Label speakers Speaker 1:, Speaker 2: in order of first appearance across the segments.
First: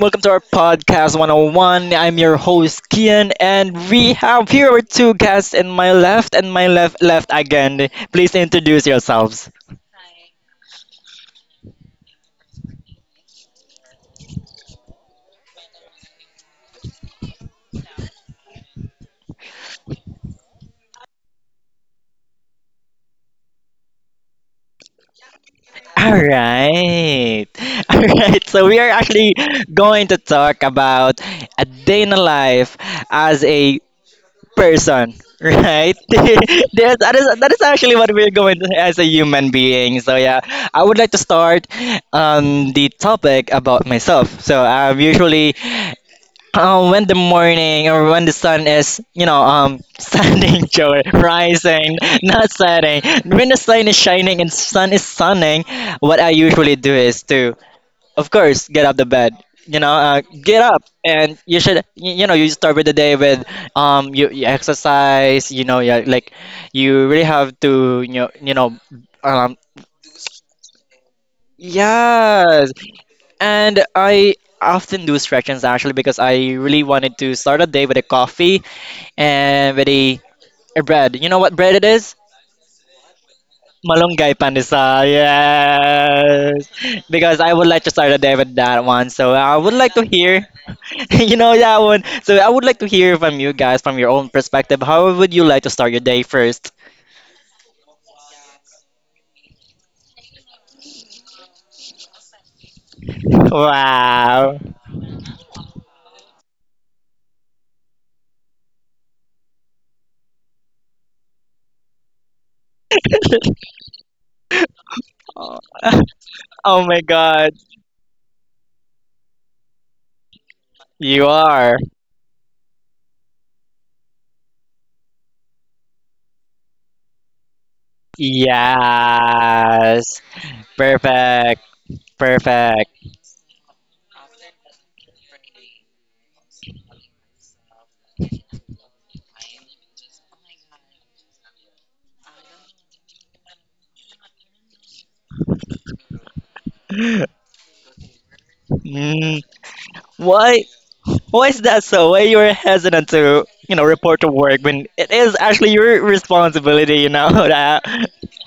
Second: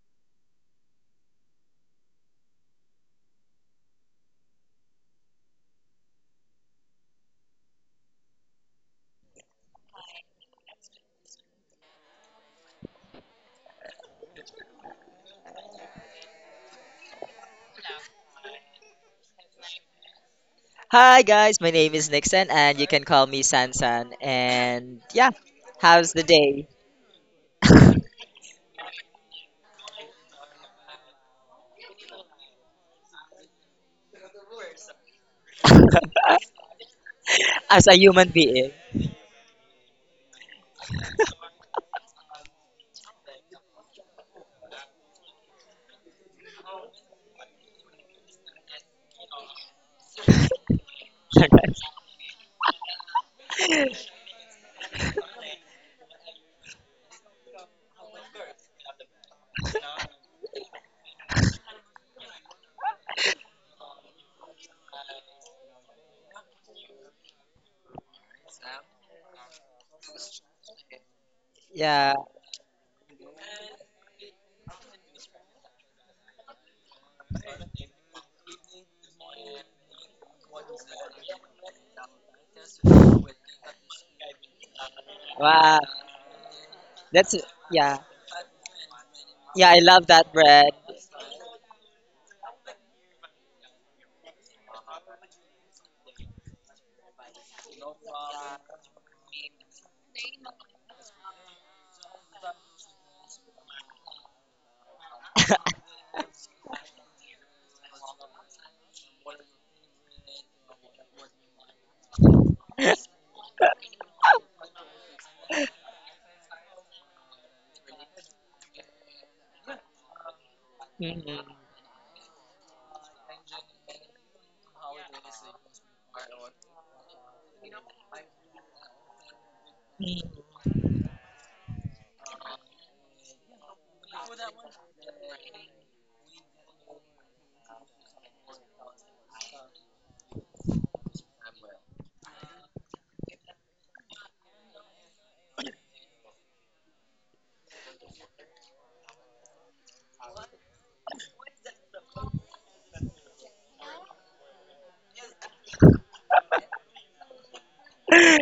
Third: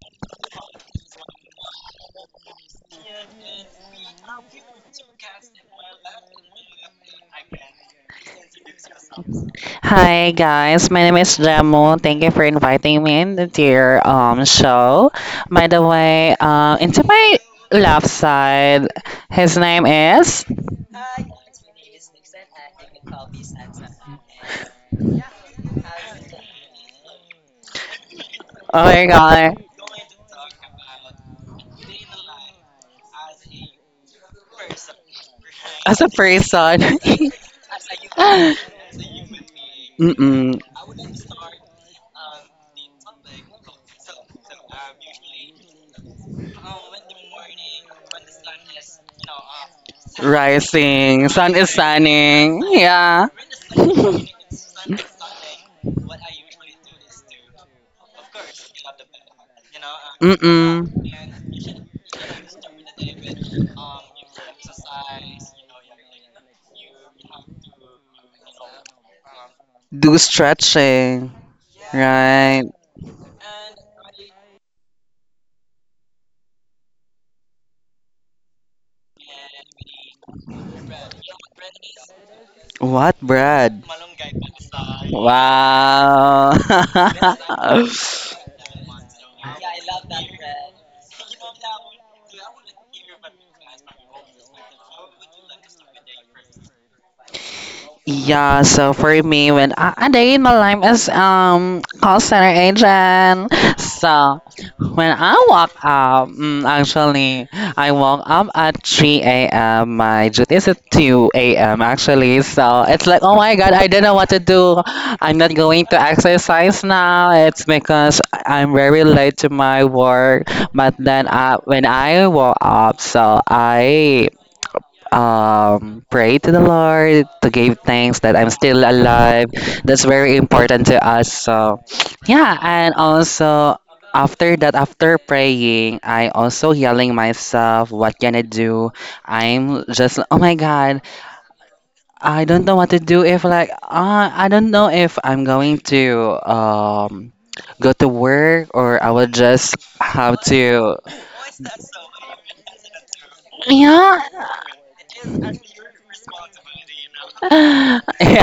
Speaker 1: Welcome to our podcast 101. I'm your host, Kian, and we have here our two guests in my left and my left, left again. Please introduce yourselves.
Speaker 2: Hi guys, my name is Jamu. Thank you for inviting me in to your show. By the way, into my left side, his name is.
Speaker 3: Hi guys, my name is Nixon and you can call me Sansan. And yeah,
Speaker 1: All
Speaker 3: how's the day?
Speaker 1: right. All right. So, we
Speaker 2: Oh
Speaker 1: are
Speaker 2: my
Speaker 1: actually
Speaker 2: god.
Speaker 1: going to talk about a day in the life as a person, right?
Speaker 2: As a person.
Speaker 1: That is
Speaker 3: As
Speaker 1: actually
Speaker 3: a
Speaker 1: what
Speaker 3: human
Speaker 1: we're going to,
Speaker 3: being.
Speaker 1: as a human being. So yeah,
Speaker 2: Mm-mm.
Speaker 1: I would like to start the topic about myself. So I'm usually when the morning or when the sun is standing, Joey,
Speaker 2: Rising, sun is
Speaker 1: rising, not
Speaker 2: shining.
Speaker 1: setting.
Speaker 2: Yeah.
Speaker 1: When the sun is shining and sun is sunning, what I usually do is to, of course, get out the bed. You know, get
Speaker 2: Mm-mm.
Speaker 1: up, and you should. You start with the day with you, you exercise. You know, yeah, like you really have to. Um,
Speaker 2: Do stretching. Yeah,
Speaker 3: Yeah.
Speaker 2: right.
Speaker 1: yes. And I often do stretches actually because I really wanted to start a day with a coffee and with a bread. You know what bread it is?
Speaker 2: What, Brad?
Speaker 1: Malunggay pandesal,
Speaker 3: Wow.
Speaker 2: Wow.
Speaker 1: yes.
Speaker 3: That's
Speaker 1: Because I would like to
Speaker 3: yeah.
Speaker 1: start a day with that one. So I
Speaker 3: Yeah,
Speaker 1: would
Speaker 3: I
Speaker 1: like to
Speaker 3: love that
Speaker 1: hear,
Speaker 3: bread.
Speaker 1: you know, that one. So I would like to hear from you guys, from your own perspective. How would you like to start your day first?
Speaker 2: Yeah, so for me, when I day in my life as call center agent, so
Speaker 1: Wow.
Speaker 2: when I woke up, actually I woke up at 3 a.m. My duty is at 2 a.m. actually, so it's like oh my god, I don't know what to do. I'm not
Speaker 1: Oh,
Speaker 2: going to
Speaker 1: oh
Speaker 2: exercise
Speaker 1: my
Speaker 2: now.
Speaker 1: God.
Speaker 2: It's because I'm very late to my work. But
Speaker 1: You
Speaker 2: then
Speaker 3: Mhm.
Speaker 1: are.
Speaker 2: when I woke up, so I pray to the Lord, to give thanks that I'm still alive. That's
Speaker 1: Yes.
Speaker 2: very important to us.
Speaker 1: Perfect.
Speaker 2: So, yeah,
Speaker 1: Perfect.
Speaker 2: and also after that, after praying, I also yelling myself, "What can I do?" I'm just, oh my God, I don't know what to do. If like, I don't know if I'm going to go to work or I will
Speaker 1: Mm,
Speaker 2: just have
Speaker 1: what?
Speaker 2: to,
Speaker 1: Why is that so? Why you are hesitant to, you know, report
Speaker 2: yeah.
Speaker 1: to work when it is actually your responsibility, that?
Speaker 2: Yeah,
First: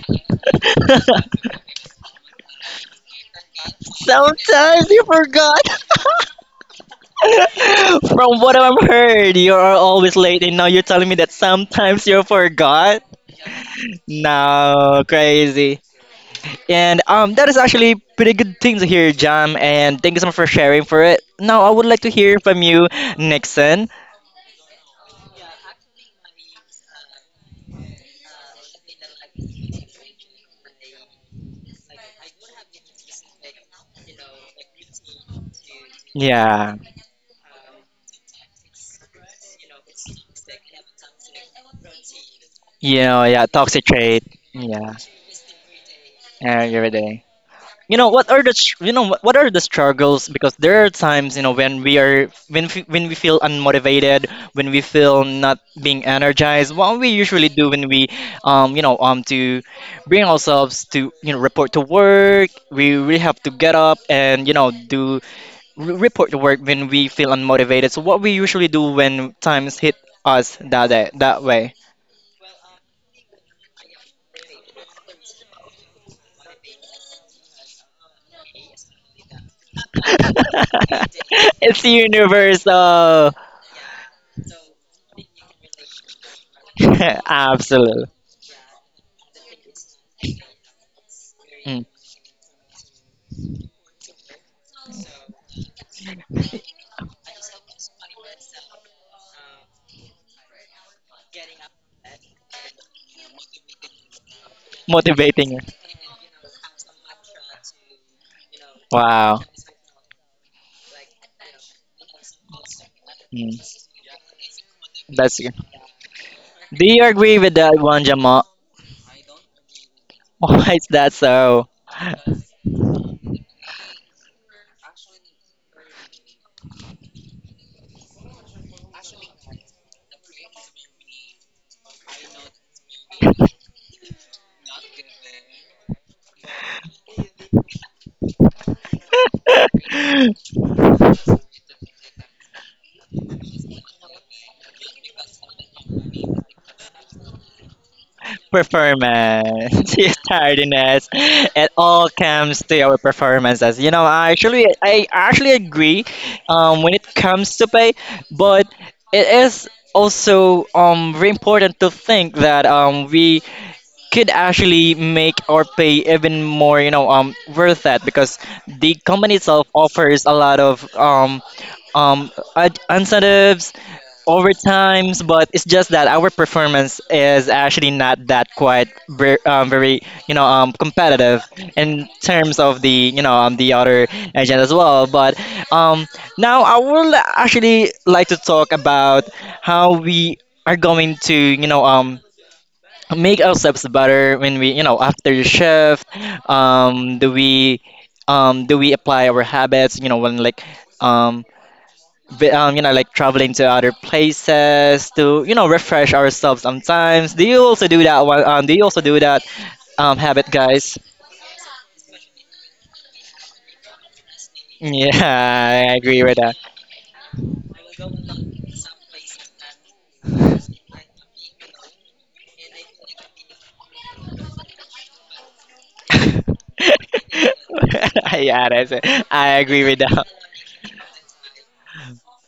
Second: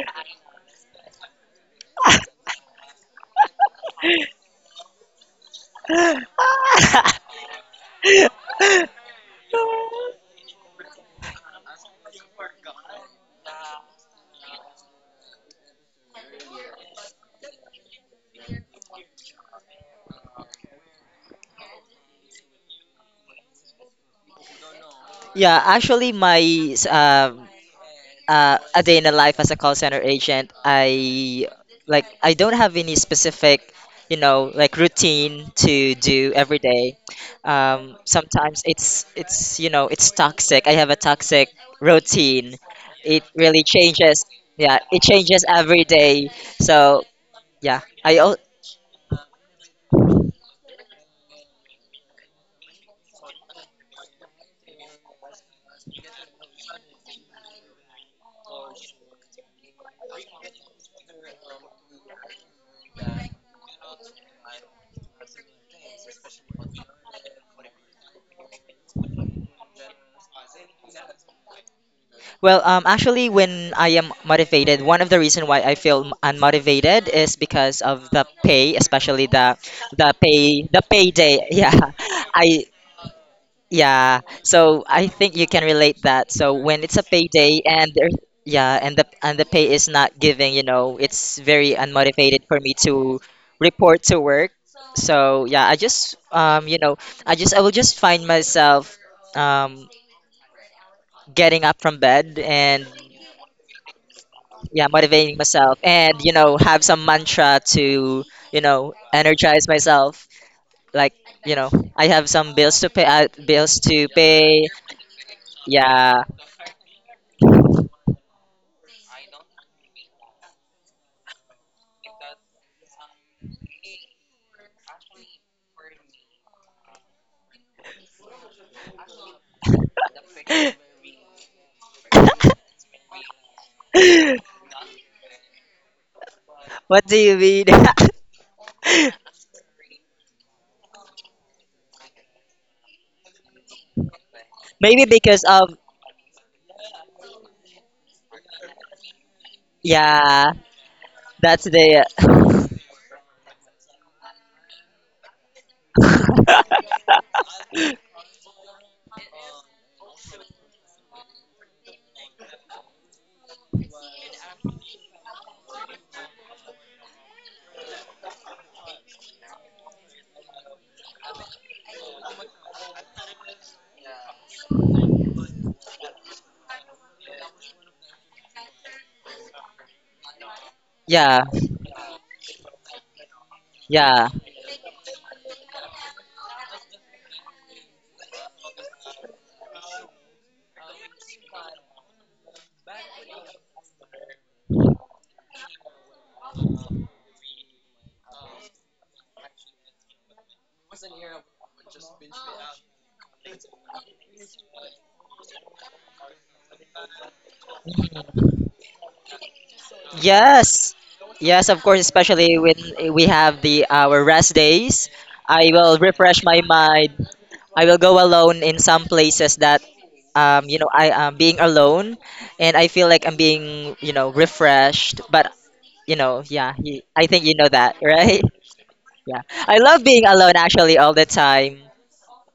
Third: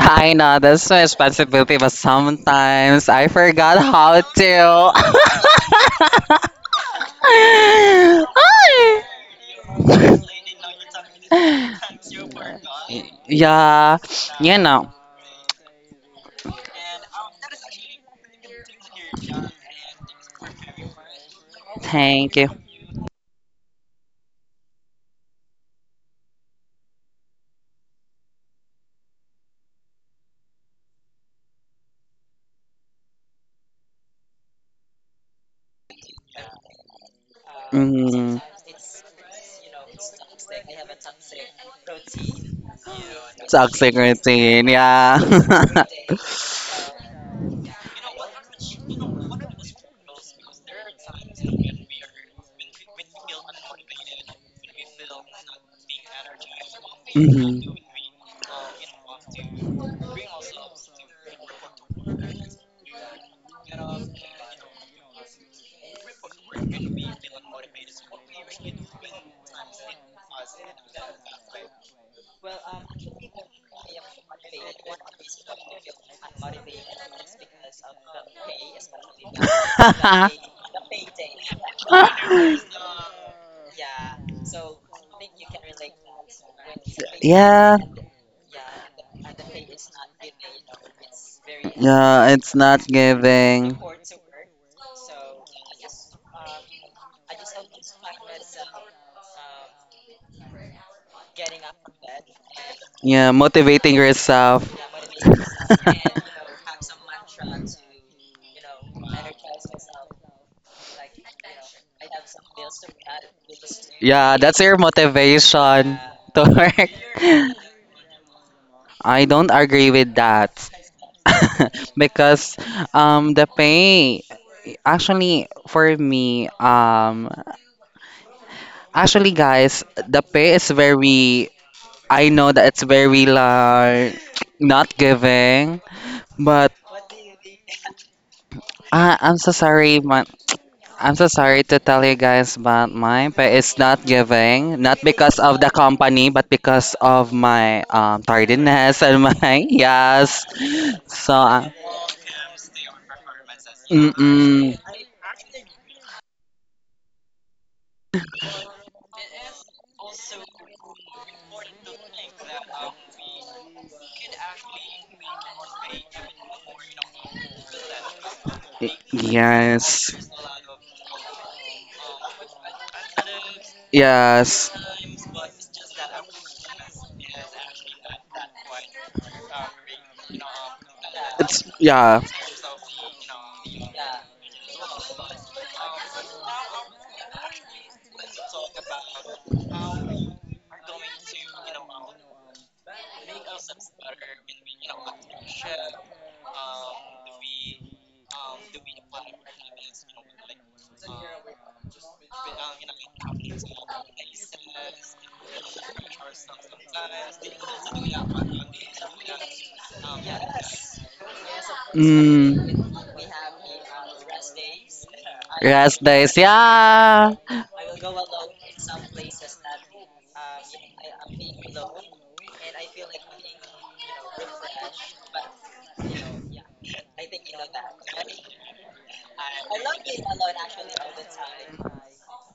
Speaker 2: I know that's my responsibility, but sometimes I forgot how
Speaker 1: Sometimes
Speaker 2: to.
Speaker 1: you forgot. From what I've heard, you are always late, and now you're telling me that sometimes you forgot.
Speaker 2: Yeah, you know.
Speaker 1: No, crazy. And that is actually pretty good thing to hear, Jam. And thank you so much for sharing for it. Now I would like to
Speaker 2: Thank
Speaker 1: hear
Speaker 2: you.
Speaker 1: from you, Nixon.
Speaker 3: Yeah, actually, s- um, a day in the life as a call center agent, I don't have any specific, like routine to do every
Speaker 1: Yeah,
Speaker 3: day.
Speaker 2: Mm,
Speaker 3: Sometimes it's you know it's toxic. I have a toxic routine. It
Speaker 1: yeah,
Speaker 3: really
Speaker 1: toxic
Speaker 2: toxic
Speaker 1: trait.
Speaker 3: changes.
Speaker 2: routine.
Speaker 3: Yeah,
Speaker 1: Yeah.
Speaker 3: it
Speaker 2: Yeah.
Speaker 3: changes every day.
Speaker 1: Every
Speaker 3: So
Speaker 1: day.
Speaker 3: yeah,
Speaker 1: You know what are the you know what are the struggles because there are times you know when we are when we feel unmotivated when we feel not being energized what we usually do
Speaker 2: Mhm.
Speaker 1: when we to bring ourselves to you know report to work we really have to get up and you know do report to work when we feel unmotivated so what we usually do when times hit us that way.
Speaker 3: Well, actually, when I am motivated, one of the reason why I feel unmotivated is because of the pay, especially the the pay the payday.
Speaker 1: It's
Speaker 3: Yeah, I
Speaker 1: universal.
Speaker 3: yeah. So I think you can relate that. So when it's a payday
Speaker 2: Yeah,
Speaker 3: and
Speaker 1: Absolutely.
Speaker 3: there, yeah, and the pay is not giving, it's very
Speaker 1: Mm.
Speaker 2: yeah,
Speaker 3: unmotivated
Speaker 2: it's
Speaker 3: for me
Speaker 2: not
Speaker 3: to
Speaker 2: giving.
Speaker 3: report to work. So yeah, I just you know, I just I will just find myself um, getting up from bed, and
Speaker 2: Yeah, motivating yourself.
Speaker 3: yeah, motivating
Speaker 1: Motivating you.
Speaker 3: myself, and have some mantra to
Speaker 1: Wow.
Speaker 3: energize myself, like you know I have some bills to pay uh,
Speaker 1: Mm.
Speaker 3: bills to
Speaker 2: Yeah, that's
Speaker 3: pay
Speaker 2: your
Speaker 1: That's good.
Speaker 2: motivation
Speaker 3: Yeah.
Speaker 2: to
Speaker 1: Do you agree
Speaker 2: work.
Speaker 1: with that one, Jamal?
Speaker 2: I don't agree with that.
Speaker 1: Why is that so?
Speaker 2: Because the pay actually for me, actually guys, the pay is very, I know that it's very like not giving, but
Speaker 3: What do you mean?
Speaker 2: I'm so sorry, man. I'm so sorry to tell you guys, but my pay is not giving, not
Speaker 3: Maybe
Speaker 2: because
Speaker 3: because
Speaker 2: of the
Speaker 3: of,
Speaker 2: company, but because of my tardiness and my,
Speaker 1: Performance, yes,
Speaker 2: yes.
Speaker 3: yeah,
Speaker 1: tardiness.
Speaker 2: So,
Speaker 3: that's
Speaker 1: It
Speaker 3: the.
Speaker 1: all comes to our performances. You know,
Speaker 2: mm-mm.
Speaker 1: I actually agree when it comes to pay, but it is also very important to think that we could actually make our pay even more worth that because
Speaker 2: Y-
Speaker 1: the company itself
Speaker 2: Yes.
Speaker 1: offers a lot of incentives,
Speaker 2: Yes.
Speaker 1: overtimes, but it's just that our performance is actually not that very,
Speaker 3: Yeah,
Speaker 1: competitive
Speaker 2: It's
Speaker 1: in
Speaker 2: yeah.
Speaker 1: terms of the the other
Speaker 3: yeah.
Speaker 1: agent as well. But um now I would actually like to talk about how we are going to make ourselves better when we, you know, after the shift, um do we do we apply our habits, you know, when like um, you know, like traveling to other places to, you know, refresh ourselves sometimes. Do you also do that one?
Speaker 3: Mm.
Speaker 1: Do you also do that habit,
Speaker 3: Yes,
Speaker 1: guys?
Speaker 3: yes, of course. Especially when
Speaker 2: Mm.
Speaker 3: we have the our rest days, I
Speaker 1: Yeah,
Speaker 2: Yes,
Speaker 3: will
Speaker 1: I agree
Speaker 2: days.
Speaker 3: refresh
Speaker 1: with
Speaker 3: my
Speaker 1: that.
Speaker 3: mind.
Speaker 2: Yeah.
Speaker 3: I will go alone in some places that I am being alone, and I feel like I'm being refreshed. But yeah, I think you know that, right?
Speaker 1: Yeah, that's it.
Speaker 3: Yeah,
Speaker 1: I
Speaker 3: I
Speaker 1: agree
Speaker 3: love
Speaker 1: with
Speaker 3: being
Speaker 1: that.
Speaker 3: alone actually all the time.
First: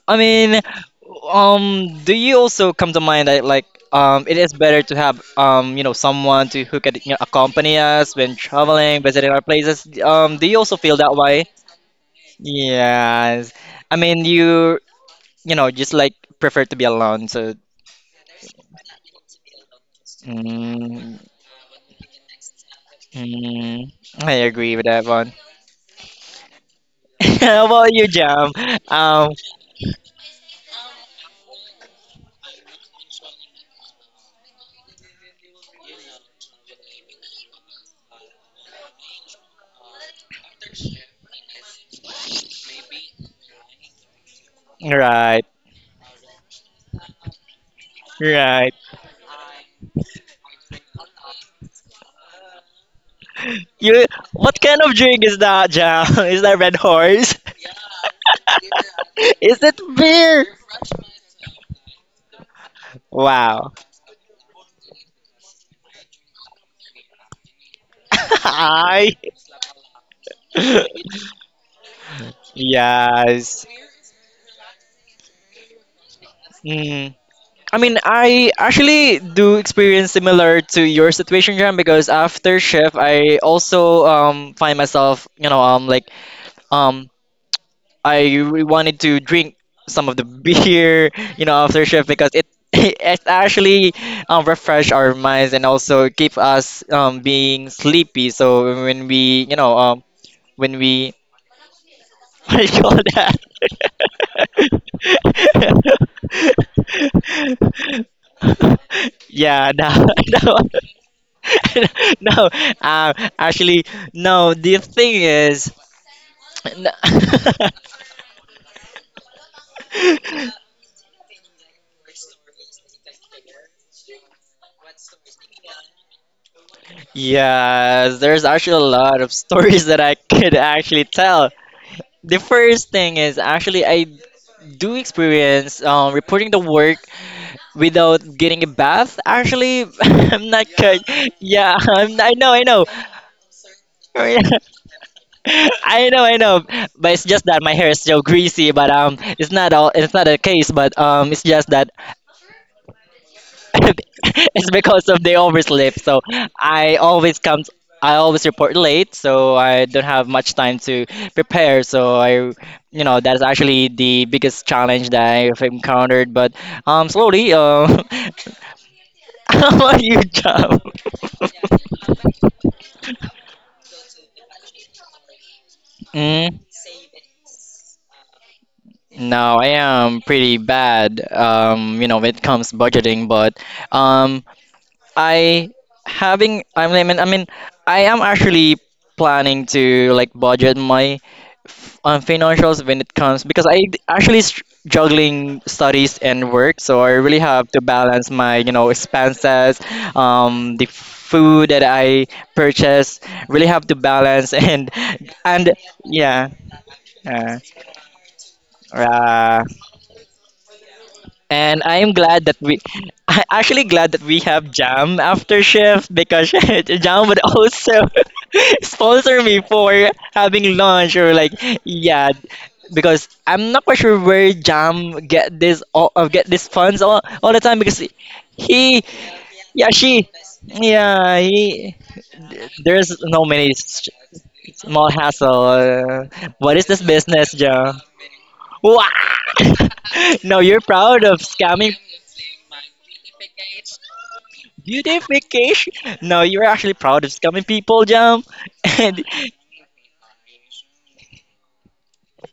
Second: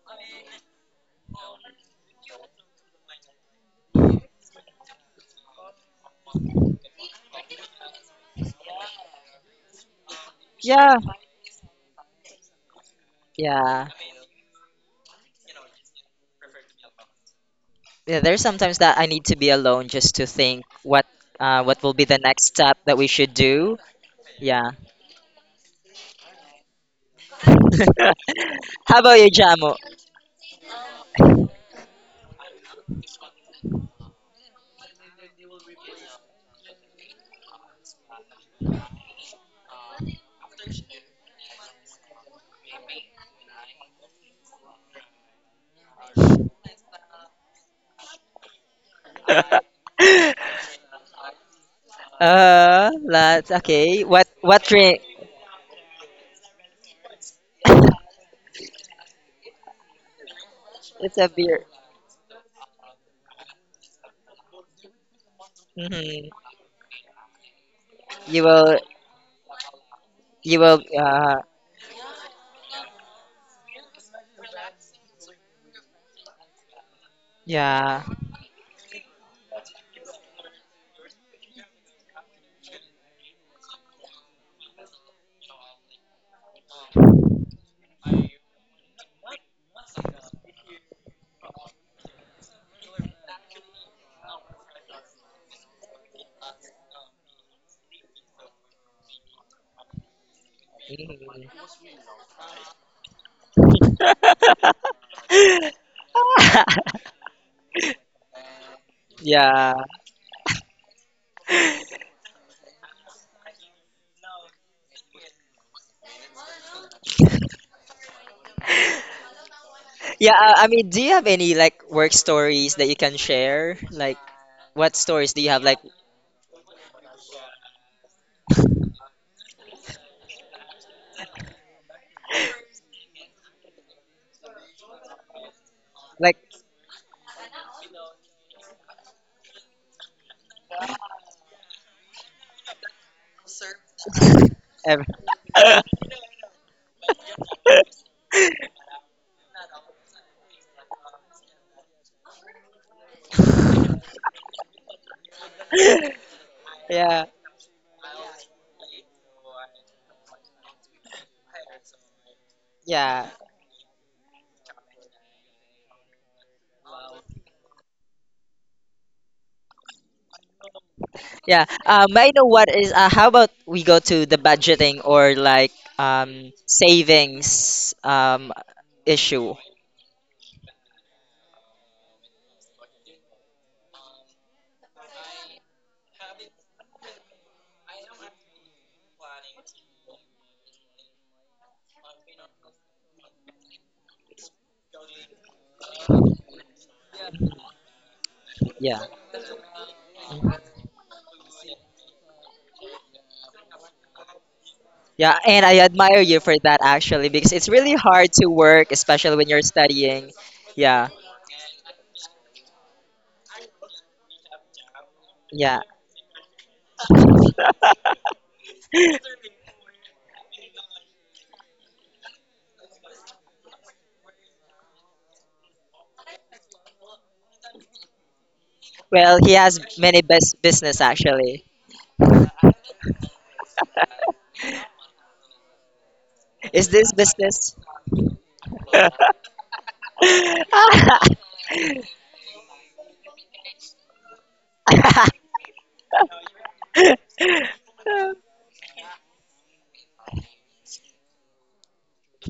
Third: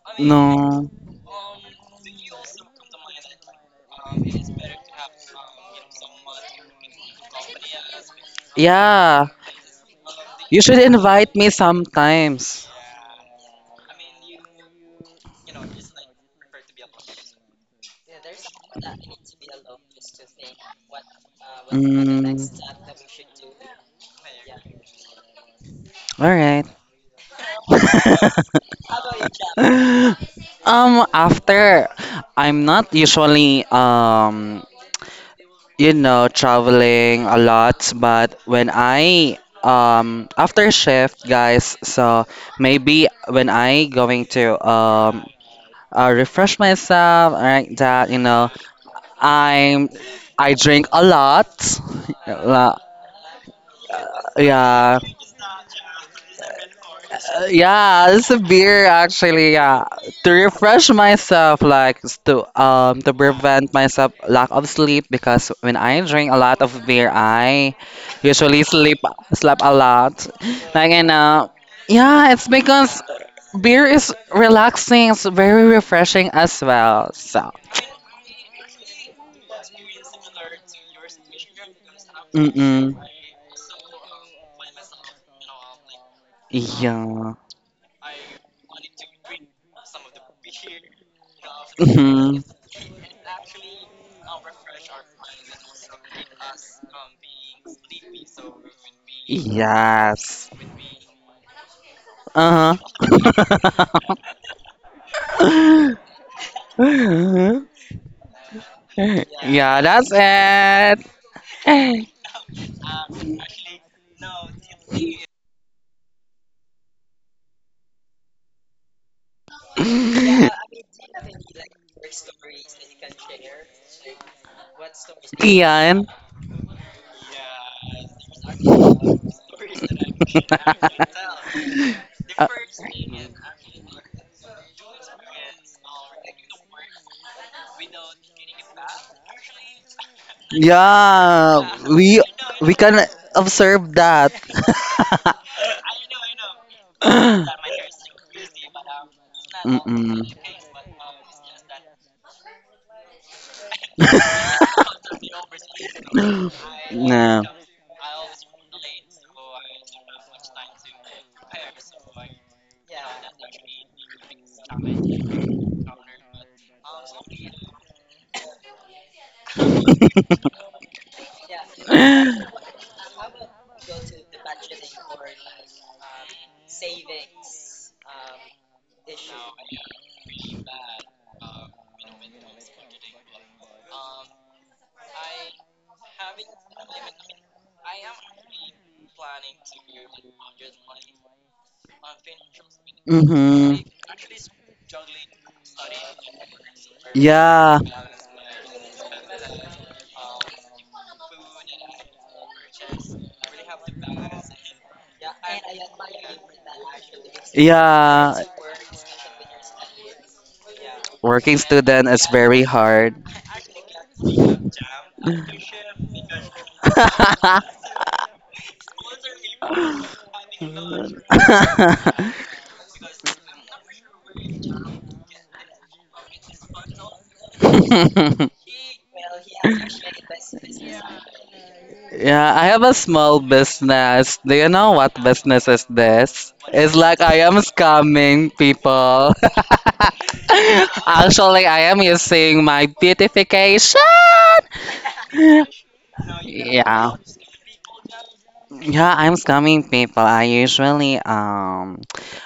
Speaker 1: I mean,
Speaker 2: No.
Speaker 1: do you also come to mind that like it is better to have you know, someone to who can, you know, accompany us when traveling,
Speaker 2: Yeah.
Speaker 1: visiting our places? Do you
Speaker 2: You
Speaker 1: also
Speaker 2: should
Speaker 3: Yeah,
Speaker 1: feel that
Speaker 2: invite
Speaker 1: way?
Speaker 2: me sometimes.
Speaker 1: Yes.
Speaker 3: yeah,
Speaker 1: I mean, you know, just like prefer to be alone. So,
Speaker 3: yeah. There's sometimes that I need to be alone just to think what,
Speaker 1: mm,
Speaker 3: uh, what will be the
Speaker 2: Mm,
Speaker 3: next step that we should do.
Speaker 1: mm, I
Speaker 3: Yeah.
Speaker 1: agree with that one.
Speaker 2: all right.
Speaker 1: How about you, Jam?
Speaker 3: How about
Speaker 1: Um,
Speaker 3: you, Jamo?
Speaker 2: After I'm not usually you know, traveling a lot. But when I, after shift, guys, so maybe when I going to
Speaker 1: right,
Speaker 2: refresh myself like that, you know,
Speaker 1: right.
Speaker 2: I'm I drink a lot. La-
Speaker 3: That's okay.
Speaker 1: You,
Speaker 3: What
Speaker 1: what
Speaker 3: what
Speaker 1: kind of
Speaker 2: Yeah.
Speaker 3: drink?
Speaker 1: drink is that, Jam? Is that Red Horse?
Speaker 2: Yeah, it's a beer actually.
Speaker 1: Is it
Speaker 2: Yeah, to
Speaker 1: beer?
Speaker 2: refresh
Speaker 3: It's a
Speaker 2: myself,
Speaker 3: beer.
Speaker 2: like s- to prevent
Speaker 1: Wow.
Speaker 2: myself lack of sleep because when I
Speaker 3: Hmm.
Speaker 2: drink a lot of beer, I
Speaker 3: You
Speaker 2: usually
Speaker 3: will
Speaker 2: sleep
Speaker 1: I.
Speaker 2: a lot.
Speaker 3: you will
Speaker 2: Like, and
Speaker 3: uh
Speaker 2: yeah, it's because
Speaker 1: Yes.
Speaker 2: beer is relaxing. It's very refreshing as well.
Speaker 1: Mm.
Speaker 2: So.
Speaker 1: I mean,
Speaker 3: yeah.
Speaker 1: I actually do experience similar to your situation, John, because after
Speaker 2: Mm-mm.
Speaker 1: shift, I also find myself, you know, like um
Speaker 2: Yeah.
Speaker 1: wanted to drink some of the beer, you know, after shift because it
Speaker 2: Mhm.
Speaker 1: it actually refresh our minds and also keep us being sleepy. So when we, you know,
Speaker 2: Yes.
Speaker 1: when we
Speaker 3: Mhm.
Speaker 1: what do you
Speaker 2: Uh
Speaker 1: call
Speaker 2: huh.
Speaker 1: that? Yeah,
Speaker 3: Yeah.
Speaker 2: Yeah, that's
Speaker 1: no,
Speaker 2: it.
Speaker 1: no, no. Actually, no. The thing is, no.
Speaker 3: Yeah, I mean, do you have any like work stories that you can share? Like, what stories do you have like
Speaker 2: Ian.
Speaker 1: Yes, there's actually a lot of stories that I could actually tell. The
Speaker 2: Uh,
Speaker 1: first thing is actually I do experience
Speaker 3: like
Speaker 1: reporting the work without getting a bath. Actually, I'm not good.
Speaker 2: yeah,
Speaker 1: Yeah,
Speaker 2: we
Speaker 1: I know, I
Speaker 2: we
Speaker 1: know.
Speaker 2: can observe that.
Speaker 3: ever?
Speaker 1: I know, I know. But it's just
Speaker 2: Mm-mm.
Speaker 1: that my hair is so greasy. But it's not all. It's not a case. But it's just that it's because of the oversleep. So I
Speaker 3: Yeah,
Speaker 1: always
Speaker 2: No.
Speaker 1: come. I always report late, so I don't have much time to prepare. So I, you know,
Speaker 3: yeah,
Speaker 1: that's actually the biggest challenge that I've encountered. But slowly, how about you, job?
Speaker 3: yeah. I know what is. How about we go to the budgeting or like
Speaker 1: Mm,
Speaker 3: savings issue?
Speaker 1: no, I am pretty bad. You know, when it comes budgeting, but um, I having I mean, I am actually planning to like budget my on financials when it comes because I
Speaker 2: Mm-hmm.
Speaker 1: d- actually str- juggling studies and work, so I really have to
Speaker 2: Yeah,
Speaker 1: balance my, you know,
Speaker 3: Yeah,
Speaker 1: expenses, the food that I purchase. Really have to balance and
Speaker 3: yeah. And
Speaker 1: and
Speaker 3: I admire you
Speaker 1: yeah,
Speaker 3: for that actually, because
Speaker 1: yeah,
Speaker 3: it's really hard
Speaker 2: yeah.
Speaker 3: to work, especially when
Speaker 1: uh,
Speaker 3: you're studying. Yeah,
Speaker 2: Working
Speaker 1: and I am
Speaker 2: student is
Speaker 1: glad that
Speaker 2: very
Speaker 1: we,
Speaker 2: hard.
Speaker 1: I actually glad that we have Jam after
Speaker 3: yeah.
Speaker 1: shift because Jam would also sponsor me for having lunch or like, yeah, because I'm not quite sure where Jam get this all, get this funds all the time because he,
Speaker 3: Well, he
Speaker 1: yeah,
Speaker 3: has many best business actually.
Speaker 1: he,
Speaker 2: Yeah, I have a
Speaker 1: there's no
Speaker 2: small
Speaker 1: many
Speaker 2: business. Do you know
Speaker 1: small
Speaker 2: what
Speaker 1: hassle.
Speaker 2: business is this?
Speaker 1: What is
Speaker 3: Is
Speaker 1: this
Speaker 2: It's
Speaker 3: this
Speaker 2: like I
Speaker 1: business,
Speaker 2: am
Speaker 3: business?
Speaker 1: Joe?
Speaker 2: scamming
Speaker 1: Wow!
Speaker 2: people.
Speaker 1: No, you're proud of
Speaker 2: Actually,
Speaker 1: scamming.
Speaker 2: I am using my beautification.
Speaker 1: Beautification. No, you're actually
Speaker 2: Yeah.
Speaker 1: proud of scamming people, Jump.
Speaker 2: Yeah,
Speaker 1: And
Speaker 2: I'm scamming people. I usually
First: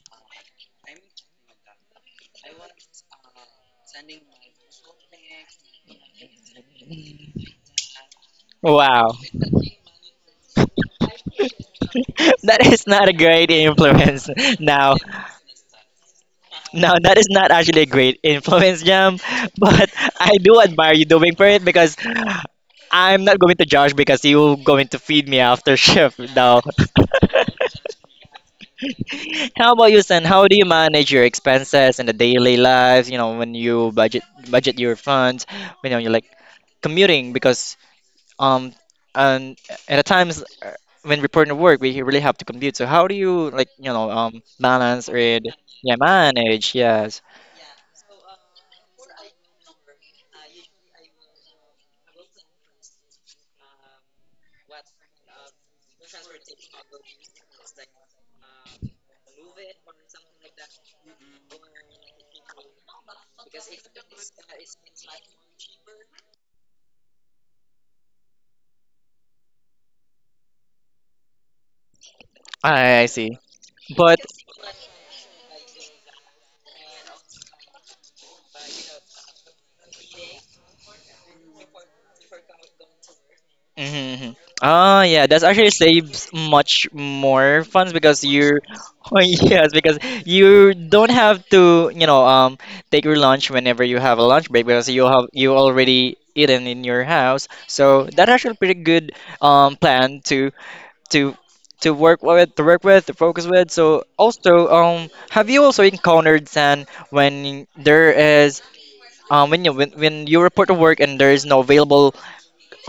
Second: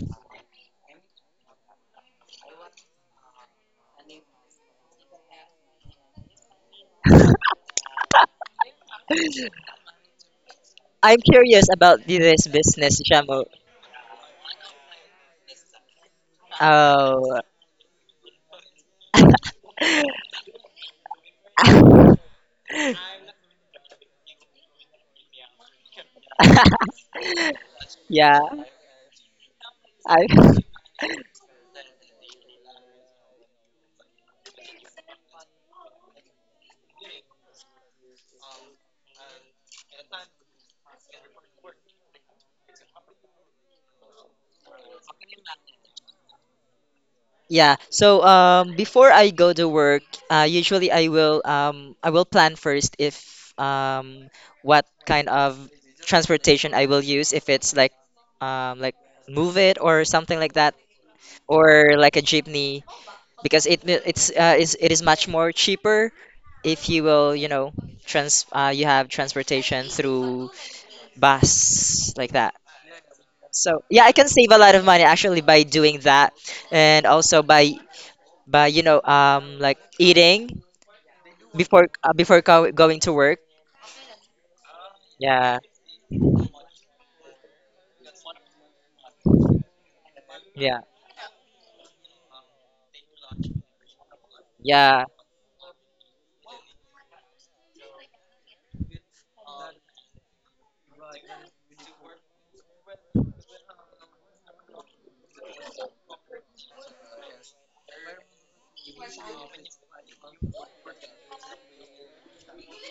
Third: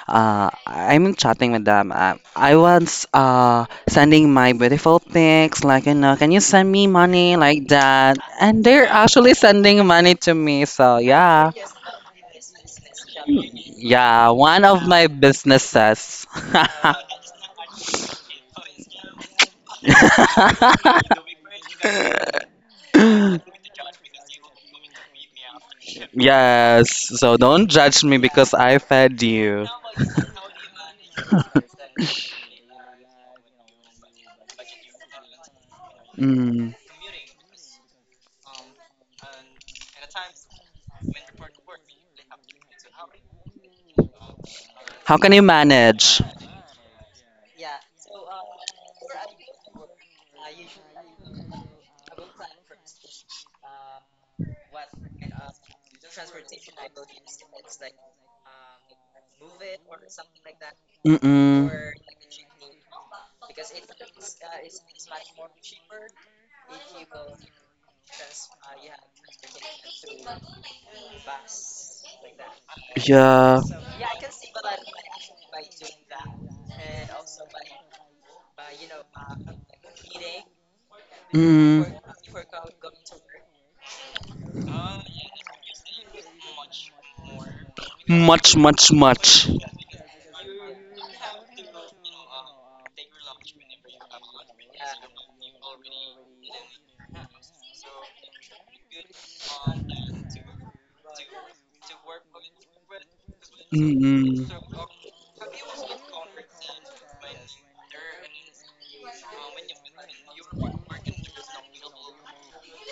Speaker 2: I'm chatting with them. I was sending my beautiful pics like, you know, can you send me money like that? And they're
Speaker 1: wow,
Speaker 2: actually sending money to me. So,
Speaker 3: I'm
Speaker 2: yeah.
Speaker 3: curious about this
Speaker 1: that is
Speaker 3: business,
Speaker 1: not a
Speaker 3: Shamu.
Speaker 1: great
Speaker 2: Yeah,
Speaker 1: influence
Speaker 2: one of
Speaker 1: now.
Speaker 2: my businesses.
Speaker 1: Now, that is
Speaker 3: Oh.
Speaker 1: not actually a great influence, Jam, but I do admire you doing for it because I'm not going to judge because you're going to feed me after shift now.
Speaker 2: Yes, so don't judge me
Speaker 3: Yeah.
Speaker 2: because I fed you.
Speaker 1: How about you, Sen?
Speaker 3: I
Speaker 1: How do you manage your expenses in the daily life? You know, when you budget your funds, you know, you're like
Speaker 2: Mm.
Speaker 1: commuting because um and at times when reporting to work, we really have to commute. So how do you like, you know, balance
Speaker 2: How
Speaker 1: or
Speaker 2: can you
Speaker 1: yeah,
Speaker 2: manage?
Speaker 1: manage? Yes.
Speaker 3: Yeah. So, before I go to work, usually I will plan first if um, what kind of transportation I will use, if it's like move it or something like that,
Speaker 2: Mm-mm.
Speaker 3: or like a jeepney, because it is much more cheaper if you will you know trans you have transportation through bus like that.
Speaker 1: I see.
Speaker 2: Yeah.
Speaker 3: So yeah, I
Speaker 1: But
Speaker 3: can save a lot of money actually by doing that, and also by but like eating
Speaker 2: Mm.
Speaker 3: before go going to work.
Speaker 1: mhm, mhm. Ah, yeah, that's
Speaker 3: Yeah,
Speaker 1: actually saves much more funds because
Speaker 2: Much,
Speaker 1: you,
Speaker 2: much,
Speaker 1: oh,
Speaker 2: much.
Speaker 1: yes, because you
Speaker 3: yeah,
Speaker 1: don't have to, you know, take your lunch whenever you have a lunch break because
Speaker 3: yeah,
Speaker 1: you have you already eaten in your house. So that's actually pretty good plan to to to work with, to focus with. So
Speaker 2: Mm-mm.
Speaker 1: also, have you also encountered San when there is when when you report to work and there is no available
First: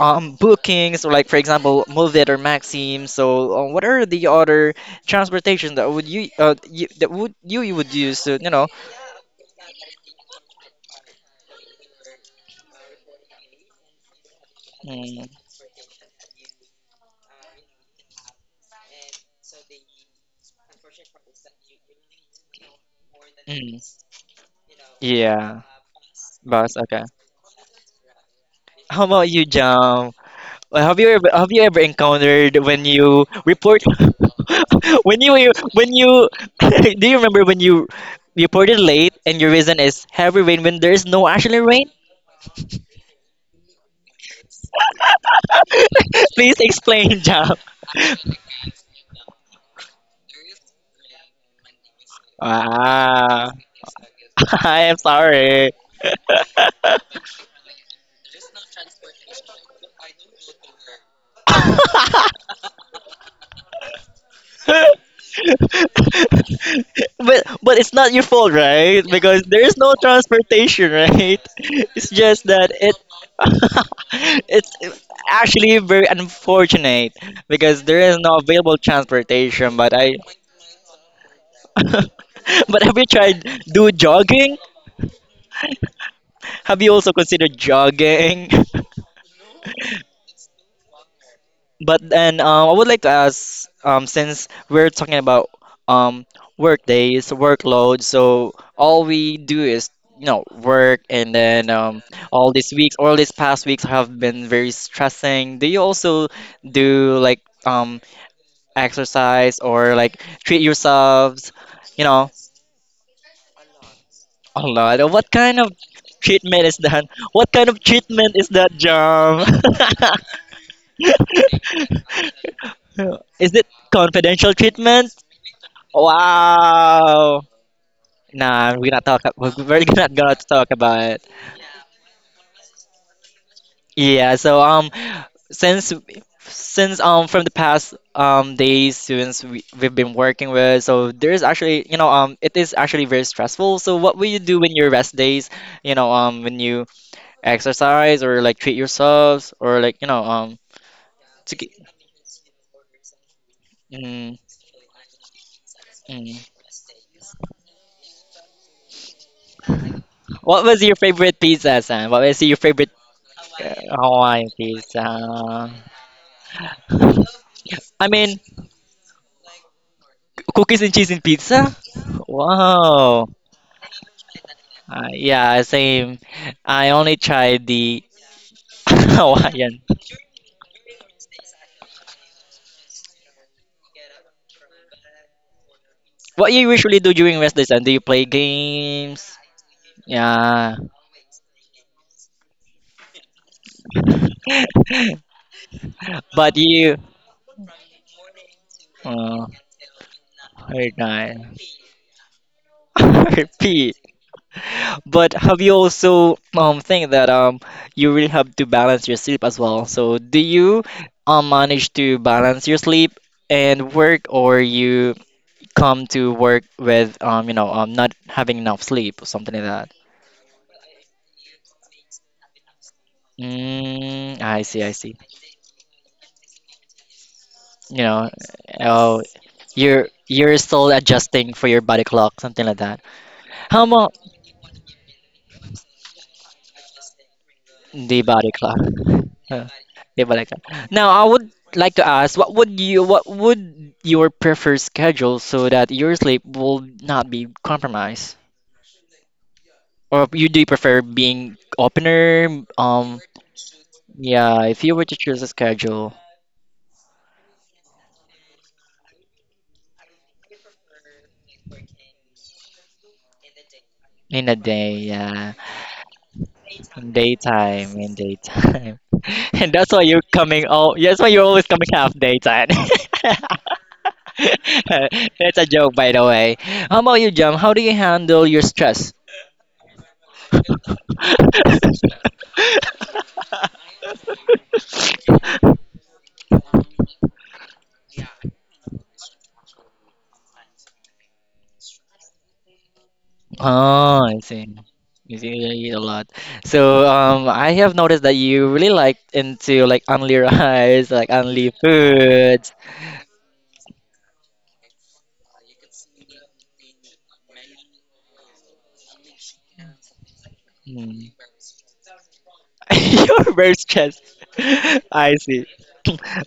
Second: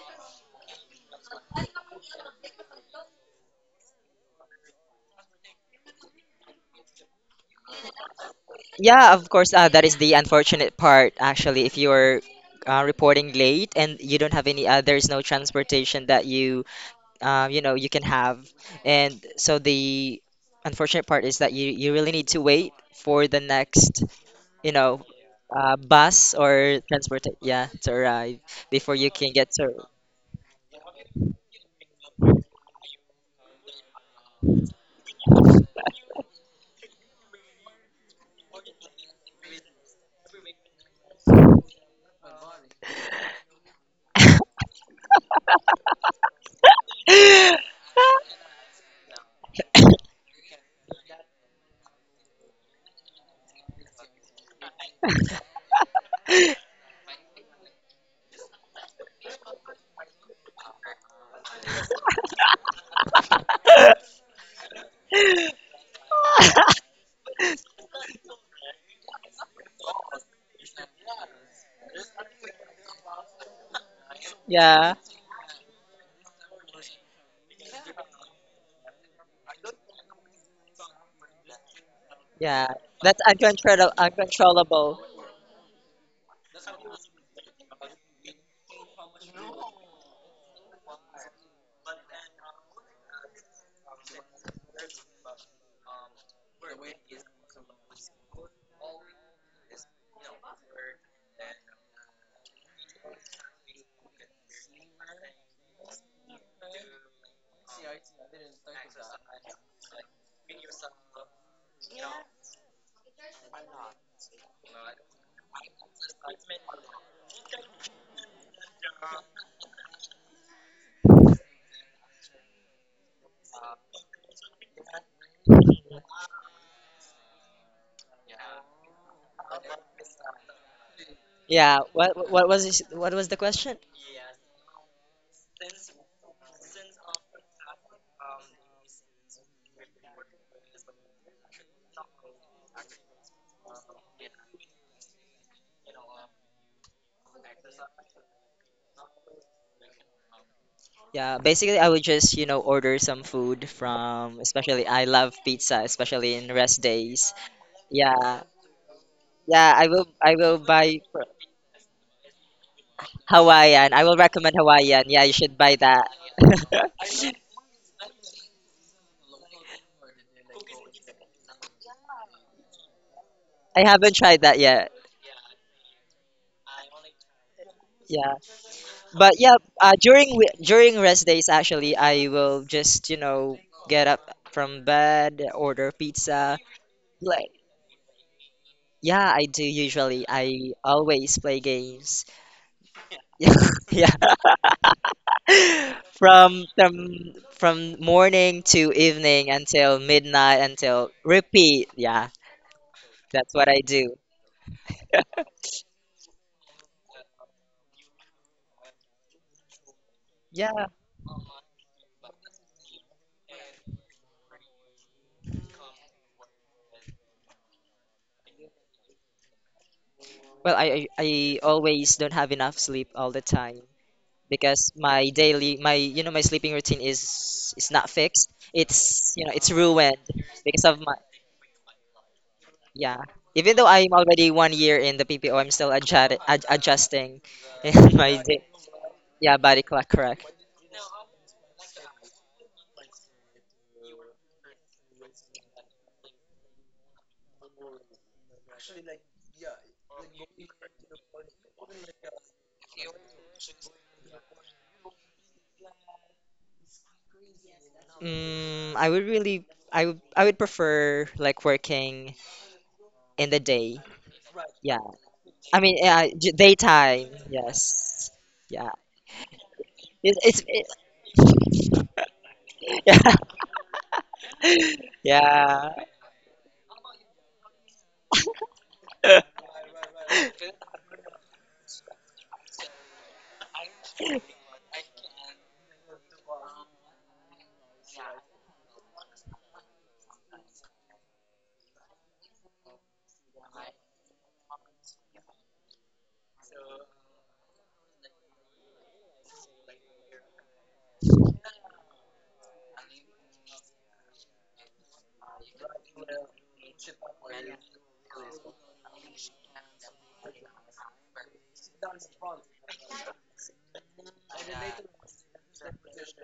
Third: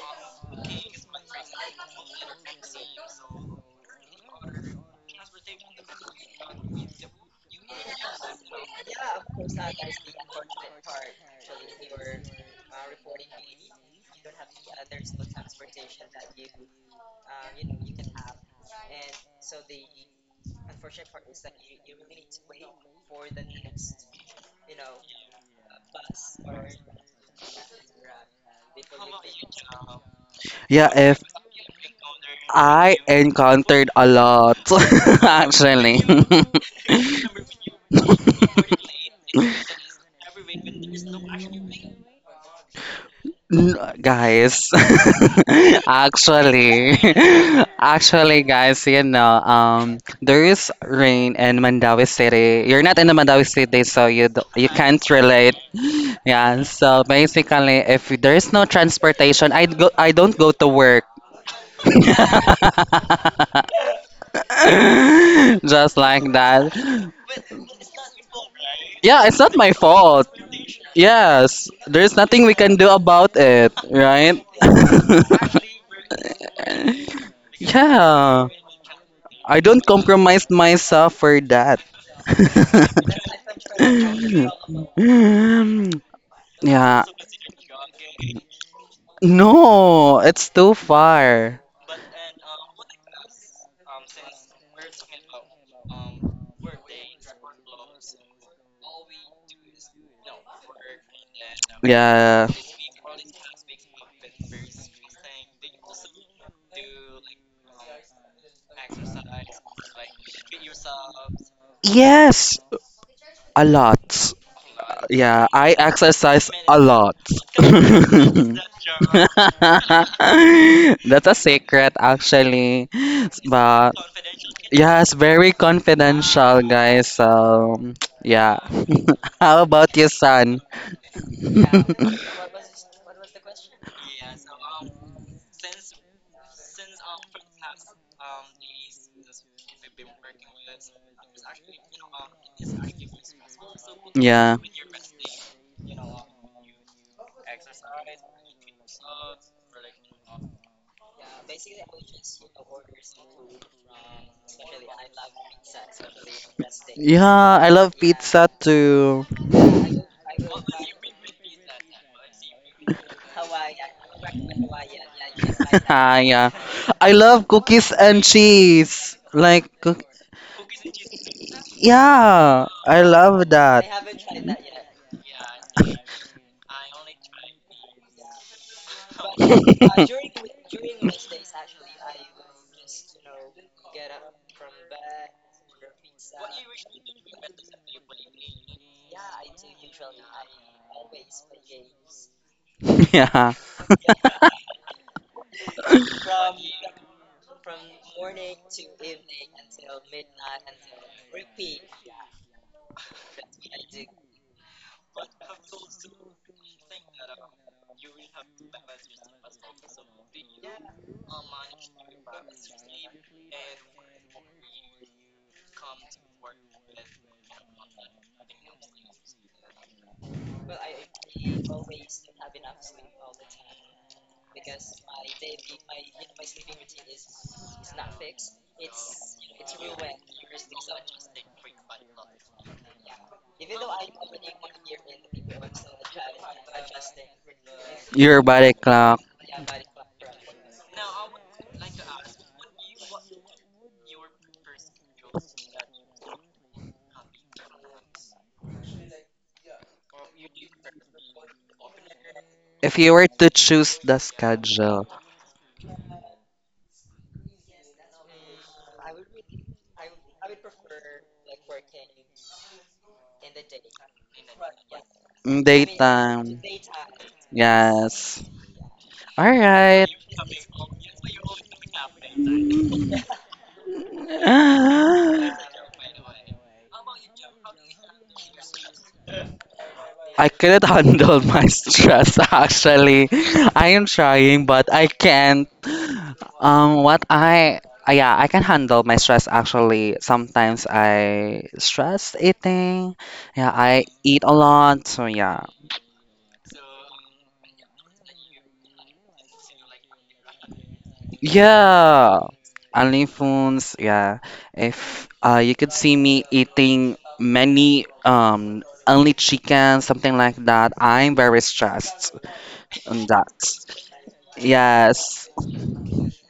Speaker 1: bookings or like, for example, move or maxim, so what are the other transportation that that would you, you would use to, you know,
Speaker 3: yeah. Of course, that is the unfortunate part. Actually, if you're reporting late and you don't have there is no
Speaker 1: mm,
Speaker 3: transportation that you can have, and so the unfortunate part is that you really need to wait for the
Speaker 1: mm,
Speaker 3: next, you know,
Speaker 1: yeah,
Speaker 3: bus
Speaker 1: bus,
Speaker 3: or
Speaker 1: okay.
Speaker 3: transport. Yeah, to arrive before
Speaker 1: How
Speaker 3: you
Speaker 1: about
Speaker 3: can
Speaker 1: you,
Speaker 3: get to.
Speaker 1: jam?
Speaker 2: Yeah,
Speaker 1: Have you
Speaker 2: if
Speaker 1: ever, have you ever encountered when
Speaker 2: I
Speaker 1: you report
Speaker 2: encountered a lot,
Speaker 1: when you when
Speaker 2: actually.
Speaker 1: you do you remember when you reported late and your reason is heavy rain when there's no actually rain.
Speaker 2: N- guys,
Speaker 1: Please
Speaker 2: actually,
Speaker 1: explain, jam.
Speaker 2: actually guys, you know, there is rain in Mandawi City. You're not in the Mandawi
Speaker 1: Ah,
Speaker 2: City, so you d- you
Speaker 1: I am
Speaker 2: can't relate.
Speaker 1: sorry.
Speaker 2: Yeah,
Speaker 1: but
Speaker 2: so basically if there is no transportation, I don't go to work. Just like that.
Speaker 1: but it's not your fault, right?
Speaker 2: Yeah, it's
Speaker 1: Because
Speaker 2: not
Speaker 1: there
Speaker 2: my
Speaker 1: is no
Speaker 2: fault.
Speaker 1: transportation, right?
Speaker 2: Yes,
Speaker 1: It's
Speaker 2: there's nothing
Speaker 1: just
Speaker 2: we
Speaker 1: that
Speaker 2: can do
Speaker 1: it
Speaker 2: about it, right?
Speaker 1: it's
Speaker 3: Yeah,
Speaker 1: actually very unfortunate because there is no
Speaker 2: Yeah,
Speaker 1: available
Speaker 2: I
Speaker 1: transportation.
Speaker 2: don't
Speaker 1: But I
Speaker 2: compromise myself for that.
Speaker 3: yeah.
Speaker 1: but have you
Speaker 3: That's
Speaker 1: tried do
Speaker 3: uncontrollable.
Speaker 1: jogging?
Speaker 3: Uncontrollable.
Speaker 1: Have you
Speaker 2: Yeah,
Speaker 1: also considered jogging?
Speaker 2: no, it's too far.
Speaker 1: But then, I would like to ask, since we're talking about um, work days, workload, so all we do is, you know, work, and then
Speaker 2: Yeah,
Speaker 1: all these weeks, all these past weeks have been very stressing. Do you also do like, exercise or like treat yourselves, you know,
Speaker 2: yes, a lot.
Speaker 1: a lot? What
Speaker 2: Yeah,
Speaker 1: kind
Speaker 2: I
Speaker 1: of
Speaker 2: exercise
Speaker 1: treatment
Speaker 2: a
Speaker 1: is that?
Speaker 2: lot.
Speaker 1: What kind of treatment is that, Jam?
Speaker 2: That's a secret, actually.
Speaker 1: Is it
Speaker 2: But
Speaker 1: confidential
Speaker 2: yes,
Speaker 1: treatment?
Speaker 2: very confidential, guys.
Speaker 1: Wow.
Speaker 2: So yeah.
Speaker 1: Nah, we're not talk.
Speaker 2: How
Speaker 1: We're
Speaker 2: about you,
Speaker 1: not gonna
Speaker 2: son?
Speaker 1: talk about it.
Speaker 3: Yeah. What was the question?
Speaker 1: Yeah. So since from the past days, students we, we've been working with, so there's actually, you know, it is actually very stressful. So what will you
Speaker 2: Yeah.
Speaker 1: do in your rest days? When you exercise or like treat yourselves or like
Speaker 3: Yeah.
Speaker 1: to get.
Speaker 3: Basically, I would just order some food
Speaker 1: Mm,
Speaker 3: from. Especially, I love pizza, especially
Speaker 1: mm.
Speaker 3: in rest days.
Speaker 2: Yeah, I love
Speaker 3: Yeah.
Speaker 2: pizza too.
Speaker 3: Yeah. I will.
Speaker 1: What was your favorite pizza, Sam? What was your favorite
Speaker 3: Hawaiian. I will
Speaker 1: Hawaiian
Speaker 3: recommend Hawaiian. Yeah, you should
Speaker 1: pizza?
Speaker 3: buy that.
Speaker 2: Yeah. I love cookies
Speaker 1: I
Speaker 2: and
Speaker 1: mean,
Speaker 2: cheese. Like, cook-
Speaker 1: cookies and cheese and pizza?
Speaker 2: yeah, I
Speaker 1: Wow.
Speaker 2: love that.
Speaker 3: I haven't tried that yet.
Speaker 1: Yeah, same. I only tried the
Speaker 3: Yeah. But yeah,
Speaker 1: Hawaiian.
Speaker 3: during during rest days, actually, I will just, get up from bed, order
Speaker 1: What
Speaker 3: pizza.
Speaker 1: you usually do during
Speaker 3: Like,
Speaker 1: rest days? And Do you play
Speaker 3: yeah,
Speaker 1: games?
Speaker 3: I do usually. I
Speaker 1: Yeah.
Speaker 3: always play games.
Speaker 2: Yeah,
Speaker 3: Yeah, yeah.
Speaker 1: But
Speaker 3: from
Speaker 1: you...
Speaker 3: from from morning to
Speaker 1: Oh,
Speaker 3: evening until midnight
Speaker 1: very
Speaker 3: until
Speaker 1: nice.
Speaker 3: repeat. Yeah, that's what I
Speaker 1: Repeat.
Speaker 3: do.
Speaker 1: But have you also think that you really have to balance your sleep as well? So do you
Speaker 3: Yeah.
Speaker 1: manage to balance your sleep and work, or you come to work with not having enough sleep or something like that?
Speaker 3: Well, I always don't have enough sleep all the time.
Speaker 1: Mm, I
Speaker 3: Because
Speaker 1: see, I see.
Speaker 3: my daily my you know my sleeping routine is
Speaker 1: You
Speaker 3: not
Speaker 1: know,
Speaker 3: fixed. it's
Speaker 1: oh,
Speaker 3: you know it's
Speaker 1: you're
Speaker 3: ruined
Speaker 1: you're
Speaker 3: because
Speaker 1: still
Speaker 3: of my,
Speaker 1: adjusting for your body clock, something like that.
Speaker 3: yeah, even
Speaker 1: How
Speaker 3: though I'm
Speaker 1: about
Speaker 3: already 1 year in the PPO, I'm still adjusting in
Speaker 1: the
Speaker 2: your
Speaker 3: my
Speaker 1: body
Speaker 3: day.
Speaker 2: body
Speaker 1: clock.
Speaker 2: clock.
Speaker 3: Yeah,
Speaker 1: Uh,
Speaker 3: body clock,
Speaker 1: The body
Speaker 3: correct.
Speaker 1: clock. Now, I would like to ask, what would your preferred schedule so that your sleep will not be compromised? Or you do prefer being opener?
Speaker 2: If you were to choose the
Speaker 1: Yeah, if you
Speaker 2: schedule,
Speaker 1: were to choose a schedule
Speaker 3: Mm, I would really I would prefer like working in the day.
Speaker 1: in a day,
Speaker 3: Yeah,
Speaker 1: yeah,
Speaker 2: mm,
Speaker 3: I mean, yeah,
Speaker 2: daytime.
Speaker 3: daytime.
Speaker 1: in
Speaker 3: Yes,
Speaker 2: Yes.
Speaker 3: yeah.
Speaker 1: daytime,
Speaker 2: All
Speaker 1: and that's why
Speaker 2: right.
Speaker 1: you're
Speaker 3: It, it's
Speaker 1: coming.
Speaker 3: it,
Speaker 1: Oh, that's why you're always coming half daytime. That's a
Speaker 3: yeah,
Speaker 1: joke, by the way. How about you, Jam? How do you handle your stress?
Speaker 3: yeah.
Speaker 2: I cannot handle my stress actually. I am trying but I can't. What I Uh, yeah, I can handle my stress actually. Sometimes I stress eating. Yeah, I
Speaker 1: Oh, I
Speaker 2: eat a
Speaker 1: see.
Speaker 2: lot. So
Speaker 1: You see,
Speaker 2: yeah.
Speaker 1: you eat a lot. So, I have noticed that you really like into like only rice, like only
Speaker 2: Yeah.
Speaker 1: foods.
Speaker 2: Only foods, yeah. If you could see me eating many only chicken, something like that,
Speaker 1: Hmm.
Speaker 2: I'm very stressed on that.
Speaker 1: You're very stressed. I
Speaker 2: Yes.
Speaker 1: see.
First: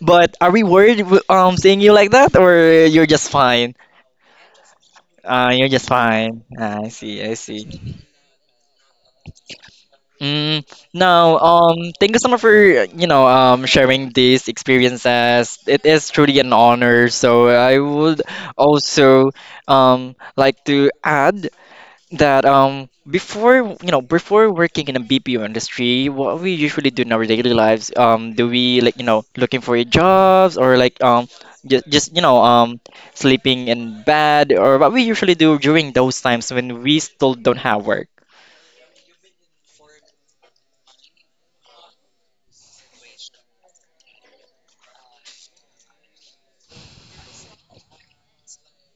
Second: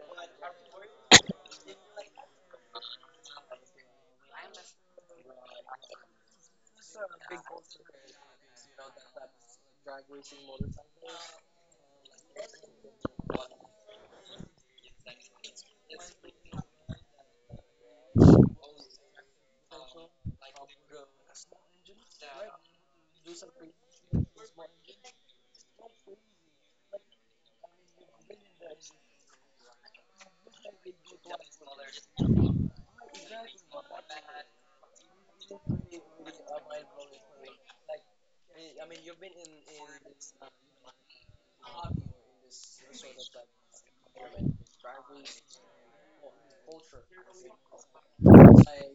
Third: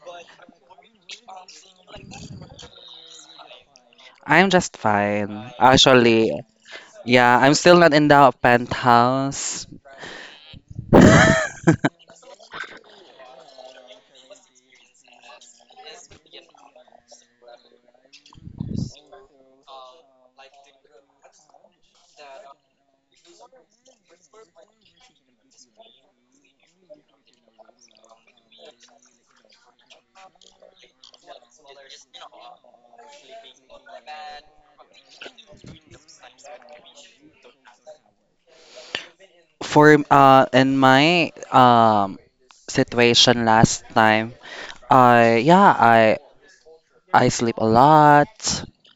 Speaker 1: But are we worried seeing you like that, or you're just fine?
Speaker 2: I'm just fine.
Speaker 1: You're just
Speaker 2: Actually,
Speaker 1: fine. Ah, I see. I
Speaker 2: yeah, I'm still
Speaker 1: see.
Speaker 2: not in the penthouse.
Speaker 1: Mm, no, thank you so much for, sharing these experiences. It is truly an honor. So I would also, like to add that, before, before working in a BPO industry, what we usually do in our daily lives, do we like, looking for jobs or like, just, just, you know, um, sleeping in bed or what we usually do during those times when we still don't have work.
Speaker 2: For in my situation last time, I yeah, I sleep a lot,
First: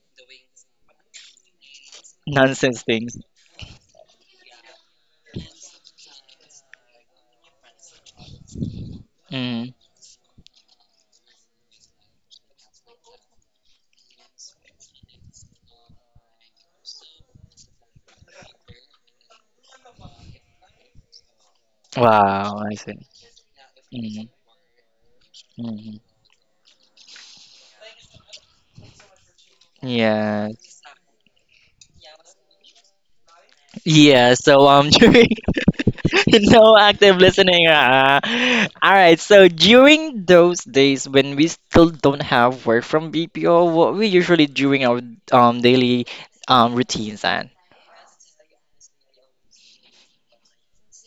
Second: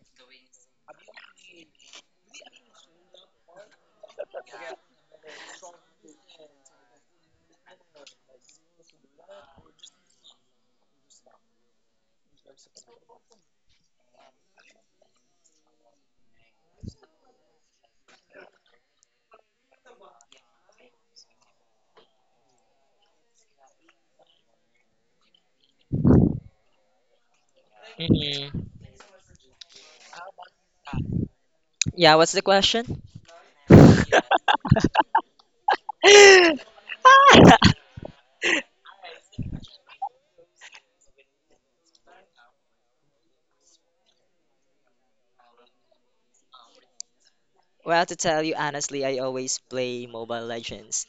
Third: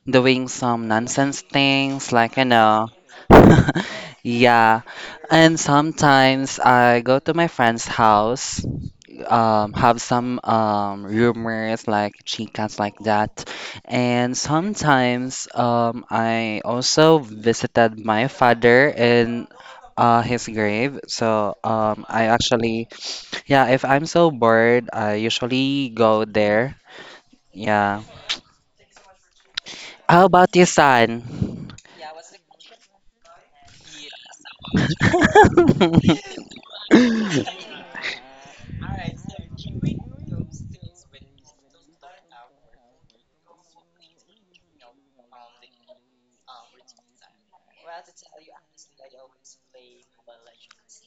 Speaker 2: doing some nonsense things like, you
Speaker 1: Nonsense
Speaker 2: know.
Speaker 1: things.
Speaker 2: Yeah, and sometimes I go to my friend's house,
Speaker 1: Mm.
Speaker 2: have some rumors like chicas like that. And sometimes I also visited my father in, his grave. So I
Speaker 1: Wow, I
Speaker 2: actually,
Speaker 1: see.
Speaker 2: yeah, if I'm
Speaker 1: Hmm.
Speaker 2: so bored, I usually
Speaker 1: Hmm.
Speaker 2: go there. Yeah.
Speaker 3: Hmm.
Speaker 2: How
Speaker 1: Yeah.
Speaker 2: about your son?
Speaker 3: Yeah, what's the question?
Speaker 1: Yeah, so during no active listening. All right, so during those days when we still don't have work from BPO, what we usually doing our daily routines and
Speaker 3: Well, to tell you honestly, I always play Mobile Legends.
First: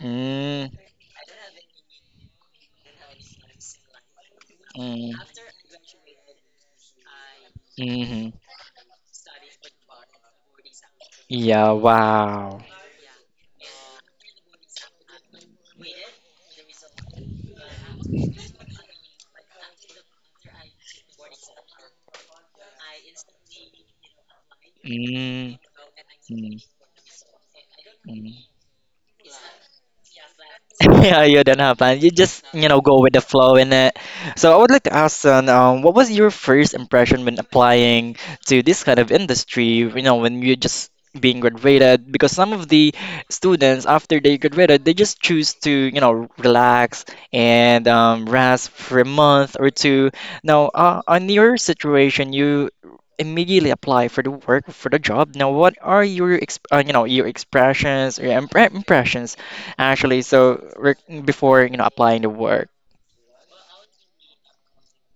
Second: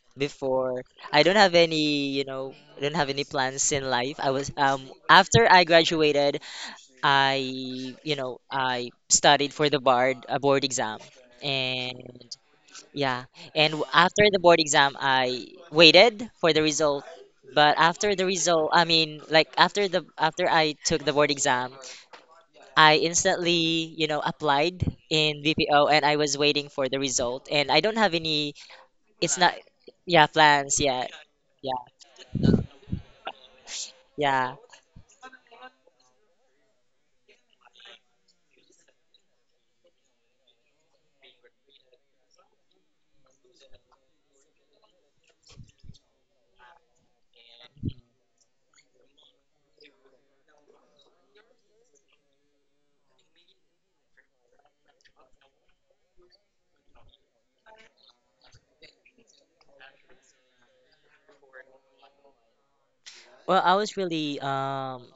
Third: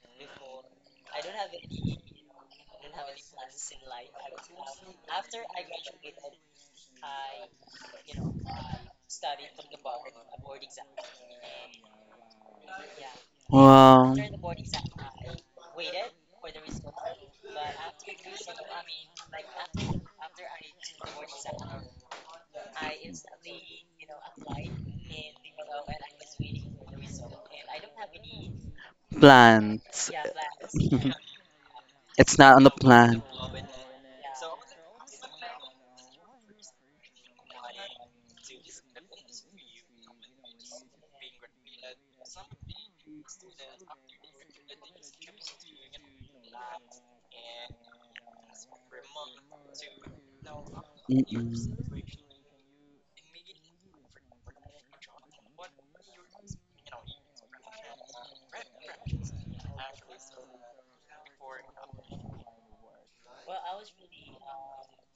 Speaker 1: mm,
Speaker 3: Before, I don't have any plans in life. I was
Speaker 1: mm,
Speaker 3: after I graduated, I, you
Speaker 1: hmm.
Speaker 3: know, I studied for the board a board exam.
Speaker 1: Yeah,
Speaker 3: And
Speaker 1: wow.
Speaker 3: yeah,
Speaker 2: Well,
Speaker 3: after the board exam, I waited for the result. But after the result, I mean, like after I took the board exam, I instantly applied in
Speaker 1: Mm-hmm.
Speaker 3: BPO and I was
Speaker 1: Mm-hmm.
Speaker 3: waiting for the result. And I don't have any, it's not,
Speaker 2: plans.
Speaker 3: yeah, plans yet.
Speaker 1: Yeah, you don't have
Speaker 3: Yeah,
Speaker 1: plans. You
Speaker 2: It's
Speaker 1: just,
Speaker 2: not on
Speaker 1: you
Speaker 2: the
Speaker 1: know, go with the
Speaker 2: plan.
Speaker 1: flow in it. So
Speaker 3: yeah.
Speaker 1: I would like to ask, Son, what was your first impression when applying to this kind of industry? You know, when you're just being graduated, because some of the students after they graduated, they just choose to, you know, relax and rest for a month or two. Now, on
Speaker 2: Mm-mm.
Speaker 1: your situation, you immediately apply for the work for the job. Now, what are your, exp you know, your impressions? Actually, before you know applying to work,
Speaker 3: Well, I was really, um,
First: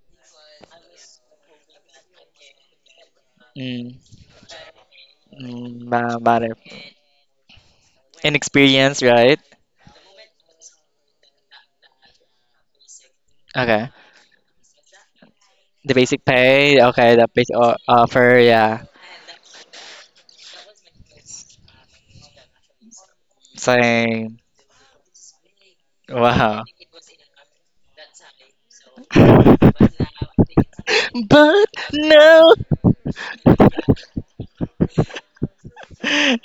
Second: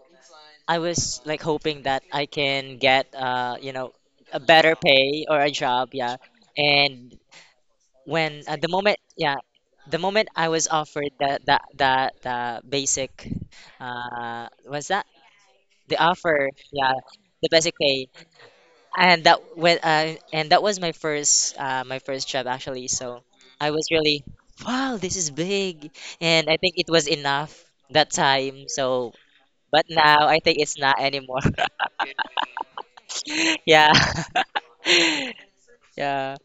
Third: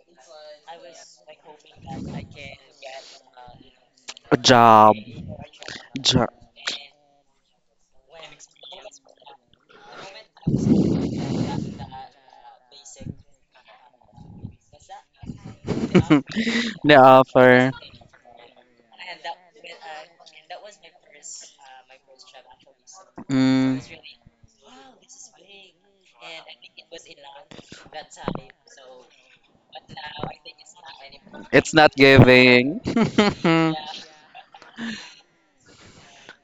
Speaker 3: I was like hoping that I can get, uh, you know,
Speaker 1: mm,
Speaker 2: A
Speaker 3: a better
Speaker 2: job.
Speaker 3: pay or a
Speaker 1: mm,
Speaker 3: job. Yeah.
Speaker 2: Job.
Speaker 1: about
Speaker 3: And when, at the moment,
Speaker 1: inexperience,
Speaker 3: yeah,
Speaker 1: right?
Speaker 3: the moment I was offered the basic,
Speaker 1: Okay,
Speaker 3: what's that?
Speaker 1: the
Speaker 3: The
Speaker 1: basic
Speaker 3: offer,
Speaker 1: pay.
Speaker 3: yeah,
Speaker 2: The
Speaker 3: the
Speaker 2: offer.
Speaker 3: basic pay.
Speaker 1: Offer. Yeah,
Speaker 3: And that was my first job actually. So I
Speaker 2: Mm.
Speaker 3: was really,
Speaker 1: saying
Speaker 3: "Wow, this is big," and I
Speaker 1: wow.
Speaker 3: think it was enough that time. So but now I think it's not anymore.
Speaker 1: But
Speaker 2: It's not
Speaker 1: no.
Speaker 2: giving.
Speaker 3: Yeah. Yeah,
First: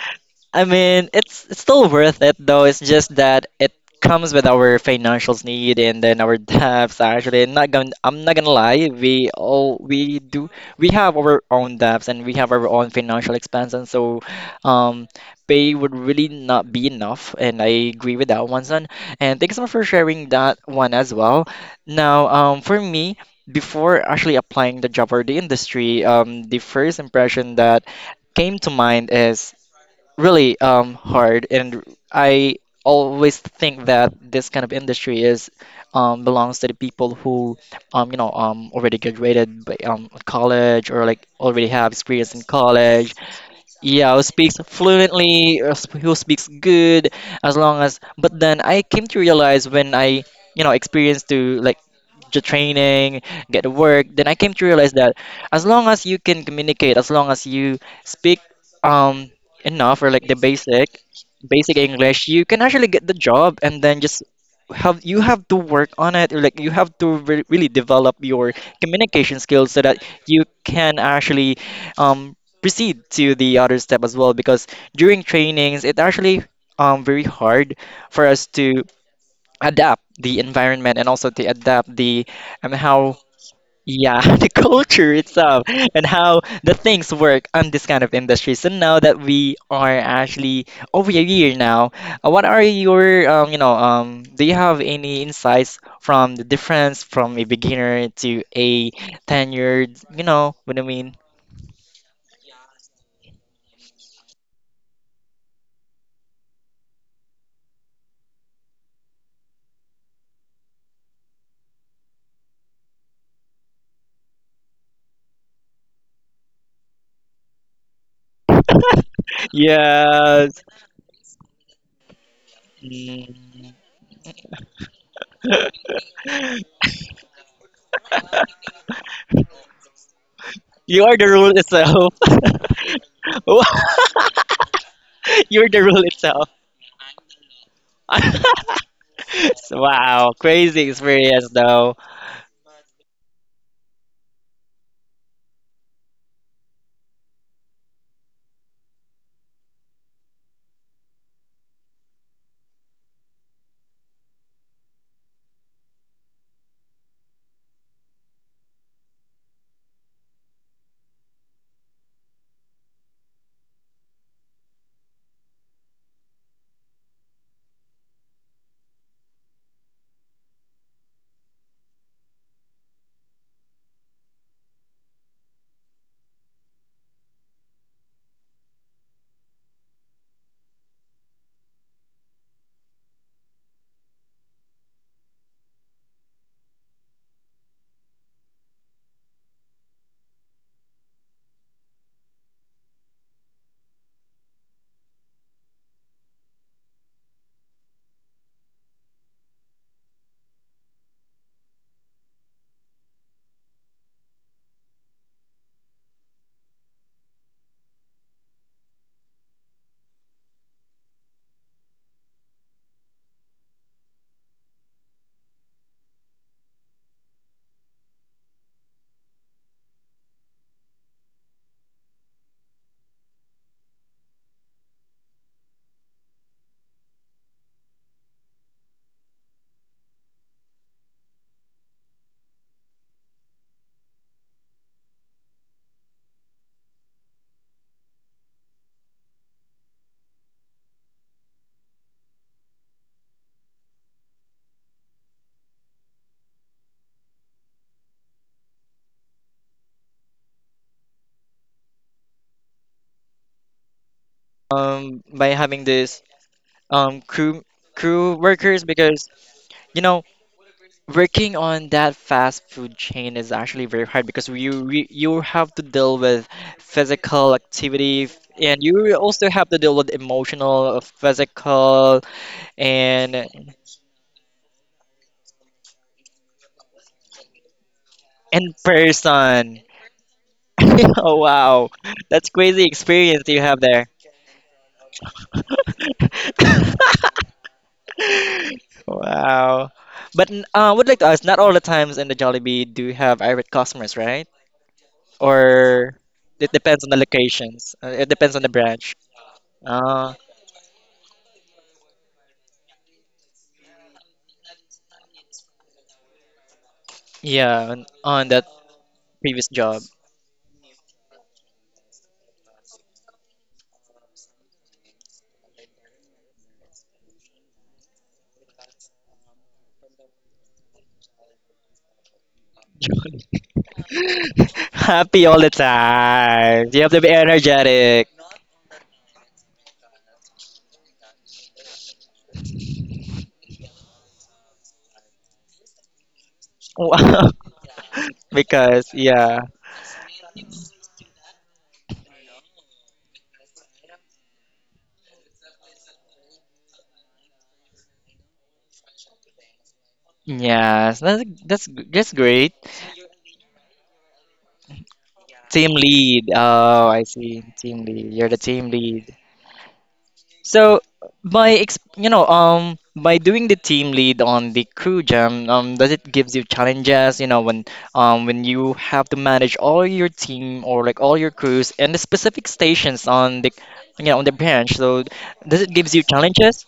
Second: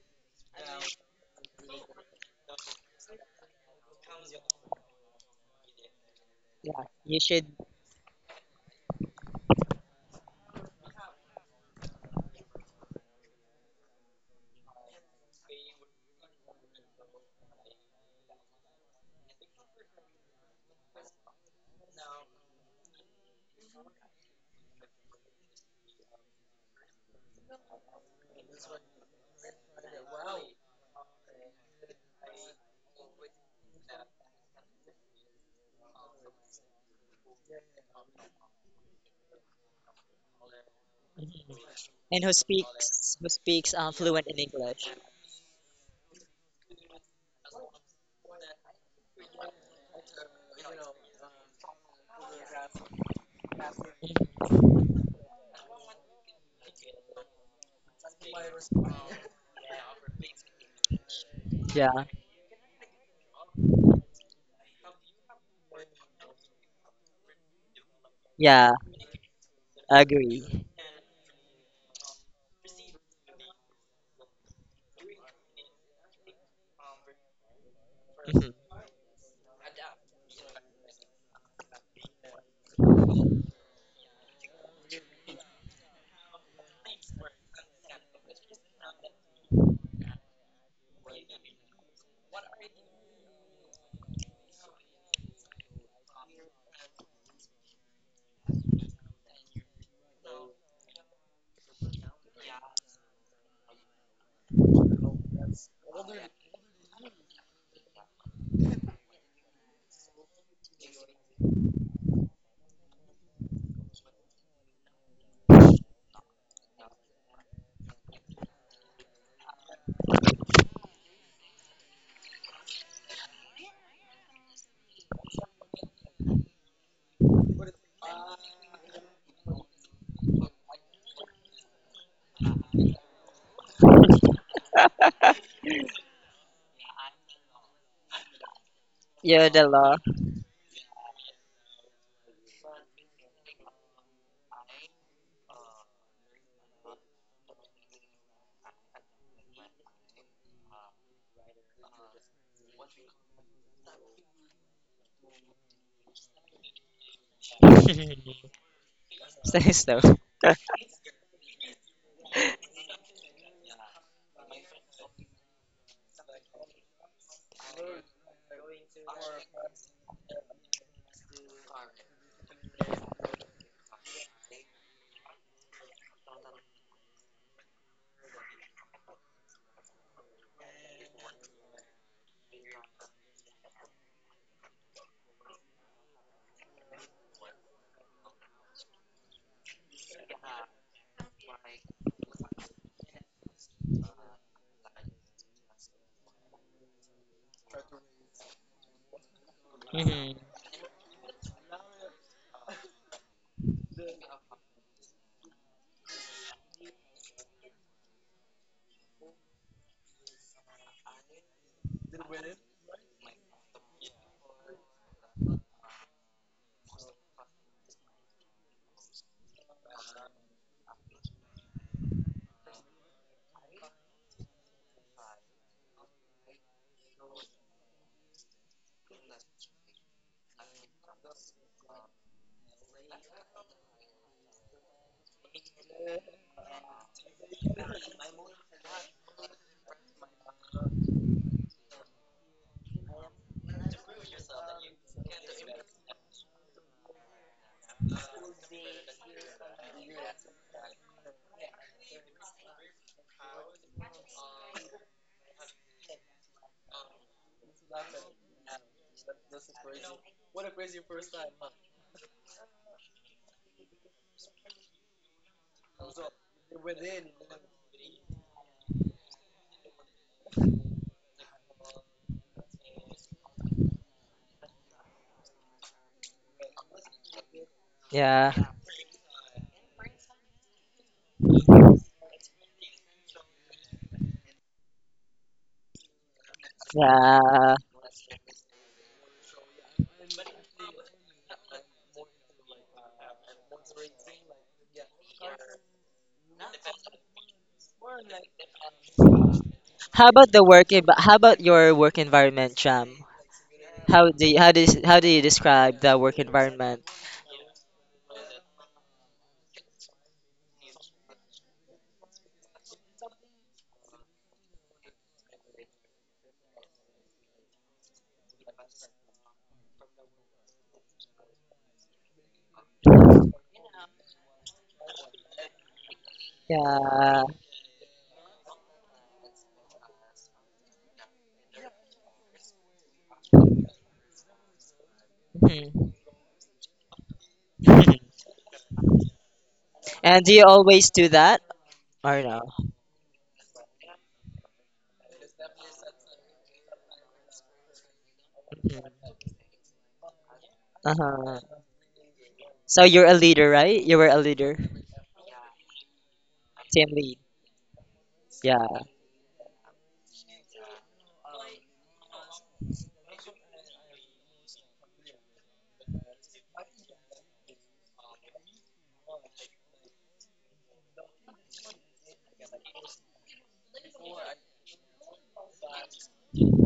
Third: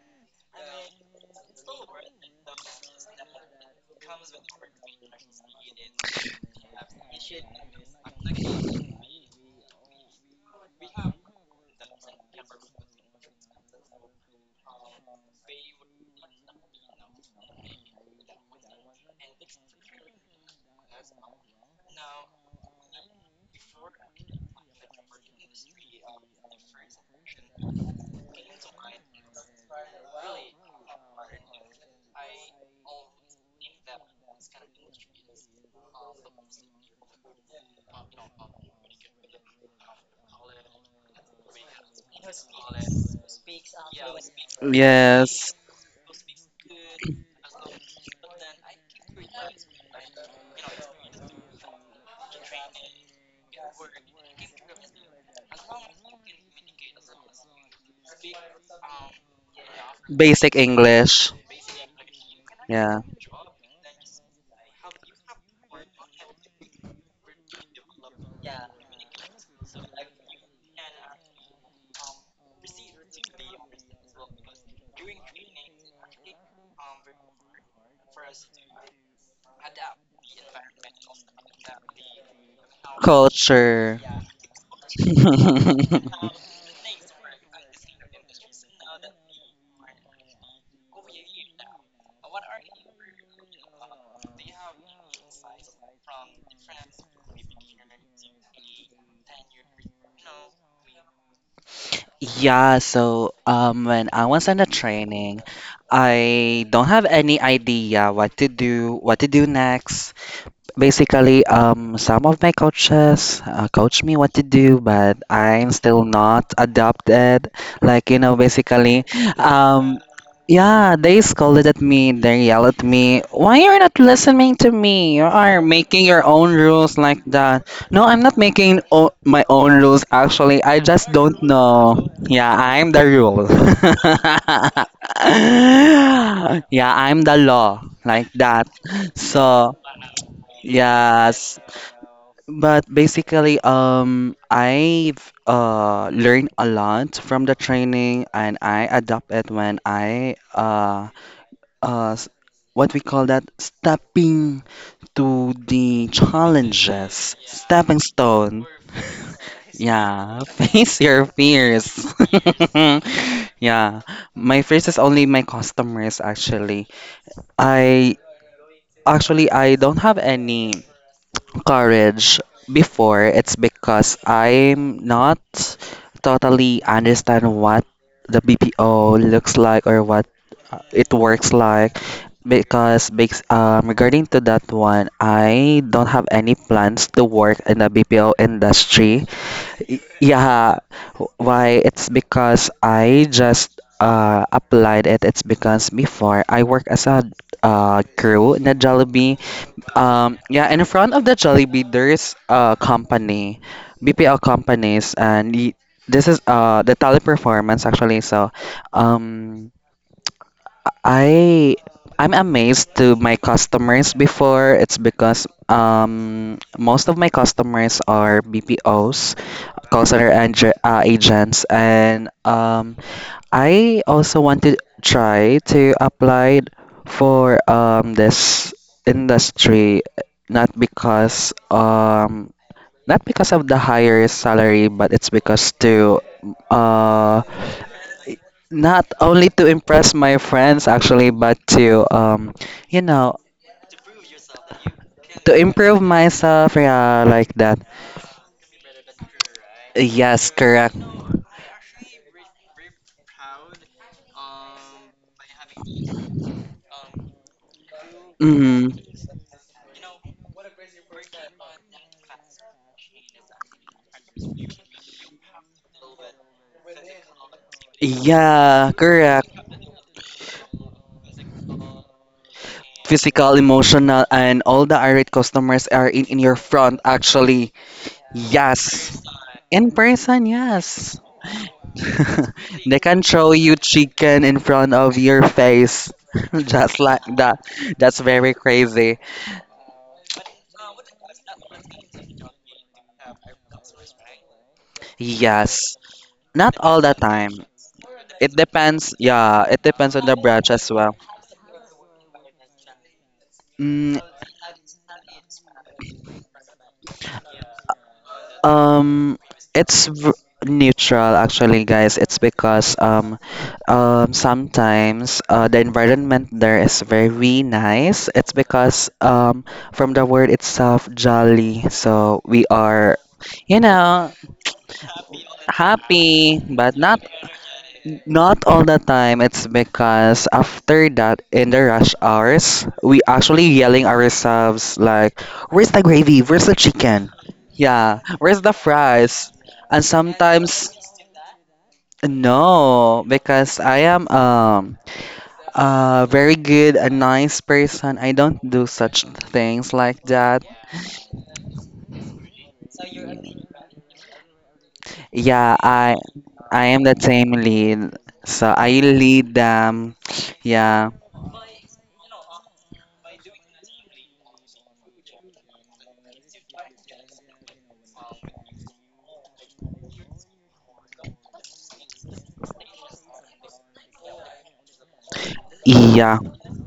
Speaker 1: I mean, it's still worth it though. It's just that it comes with our financials need and then our
Speaker 3: yeah,
Speaker 1: debts
Speaker 3: you
Speaker 1: actually.
Speaker 3: should.
Speaker 1: I'm not gonna lie, we all we do. We have our own debts and we have our own financial expenses, so um pay would really not be enough and I agree with that one son. And thanks so much for sharing that one as well. Now, for me before actually applying the job or the industry, the first impression that came to mind is really hard, and I always think that this kind of industry is belongs to the people who already graduated by, college or like
Speaker 3: Mhm.
Speaker 1: already have
Speaker 3: And
Speaker 1: experience
Speaker 3: who
Speaker 1: in college.
Speaker 3: speaks who speaks
Speaker 1: Yeah, who
Speaker 3: fluent in
Speaker 1: speaks
Speaker 3: English.
Speaker 2: Yes.
Speaker 1: fluently, who speaks good, as long as. But then I came to realize when I, you know, experienced to like the training, get the work, then
Speaker 3: Mhm.
Speaker 1: I came to realize that as long as you can communicate, as long as you speak um enough or like the
Speaker 2: Basic
Speaker 1: basic,
Speaker 2: English.
Speaker 1: basic
Speaker 3: Yeah,
Speaker 1: English, you can actually
Speaker 2: Yeah.
Speaker 1: get the job, and then just have you have to work on it, or like you have to re really develop your
Speaker 3: yeah,
Speaker 1: communication skills so that
Speaker 3: agree.
Speaker 1: you can actually um proceed to the other step as well because during trainings it actually very hard for us
Speaker 3: Mhm.
Speaker 1: to adapt the environment and also to adapt the how
Speaker 2: Culture.
Speaker 1: yeah the culture itself and how the things work on this kind of industry so now that we are actually over a year now. What are your do you have any insights from the difference from a beginner to a tenured, you know what I mean?
Speaker 2: Yeah, so when I was in the training, I don't have any idea what to do next. Basically, some of my coaches, coach me what to do, but I'm still not adopted. Like, you know, basically, um,
Speaker 1: Yeah,
Speaker 2: yeah, they scolded at me, they yelled at me, why
Speaker 1: mm,
Speaker 2: you're not listening to me? You are making your own rules like that. No, I'm not making o- my own rules, actually. I
Speaker 1: you
Speaker 2: just
Speaker 1: are the
Speaker 2: don't
Speaker 1: rule itself.
Speaker 2: know. Yeah, I'm the rule.
Speaker 1: You're the rule itself.
Speaker 2: Yeah, I'm the law, like that.
Speaker 3: You're the
Speaker 2: So,
Speaker 1: So,
Speaker 3: law.
Speaker 1: wow, crazy experience
Speaker 2: yes.
Speaker 1: though.
Speaker 2: But basically, I've learned a lot from the training, and I adopt it when I uh, s- what we call that stepping to the challenges, stepping stone.
Speaker 3: So, so.
Speaker 2: Yeah, face your fears. Yeah, my fears is only my customers actually. I I don't have any courage before, it's because I'm not totally understand what the BPO looks like or what it works like. Because bas- regarding to that one, I don't have any plans to work in the BPO industry. Y- Yeah, why? It's because I just applied it. It's because before I work as a crew in a Jollibee,
Speaker 3: Mhm.
Speaker 2: yeah, and in front of the Jollibee, there's a company, BPL companies, and y- this is the teleperformance actually. So, um, I I'm amazed to my customers before. It's because most of my customers are BPOs, call center ang- agents, and I also want to try to apply for this industry, not because not because of the higher salary, but it's because to, uh not only to impress my friends actually, but to, you know, to improve myself, yeah, like that. Yes, correct.
Speaker 1: By having this um crew crew workers
Speaker 2: Mm-hmm.
Speaker 1: because you know working on that fast food chain is actually very hard because you have to deal with physical activity and
Speaker 2: Yeah,
Speaker 1: you
Speaker 2: correct.
Speaker 1: also have to deal with emotional, physical, and
Speaker 2: Physical, emotional, and all the irate customers are in your front, actually.
Speaker 3: Yeah.
Speaker 1: in
Speaker 2: Yes.
Speaker 1: person.
Speaker 2: In person, yes.
Speaker 1: Oh wow, that's crazy
Speaker 2: They can
Speaker 1: experience
Speaker 2: throw
Speaker 1: you
Speaker 2: you
Speaker 1: have there.
Speaker 2: chicken in front of your face. Just like that.
Speaker 3: Yeah.
Speaker 2: That's very crazy.
Speaker 1: Wow. But I would like to ask, not all the times in the Jollibee do you have irate customers, right?
Speaker 2: Yes.
Speaker 1: Or it
Speaker 2: Not all
Speaker 1: depends on
Speaker 2: the
Speaker 1: the
Speaker 2: time.
Speaker 1: locations. It
Speaker 2: It
Speaker 1: depends on the branch.
Speaker 2: depends. Yeah, it depends on
Speaker 1: Uh,
Speaker 2: the branch as well.
Speaker 3: How about your work environment, Cham?
Speaker 2: Mm.
Speaker 3: How do you describe the work environment?
Speaker 1: yeah, on that
Speaker 2: Um,
Speaker 1: previous job.
Speaker 2: it's v- neutral actually, guys. It's because sometimes the environment there is very nice. It's because from the word itself, jolly. So we are, you know,
Speaker 1: Happy all the
Speaker 2: happy,
Speaker 1: time.
Speaker 2: but
Speaker 1: You have to
Speaker 2: not
Speaker 1: be
Speaker 3: Yeah.
Speaker 1: energetic.
Speaker 2: not all the time. It's because after that, in the rush hours, we actually yelling ourselves like, "Where's the
Speaker 3: Mhm.
Speaker 2: gravy? Where's the chicken?
Speaker 1: Wow.
Speaker 2: Yeah, where's the
Speaker 1: Because
Speaker 2: fries?"
Speaker 1: yeah.
Speaker 2: And
Speaker 3: And do you
Speaker 2: sometimes
Speaker 3: always do that or no?
Speaker 2: no, because I am a very good, a nice person. I don't do such
Speaker 3: Mhm.
Speaker 2: things like that.
Speaker 1: Yes,
Speaker 3: Uh-huh.
Speaker 1: that's great.
Speaker 3: So you're a leader, right? You were a leader,
Speaker 2: Yeah,
Speaker 1: Team lead.
Speaker 2: I am
Speaker 1: Oh,
Speaker 3: team
Speaker 2: the
Speaker 1: I
Speaker 3: lead.
Speaker 1: see.
Speaker 2: team
Speaker 1: Team
Speaker 2: lead,
Speaker 1: lead. You're the
Speaker 2: so
Speaker 1: team
Speaker 2: I
Speaker 3: Yeah.
Speaker 1: lead.
Speaker 2: lead them.
Speaker 1: So
Speaker 2: Yeah.
Speaker 1: by ex you know, by doing the team lead on the crew jam, does it gives you challenges, you know, when you have to manage all your team or like all your crews and the specific stations on the you know on the branch. So does it gives you
Speaker 2: Yeah,
Speaker 1: challenges?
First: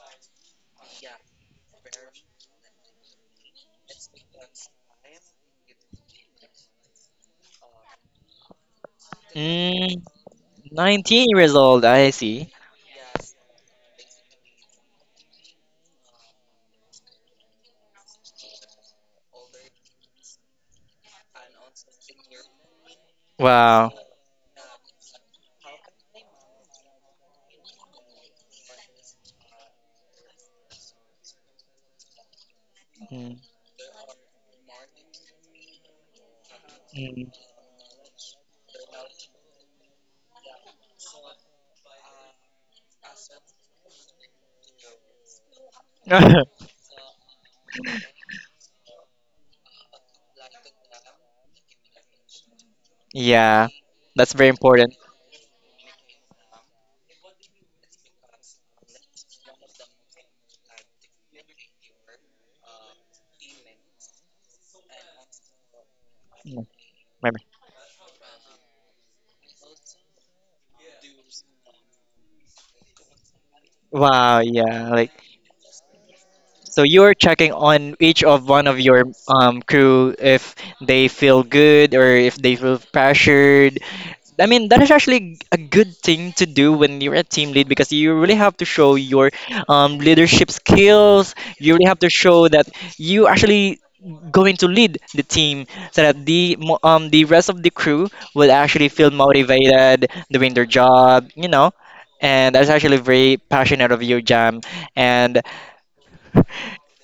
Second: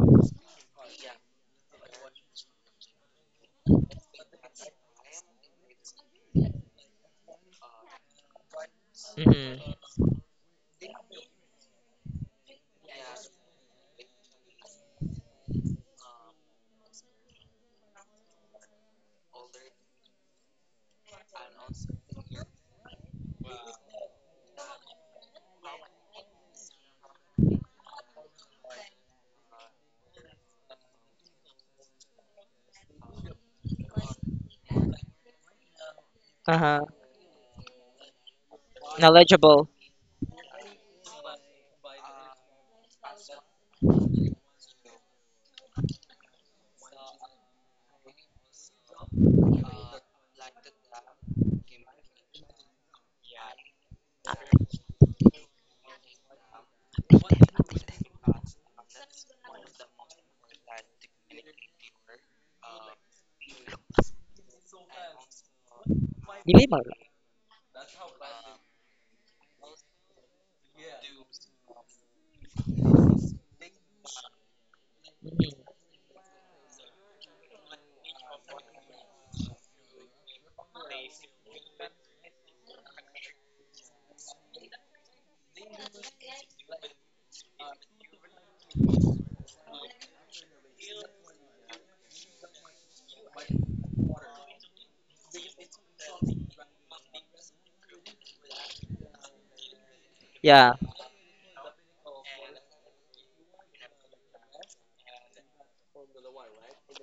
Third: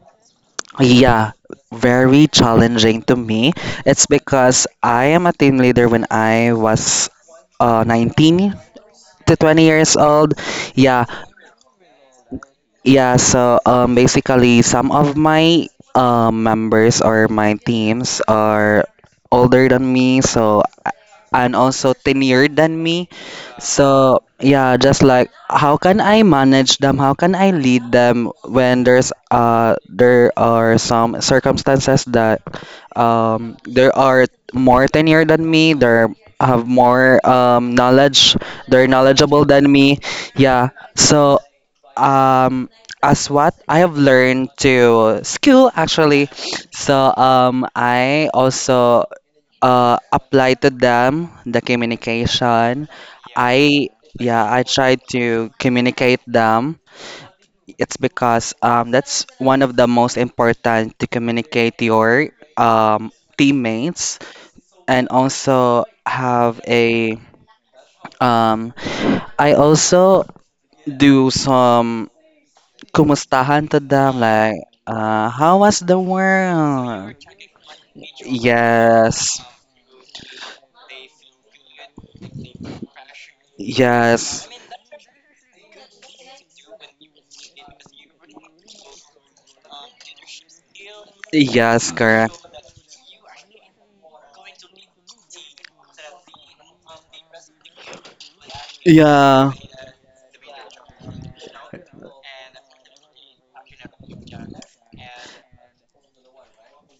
Speaker 2: yeah, very challenging to me. It's because I am a team leader when I was 19 to 20 years
Speaker 1: Mm,
Speaker 3: Hmm.
Speaker 2: old. Yeah.
Speaker 1: 19 years old, I see.
Speaker 2: Yeah, so basically, some of my members or my teams are older than me, so, and also tenured than me.
Speaker 1: Wow.
Speaker 2: So yeah, just like how can I manage them? How can I lead them when there's there are some circumstances that
Speaker 1: Mm,
Speaker 2: there are more tenured than me. They have
Speaker 3: Uh-huh.
Speaker 2: more
Speaker 1: mm.
Speaker 2: knowledge. They're knowledgeable
Speaker 3: Knowledgeable.
Speaker 2: than me. Yeah. So um as what I have learned to skill actually. So I also apply to them the communication.
Speaker 1: Yeah,
Speaker 2: I
Speaker 1: that's very
Speaker 2: yeah, I
Speaker 1: important.
Speaker 2: try to communicate them. It's because that's one of the most important to communicate your um teammates and also
Speaker 3: You
Speaker 2: have
Speaker 3: need more.
Speaker 2: a
Speaker 1: Mm,
Speaker 2: um I also do some Kumustahan to them?
Speaker 1: wow,
Speaker 2: Like,
Speaker 1: yeah. Like
Speaker 2: how
Speaker 3: Mhm.
Speaker 2: was the
Speaker 1: so you're
Speaker 2: world?
Speaker 1: checking on each of one of your
Speaker 2: Yes,
Speaker 1: crew if they feel good or if they feel pressured. I
Speaker 2: yes,
Speaker 1: mean, that is actually a good thing to do when you're a team lead because you really have to show your leadership skills. You really
Speaker 2: yes,
Speaker 1: have to
Speaker 2: correct.
Speaker 1: show that you actually going to lead the team so that the the rest of the crew will actually feel
Speaker 2: Yeah,
Speaker 1: motivated doing their
Speaker 3: Yeah.
Speaker 1: job, you know. And that's actually very passionate of you, Jam. And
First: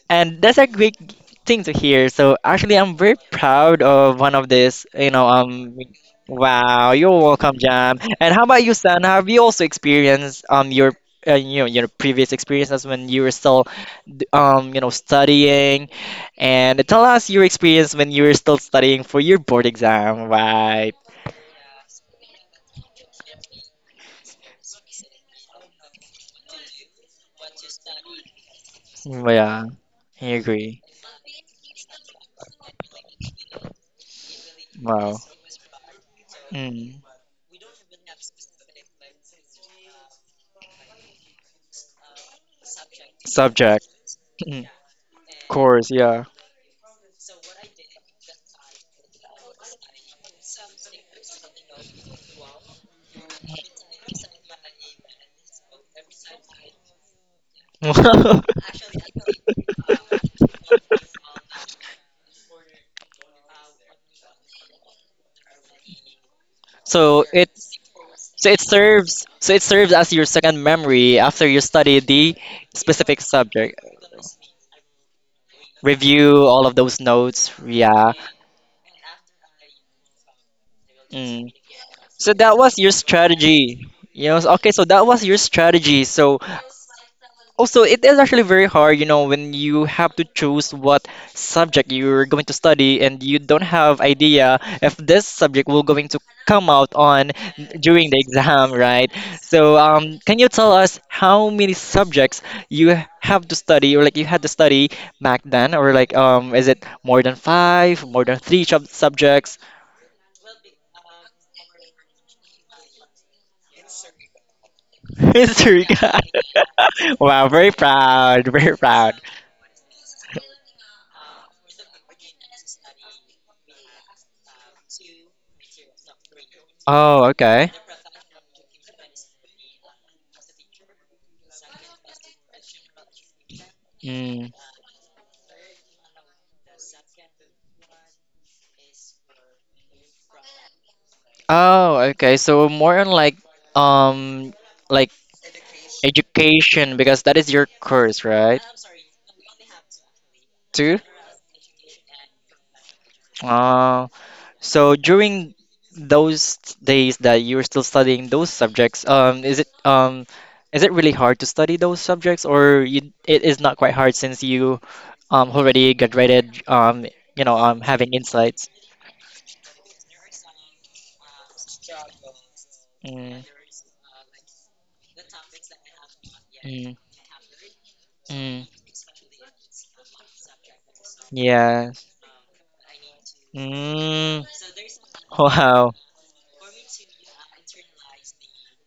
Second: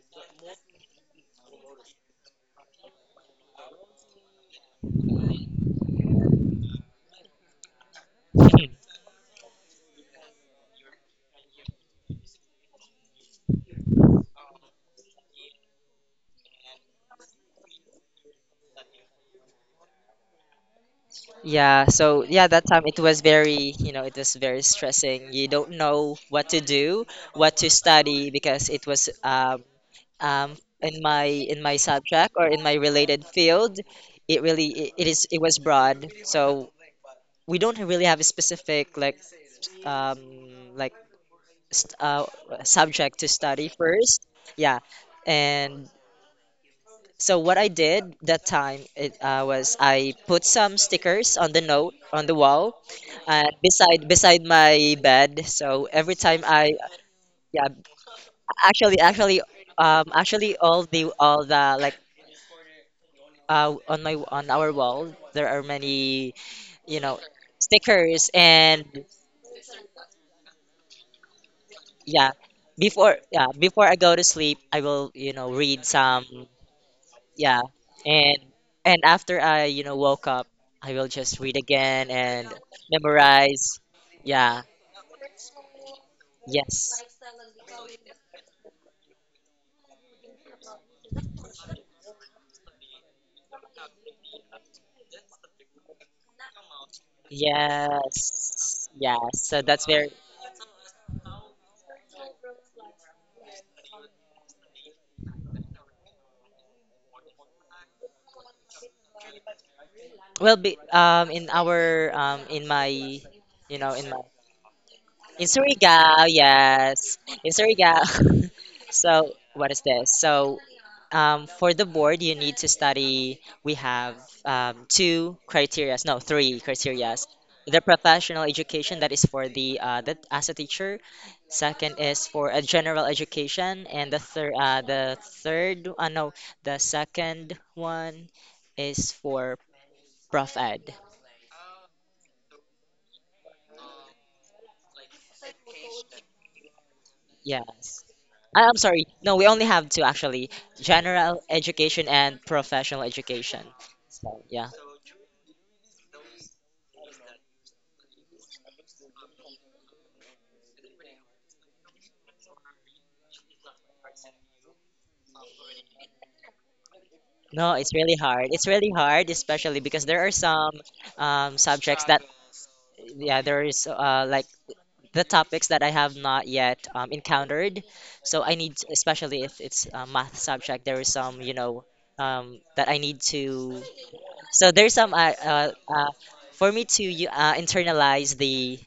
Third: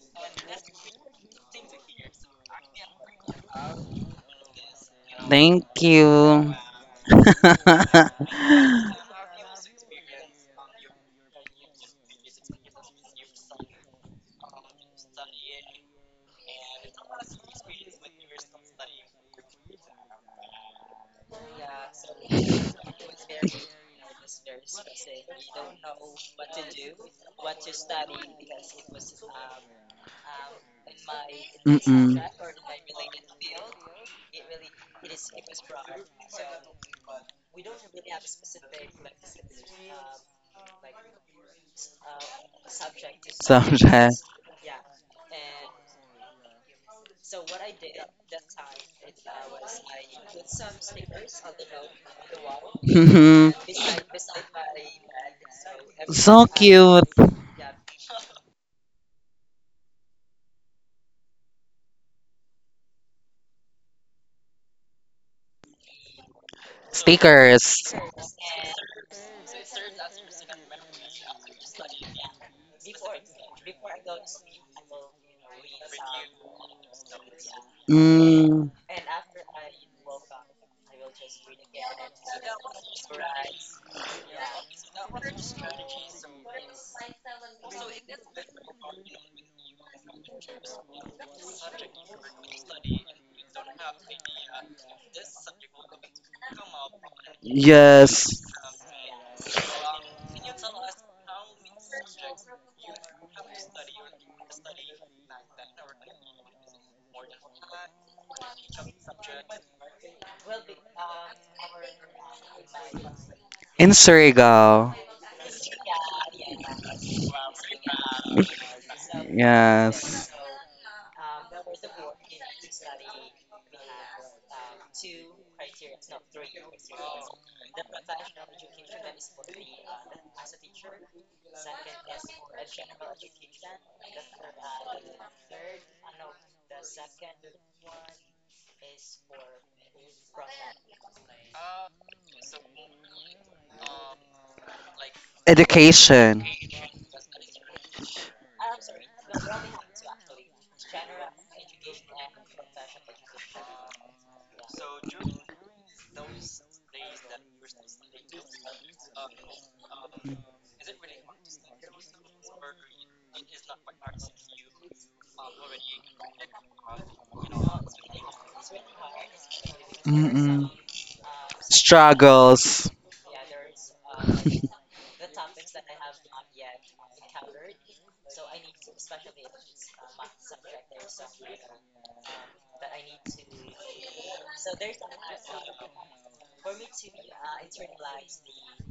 Speaker 1: And that's a great thing to hear. So actually, I'm very proud of one of this. You know,
Speaker 2: thank you.
Speaker 1: wow, you're welcome, Jam. And how about you, San? Have you also experienced your you know your previous experiences when you were still you know studying? And tell us your experience when you were still studying for your board exam, right?
Speaker 3: Yeah, so yeah, that time it was very stressing. You don't know what to do, what to study, because it was
Speaker 1: Yeah, I
Speaker 3: um,
Speaker 1: agree.
Speaker 3: in my
Speaker 2: Mm-mm.
Speaker 3: subject or in my related field. it really it, it
Speaker 1: Wow.
Speaker 3: is it was broad. So
Speaker 1: Mm.
Speaker 3: we don't really have a specific um, like st subject to study
Speaker 1: Subject.
Speaker 2: Subject.
Speaker 3: first.
Speaker 1: Mm.
Speaker 3: Yeah, and
Speaker 1: Course, yeah.
Speaker 3: so what I did that time it was I put some stickers on the note on the wall
Speaker 2: Hmm.
Speaker 3: and beside my bed. So every time I yeah actually actually actually all the on my on our wall there are many you know
Speaker 1: So it
Speaker 2: Stickers.
Speaker 3: stickers and
Speaker 1: so it serves as your second memory after you study
Speaker 3: yeah
Speaker 1: the
Speaker 3: before
Speaker 1: specific
Speaker 3: yeah
Speaker 1: subject.
Speaker 3: before I go to sleep, I will read some.
Speaker 1: Review all of those notes.
Speaker 3: Yeah.
Speaker 1: Yeah.
Speaker 3: And
Speaker 2: Mm,
Speaker 3: and after I woke up, I will just
Speaker 1: Mm.
Speaker 3: read again
Speaker 1: So
Speaker 3: and
Speaker 1: that was your
Speaker 3: memorize.
Speaker 1: strategy. You know,
Speaker 3: Yeah.
Speaker 1: okay, so that was your strategy. So
Speaker 3: Yes.
Speaker 1: also, it is actually very hard, you know, when you have to choose what subject you're going to study and you don't have idea if this subject will going to come out on during the
Speaker 2: yes.
Speaker 1: exam,
Speaker 3: Yes.
Speaker 1: right?
Speaker 3: Yes. So
Speaker 1: So,
Speaker 3: that's very
Speaker 1: can you tell us how many subjects you have to study or like you had to study back then or like is it more than five, more than three subjects?
Speaker 3: well. Be in our in my you
Speaker 2: In
Speaker 3: know
Speaker 2: Surigao.
Speaker 3: In
Speaker 1: History guy.
Speaker 3: Surigao, yes.
Speaker 1: Wow,
Speaker 3: In Surigao.
Speaker 1: very proud.
Speaker 3: So, what is this?
Speaker 2: Yes.
Speaker 3: So, for the board, you need to study. We have two criterias, no, three
Speaker 1: Oh,
Speaker 3: criterias.
Speaker 1: okay.
Speaker 3: The professional education, that is for the, that, as a teacher. Second is for a general education, and
Speaker 1: Mm.
Speaker 3: the third, no, the second one is for prof ed.
Speaker 1: Oh, okay. So more on like um like
Speaker 2: Education.
Speaker 1: education because that is your
Speaker 3: Yes.
Speaker 1: course, right?
Speaker 3: I'm sorry. No, we only have two actually:
Speaker 1: Too?
Speaker 3: general education and professional education.
Speaker 1: Uh,
Speaker 3: So yeah,
Speaker 1: so during those days that you're still studying those subjects, is it really hard to study those subjects or you, it is not quite hard since you already graduated
Speaker 3: no, it's
Speaker 1: having
Speaker 3: really hard. It's
Speaker 1: insights.
Speaker 3: really hard, especially because there are some subjects that,
Speaker 2: Struggles.
Speaker 3: yeah,
Speaker 1: Mm,
Speaker 3: there is, like the topics that I have not yet
Speaker 1: mm,
Speaker 3: encountered. So I
Speaker 1: mm,
Speaker 3: need, especially if it's a math subject, there is some, you know,
Speaker 1: yeah.
Speaker 3: um, that I need to.
Speaker 1: Mm,
Speaker 3: So there's some
Speaker 1: wow.
Speaker 3: for me to internalize the,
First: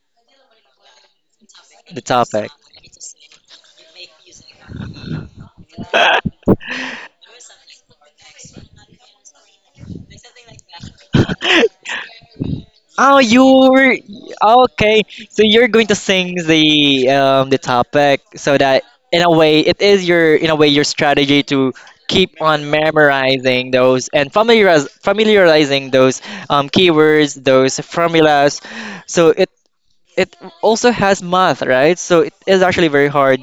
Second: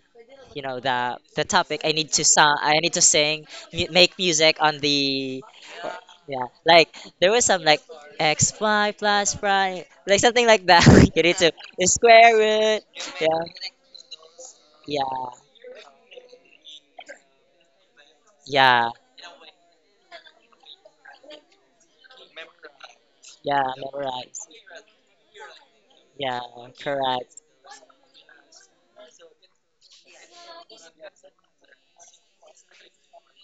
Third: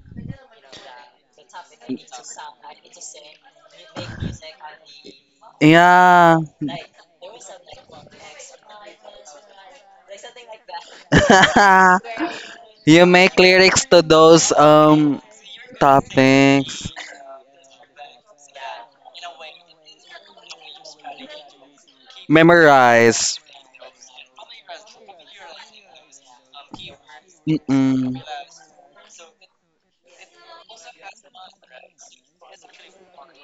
Speaker 3: the topic. I
Speaker 1: The
Speaker 3: need to
Speaker 1: topic.
Speaker 3: song, I need to sing, make music on the.
Speaker 2: Yeah.
Speaker 3: Yeah, like there was some, like, x y plus y, like something like that you need to the square root.
Speaker 2: You
Speaker 1: Oh,
Speaker 2: make
Speaker 3: Yeah,
Speaker 1: you
Speaker 2: lyrics
Speaker 1: were
Speaker 2: to those
Speaker 1: okay.
Speaker 3: yeah,
Speaker 1: So you're going to sing
Speaker 2: topics.
Speaker 1: the topic so that
Speaker 3: yeah,
Speaker 1: in a way it is your in a way your strategy to keep on
Speaker 2: Memorize.
Speaker 3: yeah,
Speaker 1: memorizing those and
Speaker 3: memorize.
Speaker 1: familiarizing those
Speaker 3: Yeah,
Speaker 1: keywords,
Speaker 3: correct.
Speaker 1: those
Speaker 2: Mm-mm.
Speaker 1: formulas. So it also has math, right? So it is actually very hard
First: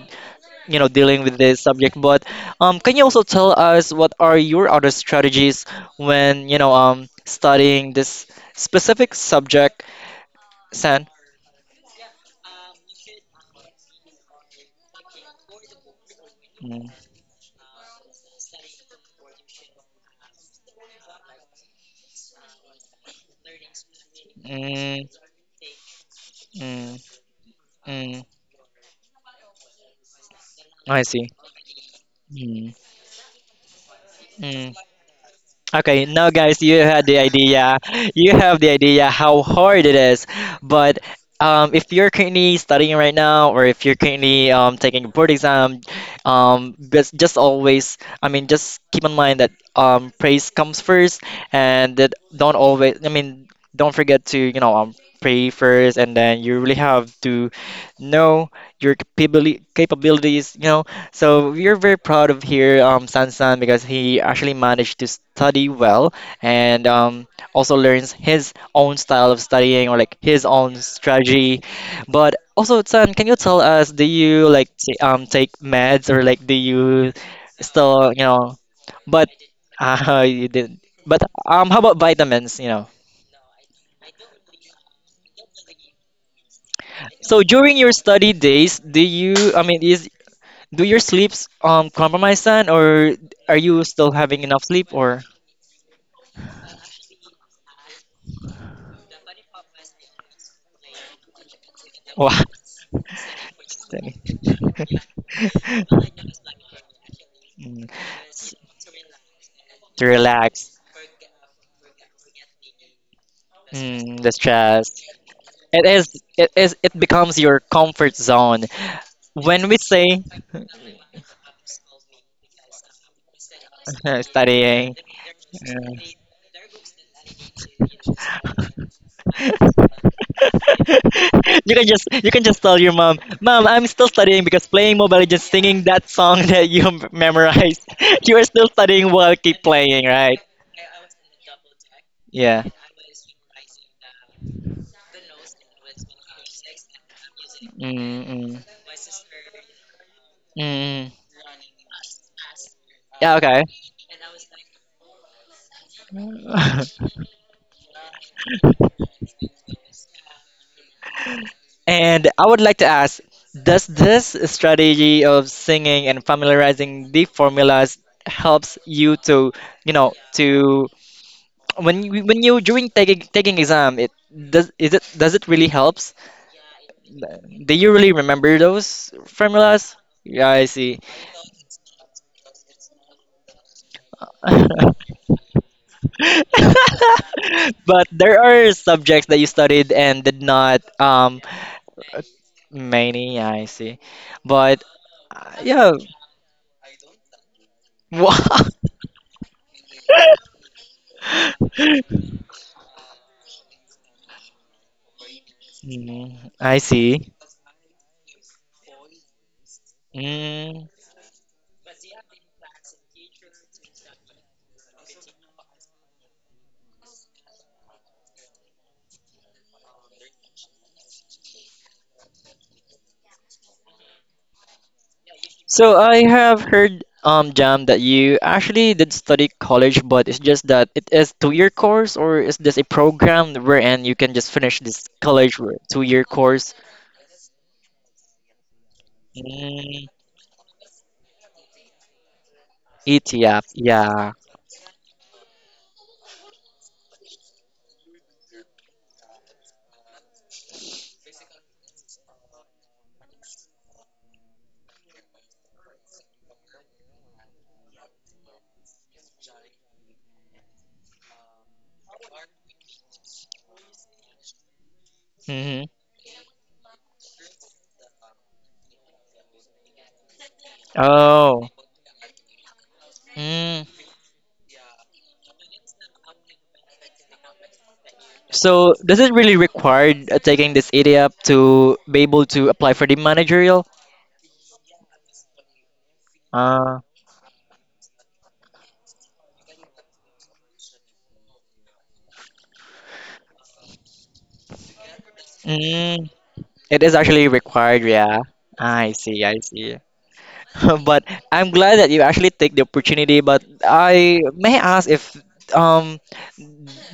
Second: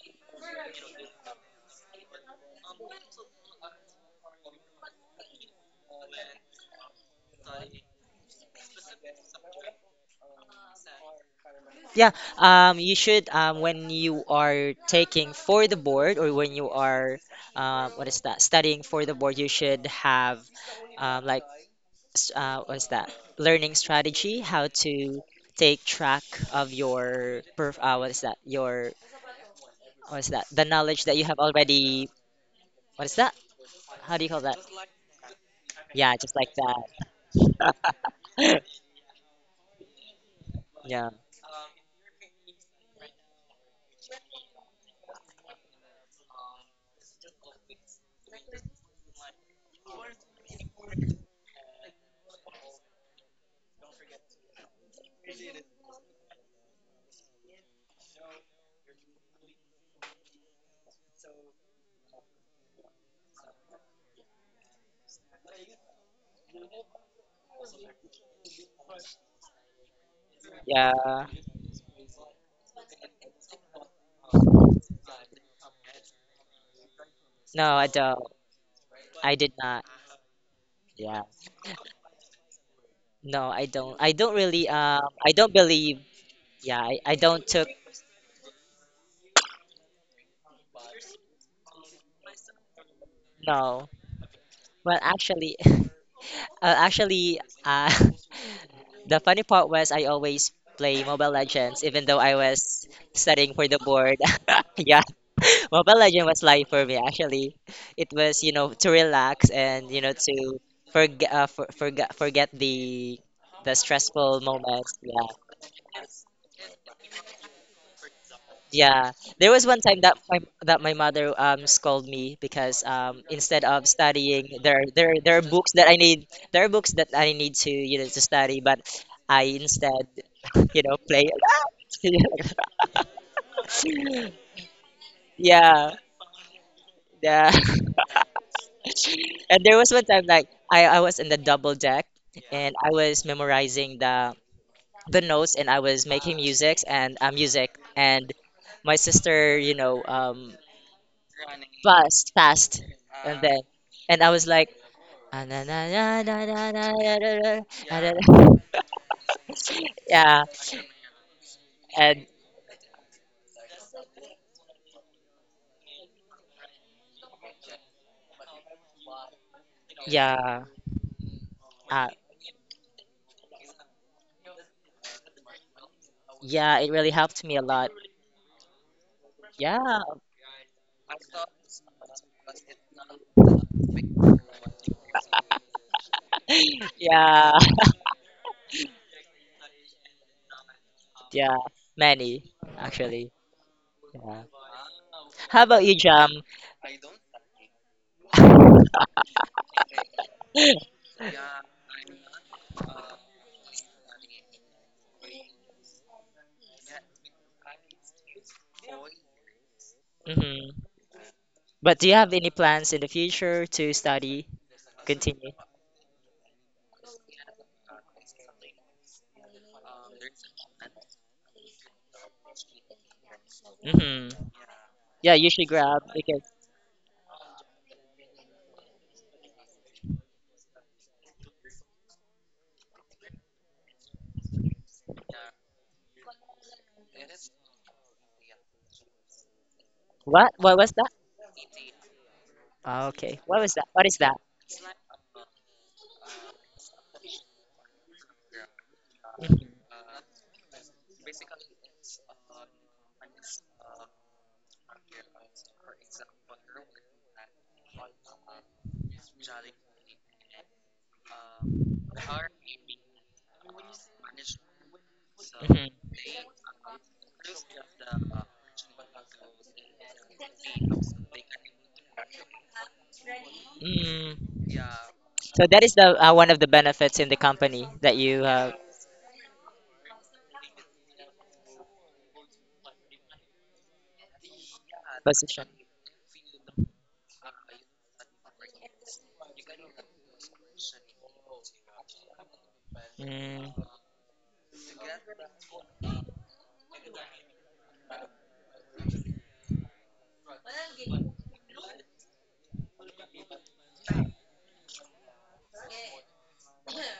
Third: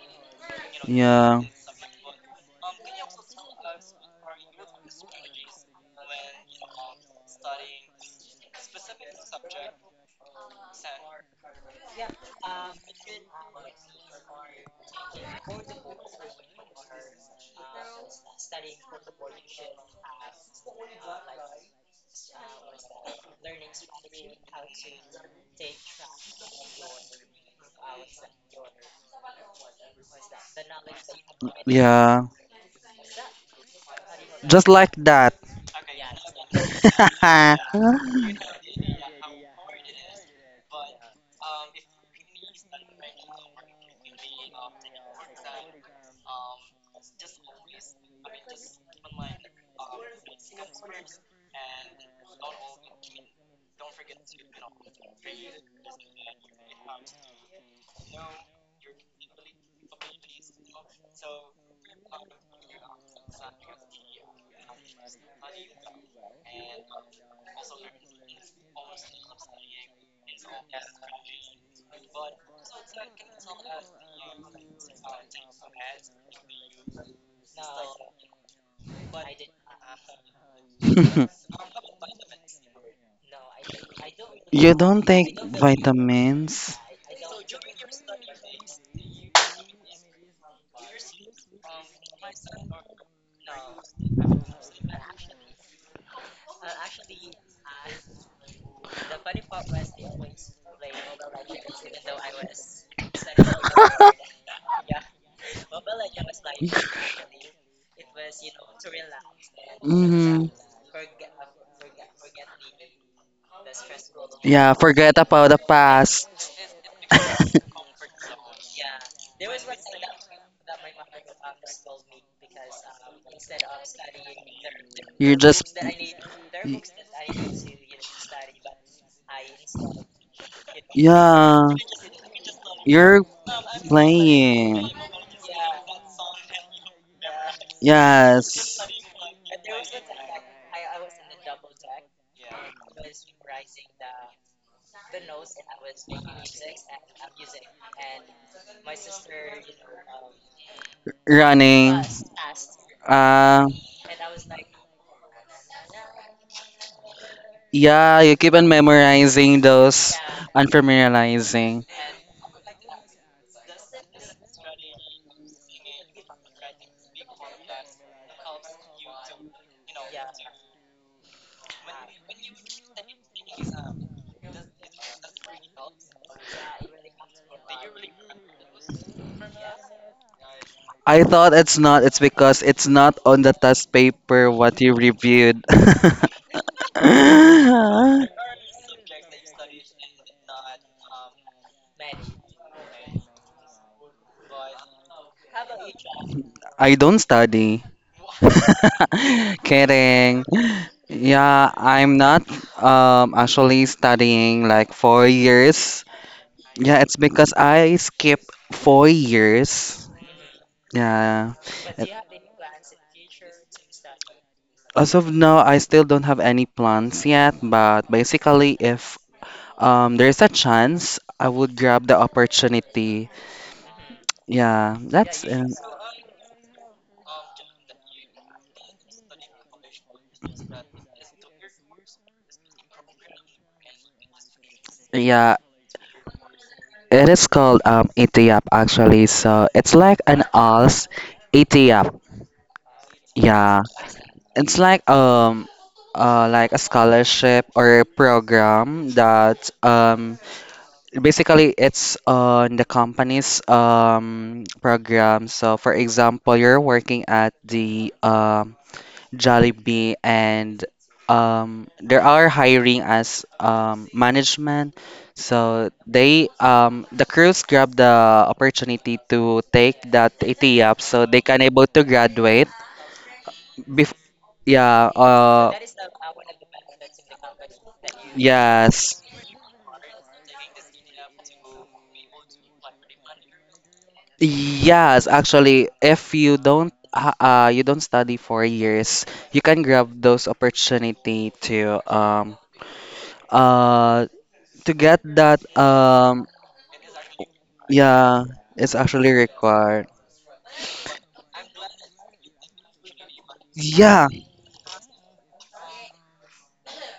Speaker 1: you know dealing with
Speaker 2: Yeah.
Speaker 1: this subject but can you also tell us what are your other strategies when you know studying this specific subject san
Speaker 3: Yeah, you should, when you are taking for the board, or when you
Speaker 1: mm,
Speaker 3: are, what is that, studying for the board, you should have, like, what's that, learning strategy how
Speaker 1: mm,
Speaker 3: to take track of
Speaker 1: mm,
Speaker 3: your perf what
Speaker 1: mm.
Speaker 3: is that, your, what's that, the
Speaker 1: I
Speaker 3: knowledge that you
Speaker 1: see
Speaker 3: have already,
Speaker 2: Yeah.
Speaker 1: mm,
Speaker 3: what is that, how do you call that.
Speaker 2: Just
Speaker 1: mm.
Speaker 2: like that.
Speaker 1: Okay,
Speaker 3: Yeah,
Speaker 1: now
Speaker 3: just like
Speaker 1: guys, you
Speaker 3: that.
Speaker 1: had the idea. You have the idea how hard it is. But
Speaker 3: Yeah,
Speaker 1: If you're currently studying right now, or if you're currently taking a board exam, just always, I mean, just keep in mind that praise comes first, and that don't always, I mean, don't forget to, pray first, and then you really have to know your capabilities, you know, so we're very proud of here, Sansan, because he actually managed to study well and also learns his own style of studying or like his own
Speaker 3: yeah.
Speaker 1: strategy. But also, San, can you tell us, do you like t take meds or like do you
Speaker 3: No, I
Speaker 1: still,
Speaker 3: don't,
Speaker 1: you know? But
Speaker 3: I did not.
Speaker 1: You did. Not But
Speaker 3: Yeah,
Speaker 1: um, how about vitamins, you know?
Speaker 3: no, I don't, I don't really,
Speaker 2: You don't take
Speaker 3: I don't believe.
Speaker 2: vitamins?
Speaker 3: Yeah, I
Speaker 1: So
Speaker 3: don't took.
Speaker 1: during your study days, do you, I mean, is do your sleeps compromise, San, or are you
Speaker 3: No.
Speaker 1: still having enough sleep
Speaker 3: Well,
Speaker 1: or?
Speaker 3: actually actually the funny part was I always play Mobile Legends even though
Speaker 1: Wow,
Speaker 3: I was studying for the
Speaker 1: dang
Speaker 3: board.
Speaker 1: it.
Speaker 3: Yeah. Mobile Legend was life for me actually.
Speaker 1: Mm,
Speaker 3: It was, you know, to relax and, you
Speaker 1: to
Speaker 3: know, to
Speaker 2: Hmm.
Speaker 1: relax,
Speaker 3: forget forget the
Speaker 1: mm, the
Speaker 3: stressful
Speaker 2: Yeah,
Speaker 1: stress.
Speaker 3: moments.
Speaker 2: forget
Speaker 3: Yeah.
Speaker 2: about the
Speaker 1: It is,
Speaker 2: past.
Speaker 1: it is, it becomes your comfort zone.
Speaker 3: Yeah, there
Speaker 1: When
Speaker 3: was
Speaker 1: we
Speaker 3: one time that
Speaker 1: say
Speaker 3: my that my mother scolded me because instead of studying, there
Speaker 1: studying.
Speaker 3: there
Speaker 2: You
Speaker 3: there are books
Speaker 2: just.
Speaker 3: that I need, there are books that I need to, you know, to study, but I instead you know, play.
Speaker 2: Yeah,
Speaker 1: You can just tell your
Speaker 2: you're
Speaker 1: mom, Mom, I'm still studying because
Speaker 2: playing.
Speaker 1: playing Mobile Legends, singing
Speaker 3: Yeah,
Speaker 1: that song that you
Speaker 3: yeah.
Speaker 1: memorized, you are still
Speaker 2: Yes,
Speaker 1: studying while
Speaker 3: And
Speaker 1: keep
Speaker 3: there was one
Speaker 1: playing,
Speaker 3: time
Speaker 1: right?
Speaker 3: like I was in the double deck,
Speaker 1: Yeah.
Speaker 3: and I was memorizing the notes, and I was making music and music. And
Speaker 1: Mm-mm.
Speaker 3: my sister, you know,
Speaker 1: Mm-mm.
Speaker 2: running.
Speaker 3: fast, fast.
Speaker 1: Yeah.
Speaker 3: And then,
Speaker 2: Uh,
Speaker 1: Okay.
Speaker 3: and I was like, "Ah, na, na, na, na, na, na, na, na, na, na,
Speaker 2: yeah, you keep
Speaker 3: na,
Speaker 2: on
Speaker 3: na."
Speaker 2: memorizing those
Speaker 3: Yeah,
Speaker 2: and familiarizing.
Speaker 3: and
Speaker 1: And I would like to ask, does this strategy of singing and familiarizing the formulas helps you to, you know,
Speaker 3: yeah,
Speaker 1: to when
Speaker 3: uh,
Speaker 1: you, when you during taking exam, it does is it does it really helps?
Speaker 3: yeah, it really helped me a
Speaker 1: Do
Speaker 3: lot.
Speaker 1: you really remember those formulas?
Speaker 3: Yeah,
Speaker 1: Yeah, I see.
Speaker 2: I thought it's not. It's because it's not on the test paper what you reviewed.
Speaker 3: yeah,
Speaker 1: But there are subjects that you studied and did not
Speaker 3: yeah, many actually.
Speaker 1: many, I see.
Speaker 3: Yeah.
Speaker 1: But uh,
Speaker 3: How about
Speaker 1: yeah,
Speaker 3: you, Jam?
Speaker 2: I don't study. Kidding. Yeah, I'm
Speaker 1: wow.
Speaker 2: not actually studying like 4 years.
Speaker 1: Mm, I
Speaker 2: Yeah, it's
Speaker 1: see.
Speaker 2: because I skipped 4 years.
Speaker 3: Hmm.
Speaker 1: Mm.
Speaker 2: Yeah.
Speaker 3: But do
Speaker 2: It-
Speaker 3: you have any plans in the future to study?
Speaker 2: as of
Speaker 3: Continue.
Speaker 2: now, I still don't have any plans yet, but basically, if there's a chance, I would grab the opportunity.
Speaker 3: Hmm.
Speaker 2: Yeah,
Speaker 3: Yeah,
Speaker 2: that's
Speaker 3: you should
Speaker 1: So
Speaker 3: grab
Speaker 1: I
Speaker 3: because
Speaker 1: have heard, Jam, that you actually did study college, but it's just that it is two-year course, or is this a program wherein you can just finish this
Speaker 2: yeah.
Speaker 1: college with two-year course?
Speaker 2: It is called ETIAP actually, so it's
Speaker 1: Mm,
Speaker 2: like an
Speaker 3: what? What was that?
Speaker 2: ALS. ETIAP.
Speaker 3: Okay. What
Speaker 1: ETF,
Speaker 3: was
Speaker 2: Yeah,
Speaker 3: that? What is
Speaker 1: yeah.
Speaker 3: that?
Speaker 2: it's like a scholarship or a program
Speaker 3: Mhm.
Speaker 2: that basically it's on the company's program. So for example, you're working at the Jollibee, and they are hiring as management.
Speaker 1: Yeah.
Speaker 3: Mhm.
Speaker 2: So
Speaker 1: Hmm.
Speaker 2: they the crews grab the opportunity to take that ATE up, so they can
Speaker 1: Oh.
Speaker 2: able to graduate.
Speaker 1: Mm.
Speaker 2: Bef-
Speaker 3: Mm.
Speaker 2: yeah,
Speaker 3: So
Speaker 2: uh,
Speaker 3: that is the one of the benefits in the company that you have
Speaker 1: So
Speaker 2: yes.
Speaker 1: does it really require taking this ETF to be able to apply for the managerial?
Speaker 2: Yes,
Speaker 3: position.
Speaker 2: actually, if you don't
Speaker 1: Uh,
Speaker 2: you don't study for years, you can grab those opportunity
Speaker 3: Mm.
Speaker 2: uh to get that
Speaker 1: mm, it is actually required, yeah.
Speaker 2: yeah, it's
Speaker 1: I
Speaker 2: actually
Speaker 1: see, I see.
Speaker 2: required.
Speaker 1: But I'm glad that you actually take the opportunity. But
Speaker 2: Yeah,
Speaker 1: I may ask if um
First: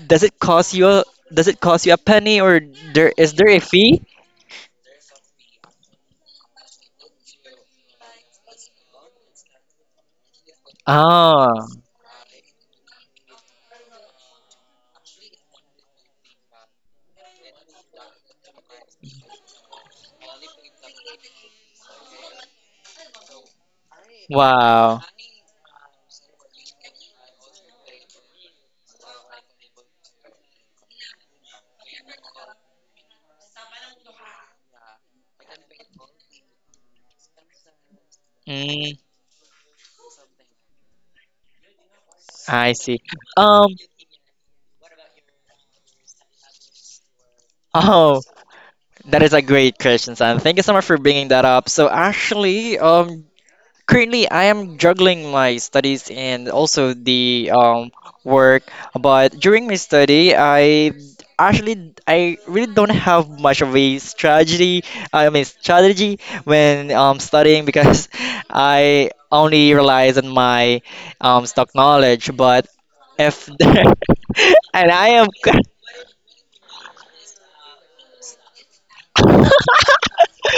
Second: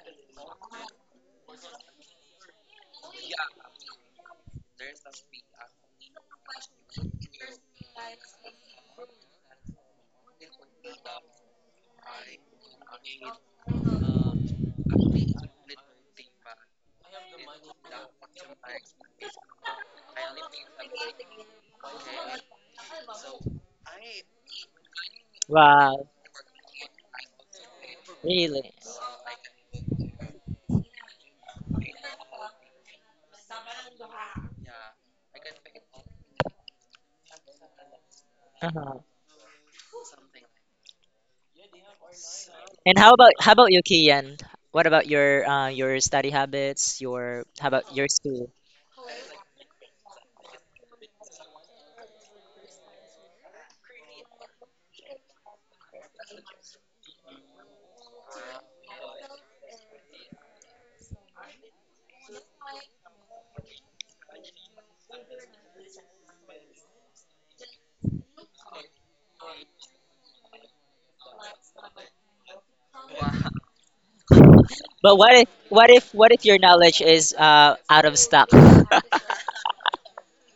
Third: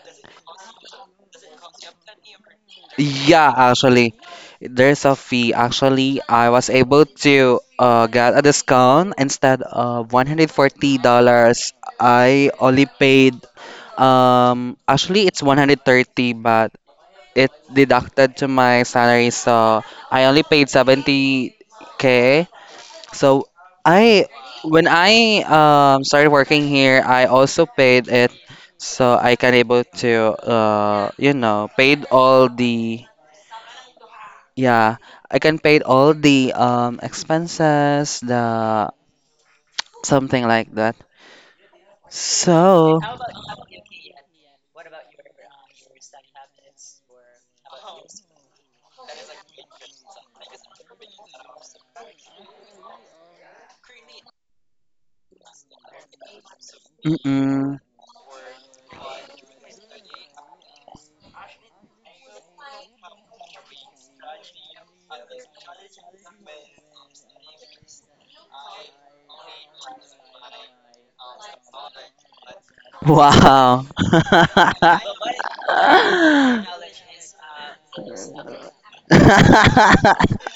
Speaker 1: does it cost you a, does it cost you a penny or there is there
Speaker 2: yeah,
Speaker 1: a fee?
Speaker 2: actually, there's a fee. Actually, I was able to get a discount instead of $140.
Speaker 1: Ah,
Speaker 2: I only paid actually it's 130, but it deducted to my salary, so I only paid 70k. So I, when
Speaker 1: wow.
Speaker 2: I
Speaker 3: Wow.
Speaker 2: started working here, I also paid it,
Speaker 3: Really?
Speaker 2: so I can able to, you know, paid all the, yeah, I can paid all the expenses, the
Speaker 1: Mm,
Speaker 3: Uh-huh.
Speaker 2: something like that.
Speaker 1: I see.
Speaker 3: And
Speaker 2: So.
Speaker 3: how about
Speaker 1: Um,
Speaker 3: you, Kian? What about your study habits? Your how about your
Speaker 1: oh,
Speaker 3: school?
Speaker 1: that is a great question, Sam. Thank you so much for bringing that up. So actually, currently, I am juggling my studies and also the
Speaker 2: Mm-mm.
Speaker 1: work. But during my study, I actually I really don't have much of a strategy. I mean strategy when studying because I only relies on my stock knowledge. But if
Speaker 2: Wow.
Speaker 1: and I
Speaker 3: But
Speaker 1: am
Speaker 3: what if what if your knowledge is out of stock?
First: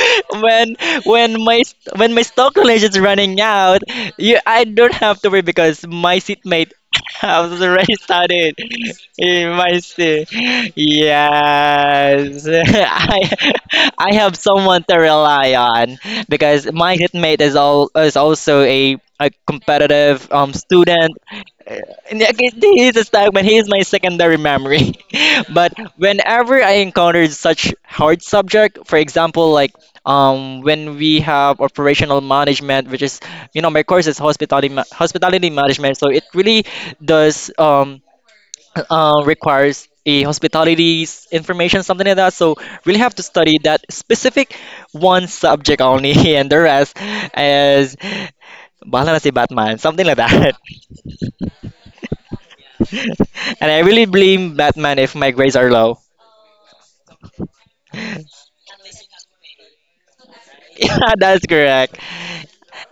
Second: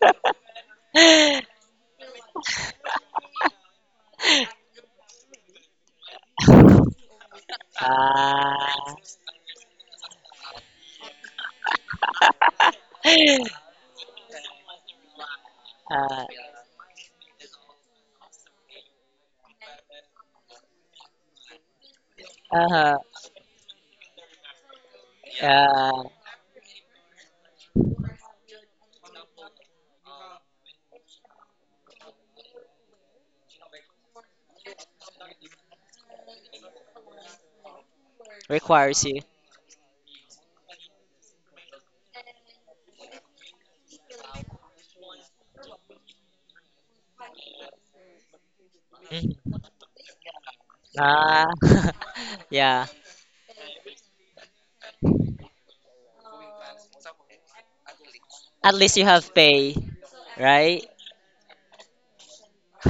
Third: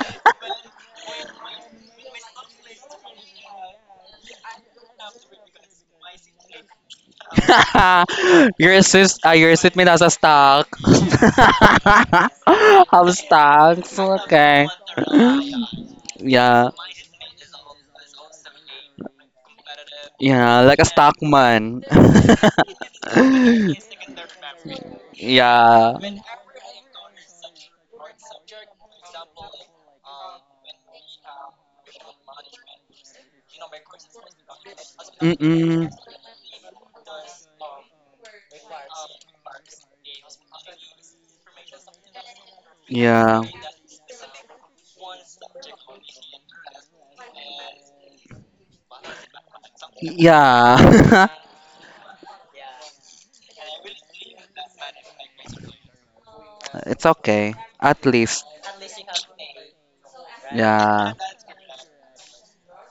Speaker 1: when when my when my stock knowledge is running out, you I don't have to worry because my seatmate has already started
Speaker 3: Ah.
Speaker 1: in
Speaker 2: your
Speaker 1: my
Speaker 2: seatmate has a
Speaker 1: seat.
Speaker 2: stock.
Speaker 1: Yes,
Speaker 2: Have
Speaker 1: I
Speaker 2: stocks.
Speaker 1: I have
Speaker 2: Okay.
Speaker 1: someone to rely on
Speaker 3: Uh,
Speaker 1: because
Speaker 2: Yeah.
Speaker 1: my seatmate is also a competitive
Speaker 2: Yeah, like a
Speaker 1: student
Speaker 2: stockman.
Speaker 1: and again, he is
Speaker 3: uh-huh.
Speaker 1: a stagman. He is my secondary memory. But
Speaker 2: yeah.
Speaker 3: Uh,
Speaker 1: whenever I encountered such hard subject, for example, like when we have operational management, which is, you know, my course is hospitality hospitality
Speaker 2: Mm-mm.
Speaker 1: management, so it really does
Speaker 3: requires you.
Speaker 1: requires a hospitality information, something like that. So really have to
Speaker 2: Yeah.
Speaker 1: study that specific one subject only, and the rest is bahala na si
Speaker 3: Mhm.
Speaker 1: Batman, something like that.
Speaker 2: Yeah,
Speaker 3: Ah, yeah.
Speaker 1: And I really blame Batman if my grades are low.
Speaker 2: it's okay. At
Speaker 1: Yeah,
Speaker 2: least,
Speaker 3: At least you have pay, right?
Speaker 2: yeah.
Speaker 1: that's correct.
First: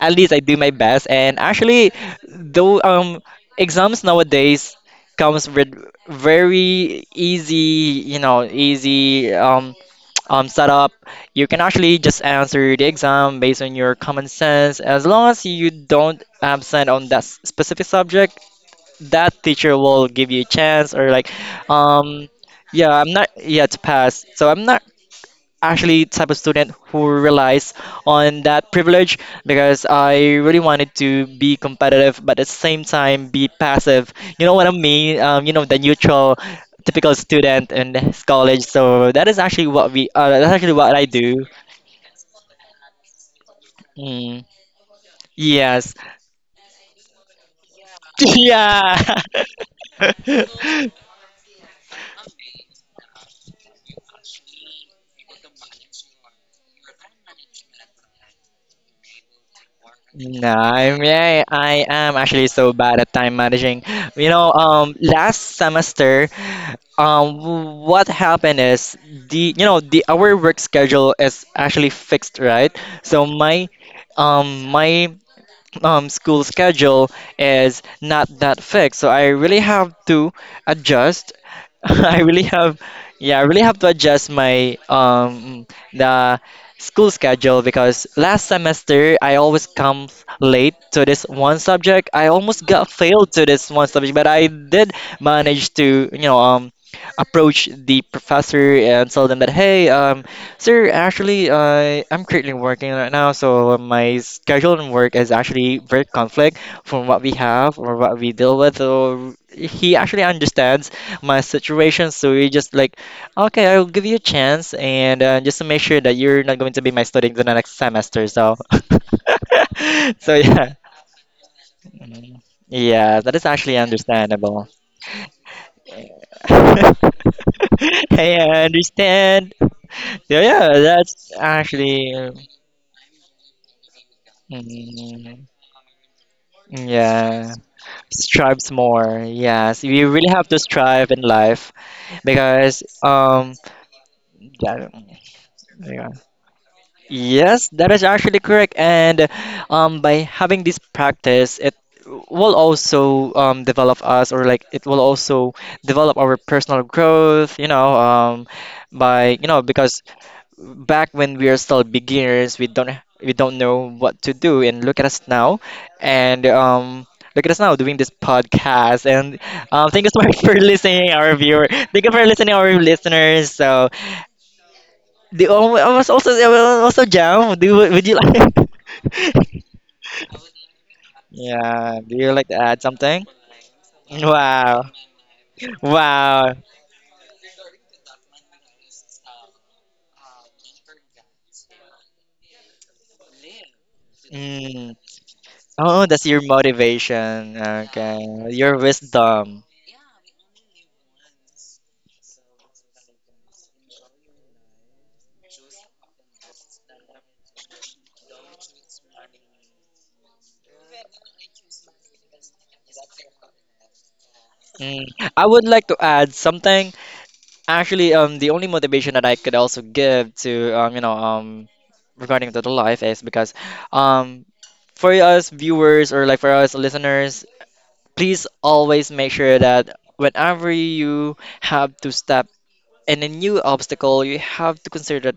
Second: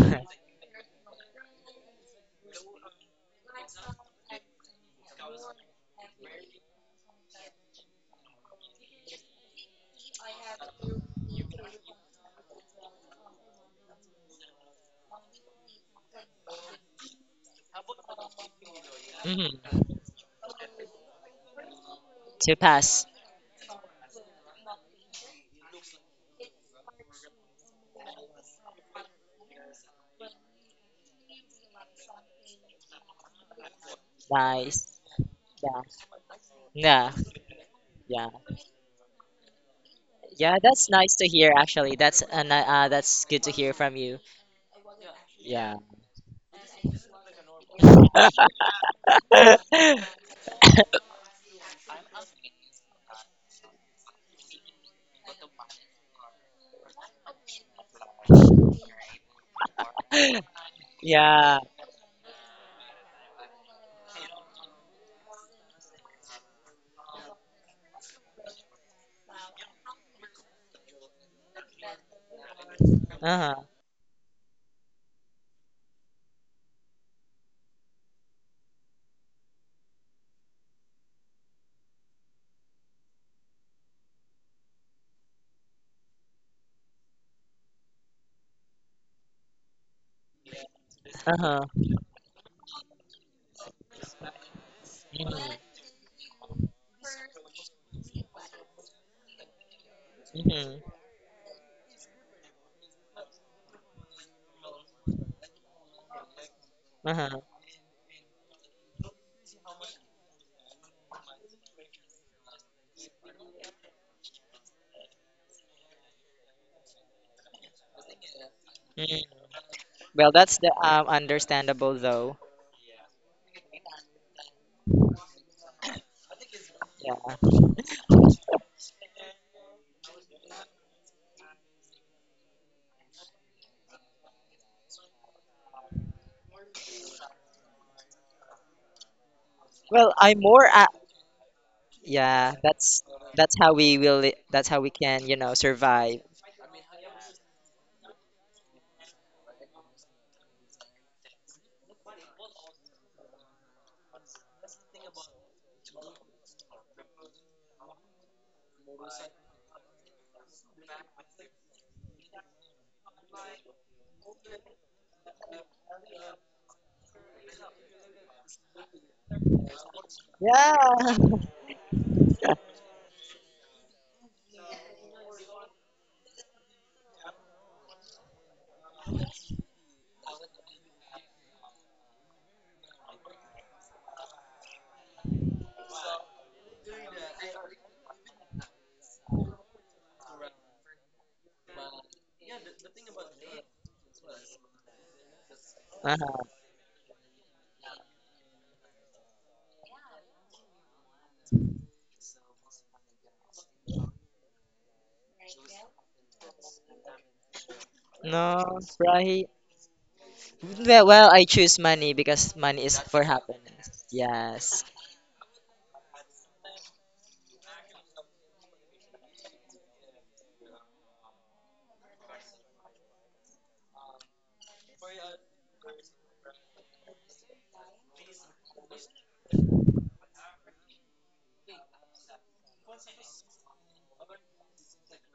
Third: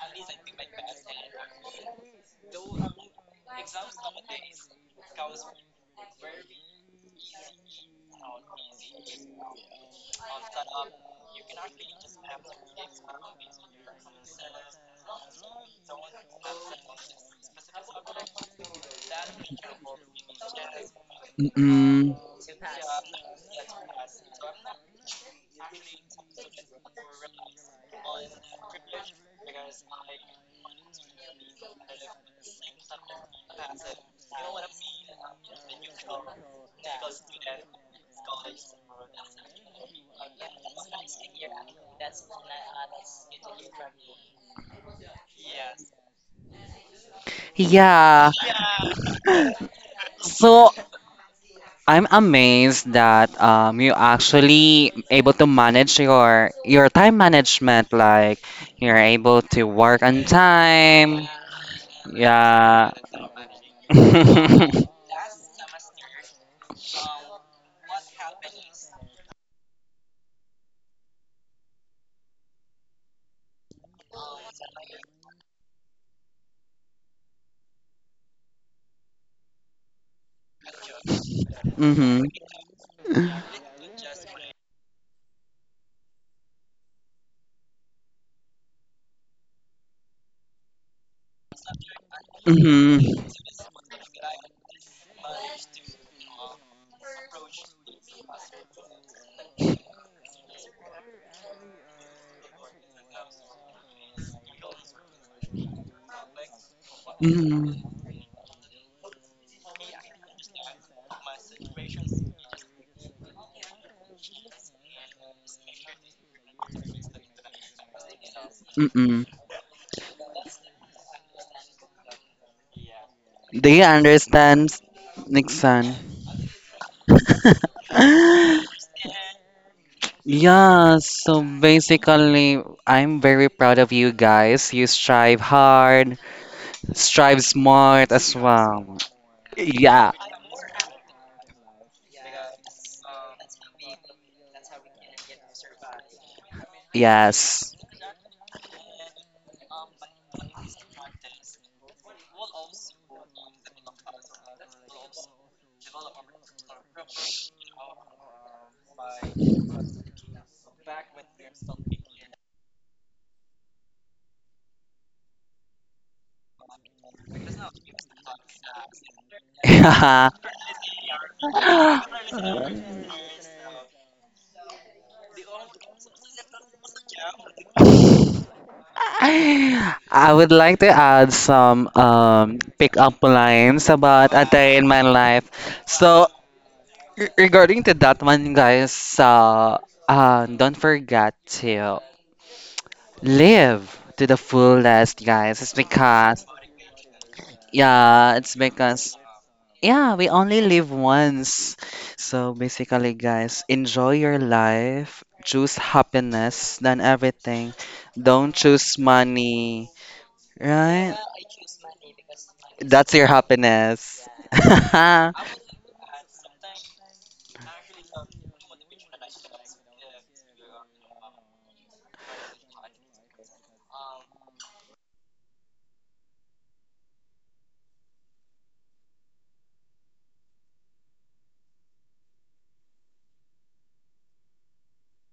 Speaker 1: At least I do my best. And actually, though exams nowadays comes with very easy, you know, easy setup. You can actually just answer the exam based on your common sense. As long as you don't absent on that specific subject, that teacher
Speaker 3: Mhm.
Speaker 1: will give you a chance or like
Speaker 2: Mm-mm.
Speaker 1: um
Speaker 3: To
Speaker 1: yeah,
Speaker 3: pass.
Speaker 1: I'm not yet to pass. So I'm not actually type of student who relies on that privilege because I really wanted to be competitive, but at the same time be passive. You know what I
Speaker 3: Nice.
Speaker 1: mean? You know the
Speaker 3: Yeah.
Speaker 1: neutral,
Speaker 3: Yeah.
Speaker 1: typical student in this
Speaker 3: Yeah.
Speaker 1: college. So that is actually what we. That's
Speaker 3: Yeah,
Speaker 1: actually
Speaker 3: that's
Speaker 1: what I
Speaker 3: nice to
Speaker 1: do.
Speaker 3: hear actually. That's that's good to hear from you.
Speaker 1: Mm,
Speaker 3: Yeah.
Speaker 1: yes.
Speaker 2: Yeah.
Speaker 1: Yeah.
Speaker 2: So I'm amazed that you actually able to manage your time management. Like you're able to work on
Speaker 1: No, I mean,
Speaker 2: time.
Speaker 1: I,
Speaker 3: Yeah.
Speaker 1: I am actually so
Speaker 2: Yeah.
Speaker 1: bad at time managing. You know,
Speaker 2: mhm.
Speaker 1: last semester, what happened is the you know the our work schedule is actually fixed, right? So
Speaker 3: Uh-huh.
Speaker 1: my um my school schedule is not that fixed. So I really have to adjust. I really have, yeah, I really have to adjust my the school schedule because last semester I always come late to this one
Speaker 3: Uh-huh.
Speaker 1: subject. I almost got
Speaker 2: Mhm.
Speaker 1: failed to this one subject, but I did manage
Speaker 3: Mm-hmm.
Speaker 1: to, you know, approach the professor and tell them that hey, Sir,
Speaker 3: Hmm.
Speaker 1: actually, I'm currently working right now, so my schedule and work is actually very conflict from what we
Speaker 3: Uh-huh.
Speaker 1: have
Speaker 2: Mhm.
Speaker 1: or what we deal with. So he actually understands my situation, so he just like, okay, I'll give you a chance, and just to make sure that you're not going to be my student in the next semester. So,
Speaker 3: Hmm.
Speaker 2: Mm-mm.
Speaker 1: so
Speaker 3: Well, that's
Speaker 1: yeah,
Speaker 3: the understandable
Speaker 1: mm.
Speaker 3: though.
Speaker 1: Yeah, that is actually
Speaker 2: They
Speaker 1: understandable.
Speaker 2: understand Nixon.
Speaker 3: Yeah.
Speaker 1: Hey, I understand. Yeah, yeah,
Speaker 2: Yeah,
Speaker 1: that's
Speaker 2: so
Speaker 1: actually.
Speaker 2: basically, I'm very proud of you guys. You strive
Speaker 1: Mm,
Speaker 2: hard, strive
Speaker 1: yeah,
Speaker 2: smart as
Speaker 1: strives
Speaker 2: well.
Speaker 1: more. Yes, you
Speaker 2: Yeah,
Speaker 3: Well,
Speaker 1: really
Speaker 3: I'm
Speaker 1: have to
Speaker 3: more at,
Speaker 1: strive in life
Speaker 3: yeah,
Speaker 1: because
Speaker 3: that's how we will that's how
Speaker 1: that,
Speaker 3: we can, you know,
Speaker 1: yeah.
Speaker 3: survive.
Speaker 1: Yes,
Speaker 2: yes.
Speaker 1: that is actually correct. And by having this practice, it will also develop us or like it will also develop our personal growth, you know, by you know because back when we are still beginners, we don't know what to do, and look at us now, and look at us now doing this podcast. And thank you so
Speaker 2: I
Speaker 1: much for listening,
Speaker 3: Yeah.
Speaker 1: our viewer. Thank you for listening, our listeners. So the oh, I will also Jam. Do would you like?
Speaker 2: would like to add some
Speaker 1: Yeah. Do you like to add
Speaker 2: pick
Speaker 1: something?
Speaker 2: up lines about a day
Speaker 1: Wow.
Speaker 2: in my life. So,
Speaker 1: Wow.
Speaker 2: regarding to that one, guys, uh, don't forget to live to the
Speaker 1: Mm.
Speaker 2: fullest, guys.
Speaker 1: Oh, that's your
Speaker 3: Uh-huh.
Speaker 1: motivation. Okay.
Speaker 2: It's
Speaker 1: Your
Speaker 2: because,
Speaker 1: wisdom.
Speaker 2: yeah, we only live once. So basically, guys, enjoy your life, choose happiness than everything. Don't
Speaker 3: No,
Speaker 2: choose
Speaker 3: right.
Speaker 2: money,
Speaker 3: Well,
Speaker 2: right?
Speaker 3: well, I choose money because money is
Speaker 2: That's
Speaker 3: for
Speaker 2: your
Speaker 3: happiness.
Speaker 2: happiness.
Speaker 3: Yes.
Speaker 1: Mm. I would like to add something. Actually, the only motivation that I could also give to regarding to the life is because, um, for us viewers or like for us listeners, please always make sure that whenever you have to step in a new obstacle, you have to consider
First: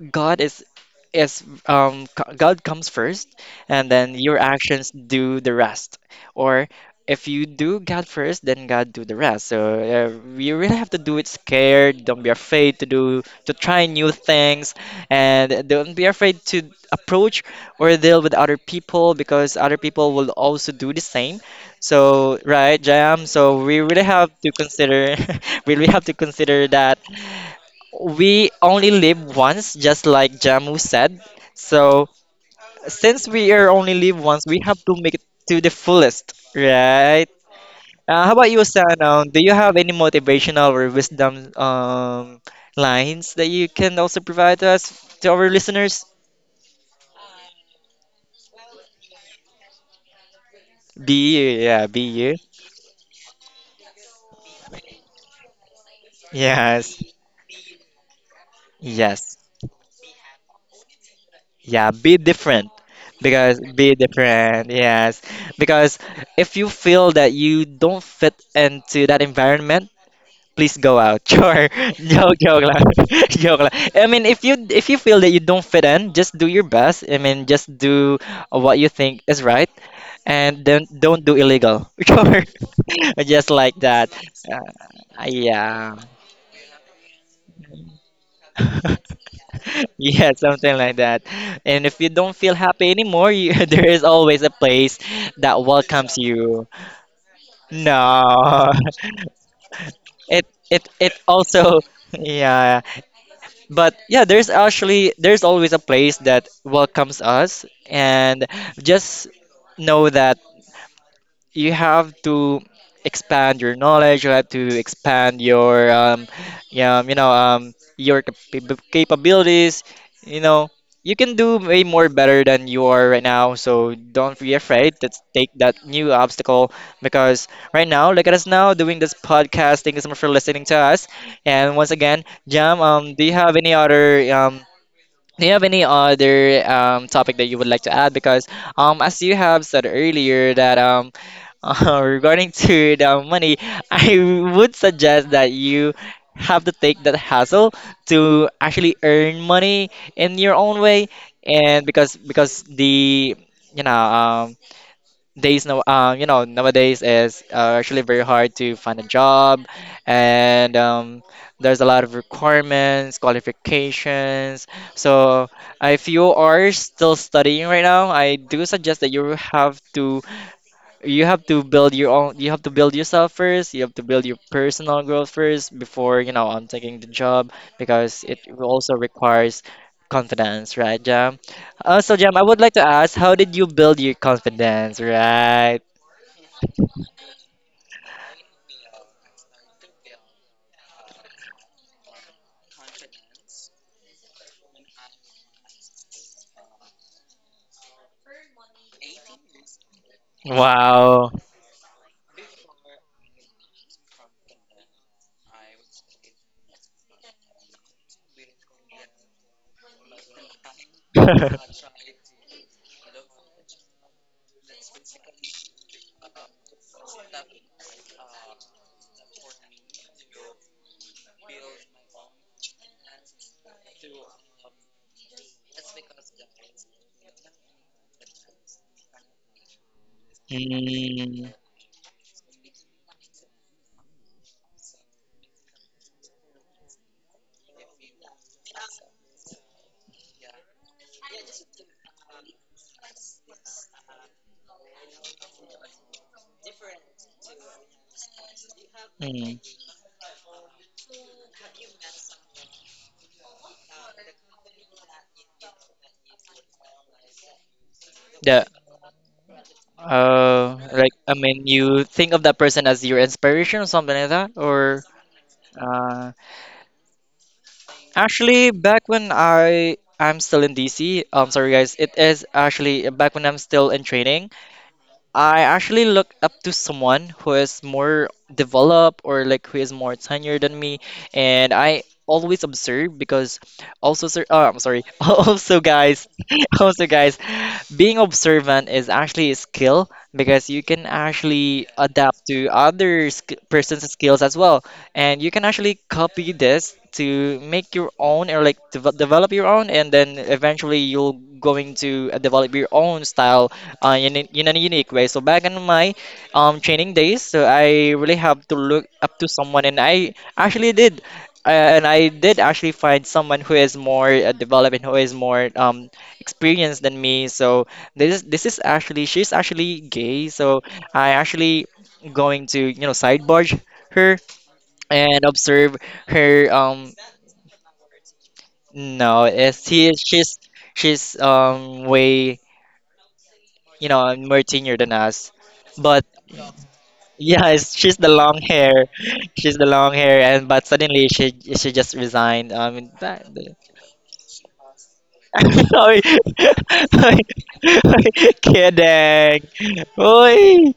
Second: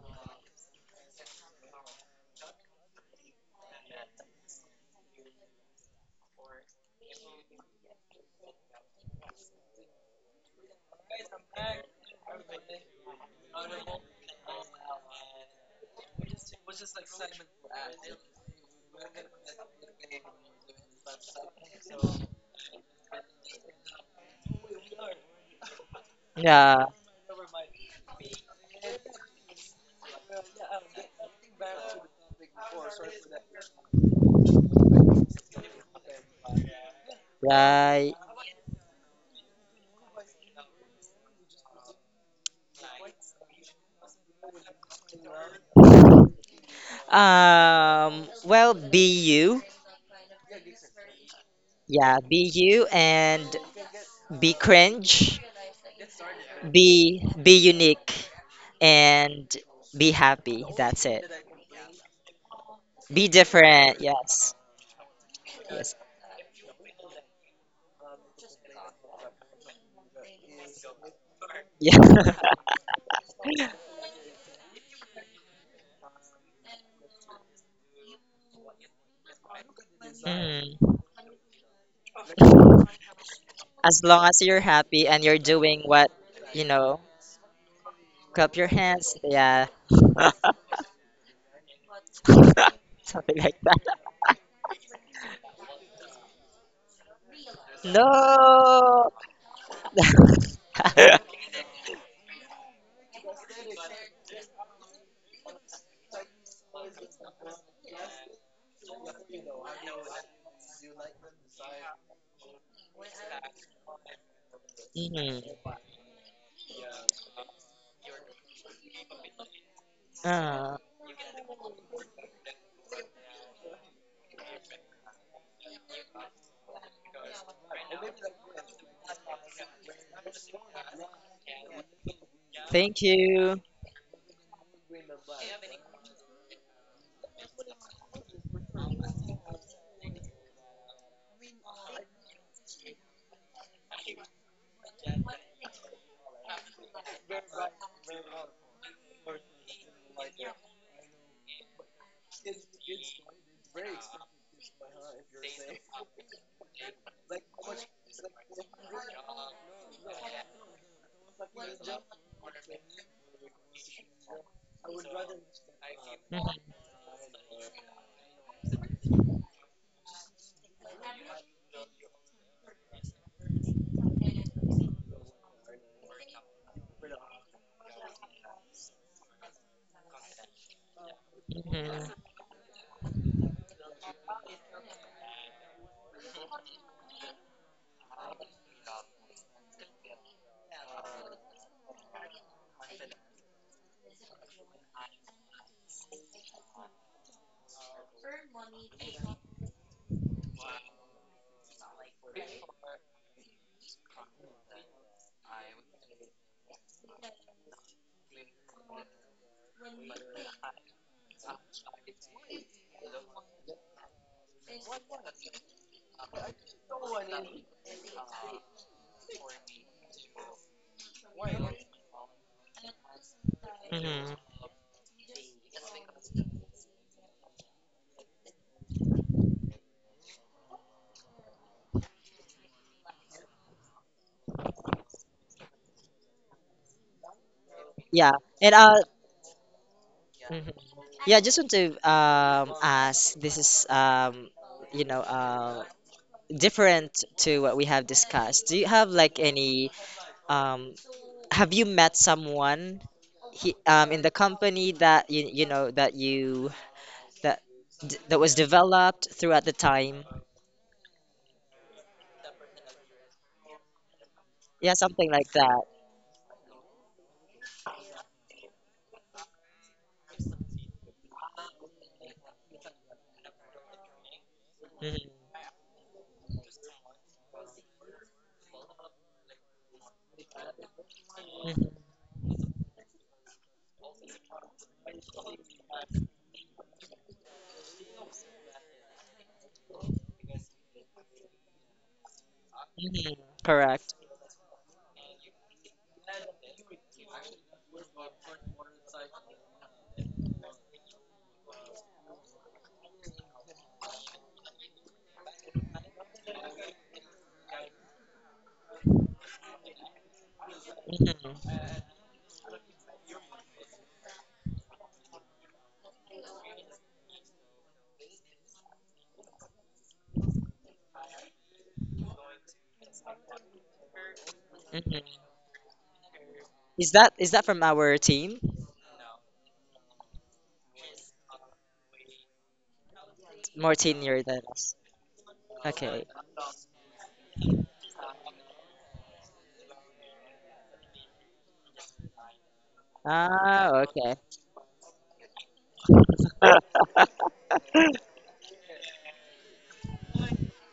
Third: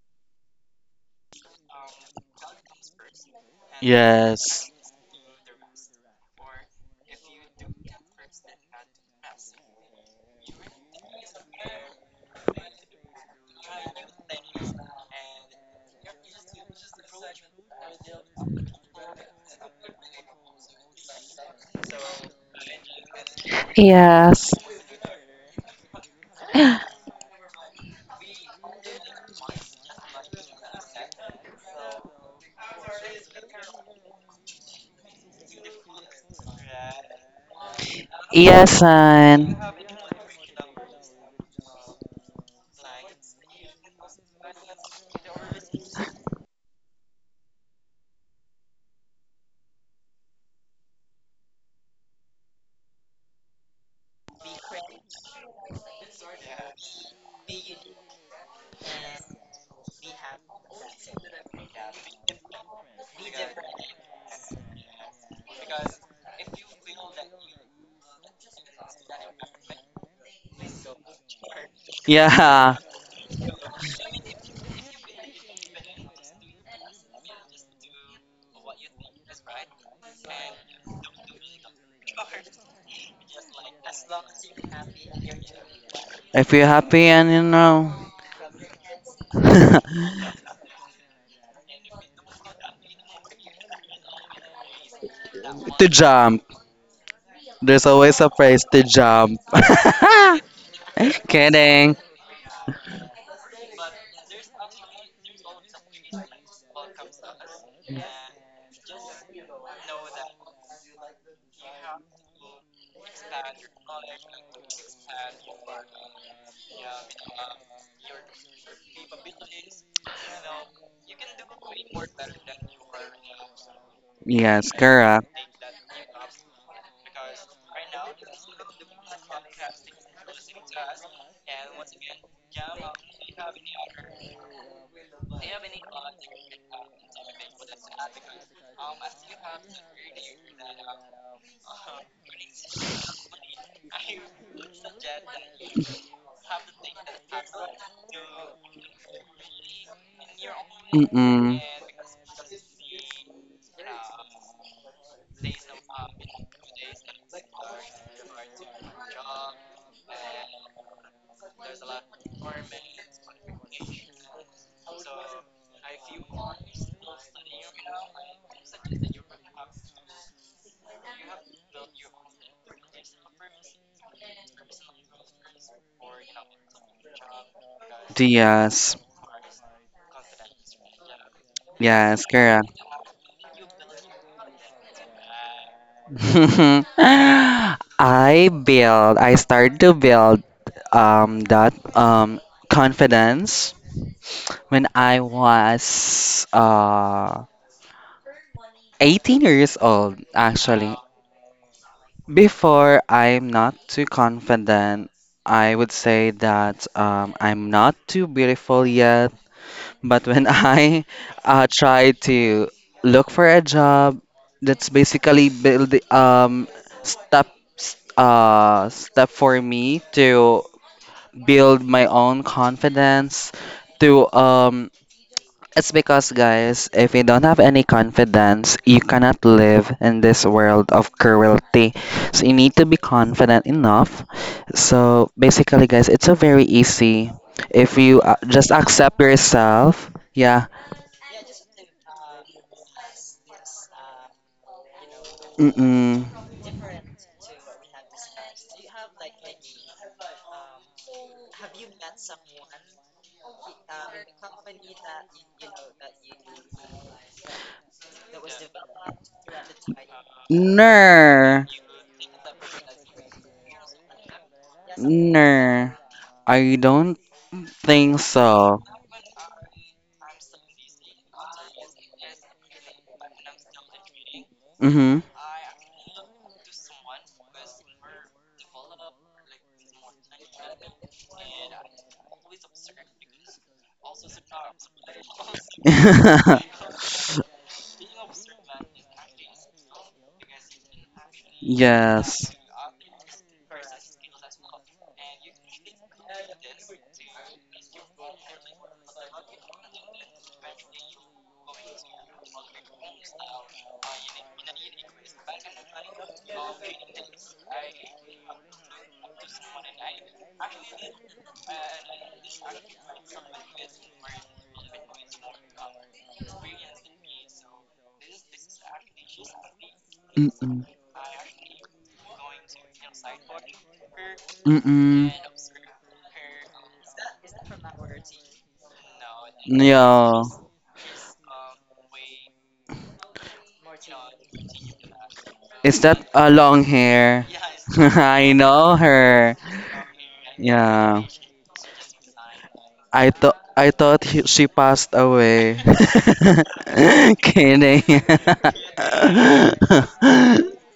Speaker 1: God is c- God comes first and then your
Speaker 2: Yes.
Speaker 1: actions do the rest or if you do God first then God do the rest so you really have to do it scared, don't be afraid to do to try new things and don't be afraid to approach or deal with other people because other people will also do the same so right Jam so we really have to
Speaker 2: Yes.
Speaker 1: consider we really have to consider
Speaker 3: Yeah.
Speaker 1: that we only live once, just like Jamu said. So since we are only live once, we have to make it to the fullest, right?
Speaker 3: Right.
Speaker 1: How about you,
Speaker 2: Yes,
Speaker 1: Sanong? Do you
Speaker 2: son.
Speaker 1: have any motivational or wisdom lines that you can also provide to us, to our listeners?
Speaker 3: Well, be you.
Speaker 1: Be you, yeah, be
Speaker 3: Yeah,
Speaker 1: you.
Speaker 3: be you and be cringe.
Speaker 1: Yes,
Speaker 3: Be unique
Speaker 1: yes,
Speaker 3: and be happy. That's it.
Speaker 1: yeah, be different.
Speaker 3: Be
Speaker 1: Because be
Speaker 3: different. Yes.
Speaker 1: different, yes.
Speaker 3: Yes.
Speaker 1: Because if you feel that you don't fit into that environment, please go out. Sure.
Speaker 3: Yeah.
Speaker 1: Joke, joke
Speaker 2: Yeah.
Speaker 1: lang. Joke lang. I mean, if you feel that you don't fit in, just do your best. I mean, just do what you think is right, and then
Speaker 3: Mm.
Speaker 1: don't do illegal. Sure. Just like
Speaker 3: As
Speaker 1: that.
Speaker 3: long as you're happy and
Speaker 1: Uh,
Speaker 3: you're doing
Speaker 1: yeah.
Speaker 3: what,
Speaker 2: If
Speaker 3: you
Speaker 2: you're
Speaker 3: know,
Speaker 2: happy and you know,
Speaker 3: clap your hands. Yeah.
Speaker 1: Yeah,
Speaker 3: Something
Speaker 1: something like that. And if you don't feel happy anymore, you,
Speaker 3: like that.
Speaker 1: there is always a place that
Speaker 2: to
Speaker 1: welcomes
Speaker 2: jump.
Speaker 1: you.
Speaker 2: There's always a price
Speaker 1: No.
Speaker 2: to
Speaker 3: No.
Speaker 2: jump.
Speaker 1: It it it also.
Speaker 2: Kidding.
Speaker 1: Yeah, but yeah, there's actually there's always a place that welcomes us and just know that you have to expand your knowledge. You have to expand
Speaker 3: Mhm.
Speaker 1: your your capabilities. You know,
Speaker 3: Ah,
Speaker 1: you can do way more better than you are right now. So don't be
Speaker 2: Yes,
Speaker 1: afraid to
Speaker 2: correct.
Speaker 1: take that new obstacle because right now, look at us now doing this podcast. Thank you so much for listening to us. And once again, Jam,
Speaker 3: thank
Speaker 1: do you have
Speaker 3: you.
Speaker 1: any other um? Do you have any other topic that you would like to add? Because as you have said earlier that regarding to the money, I would suggest that you have to take that hassle to actually earn money in your own way,
Speaker 2: Mm-mm.
Speaker 1: and because the you know days now you know nowadays is actually very hard to find a job, and there's a lot of requirements, qualifications. So if you are
Speaker 3: Mhm,
Speaker 1: still studying right now, I do suggest that you have to build your own you have to build yourself first. You have to build your personal growth first before on taking the job, because it also
Speaker 2: Yes.
Speaker 1: requires confidence, right, Jam? So,
Speaker 3: mhm,
Speaker 2: Yes,
Speaker 1: Jam, I would
Speaker 2: correct.
Speaker 1: like to ask, how did you build your confidence, right?
Speaker 2: I started to build that confidence when I was 18 years old, actually.
Speaker 1: Wow.
Speaker 2: Before, I'm not too confident. I would say that I'm not too beautiful yet. But when I try to look for a job, that's basically build step for me to build my own confidence to
Speaker 3: mhm.
Speaker 2: it's because guys if you don't have any confidence you cannot live in this world of
Speaker 1: Mm,
Speaker 2: cruelty, so you need to be confident enough. So basically guys it's a very easy if you,
Speaker 3: Yeah.
Speaker 2: just
Speaker 3: And
Speaker 2: accept yourself. Yeah.
Speaker 3: mhm. Yeah, I just want to ask, this is you know
Speaker 2: Mm-mm.
Speaker 3: different to what we have discussed. Do you have like
Speaker 1: mm.
Speaker 3: any um have you met someone he, in the company that you know, that you that that was
Speaker 1: Yeah.
Speaker 3: developed throughout the time?
Speaker 1: Like, I mean,
Speaker 2: Ner.
Speaker 1: you think of that person as your inspiration or something like that,
Speaker 3: Yeah,
Speaker 1: or
Speaker 3: something like that.
Speaker 2: Ner.
Speaker 1: uh,
Speaker 2: I don't think
Speaker 1: actually,
Speaker 2: so.
Speaker 1: back when I'm still in DC, I'm sorry guys, it is actually back when I'm still in training.
Speaker 2: Mm-hmm.
Speaker 3: Mhm,
Speaker 1: I actually look up to someone who is more developed, or like who is more tenured than me, and
Speaker 3: mhm,
Speaker 1: I always observe, because also sir, oh, I'm sorry, also guys, being observant is actually a skill, because you can actually adapt
Speaker 2: Yes.
Speaker 1: to other
Speaker 3: mhm.
Speaker 1: sk person's
Speaker 3: Correct.
Speaker 1: skills as well, and you can actually copy this to make your own, or like develop your own, and then eventually you'll going to develop your own style in, in a unique way. So back in my training days, so I really have to look up to someone, and I actually did. uh,
Speaker 3: Mhm,
Speaker 1: and I did actually find someone who is more developed and who is more experienced than me. So this is actually, she's actually gay, so
Speaker 2: Mm-mm.
Speaker 1: I actually going to sidebar her
Speaker 2: Mm-mm.
Speaker 1: and
Speaker 3: mhm.
Speaker 1: observe her.
Speaker 3: Is that from our team?
Speaker 1: No, it's he
Speaker 2: No.
Speaker 1: she's, way
Speaker 3: More senior
Speaker 1: more
Speaker 3: than
Speaker 1: senior
Speaker 3: us.
Speaker 1: than us.
Speaker 2: Is
Speaker 1: But
Speaker 2: that
Speaker 3: Okay.
Speaker 2: a long hair?
Speaker 1: yeah, it's, she's the
Speaker 2: I
Speaker 1: long
Speaker 2: know
Speaker 1: hair.
Speaker 2: her.
Speaker 1: She's the long hair, and but
Speaker 2: Yeah.
Speaker 1: suddenly she just resigned. I mean that.
Speaker 2: I
Speaker 3: Ah,
Speaker 2: thought
Speaker 3: okay.
Speaker 2: she passed away.
Speaker 1: Oy, oy,
Speaker 2: Kidding.
Speaker 1: oy, kidding. Oy.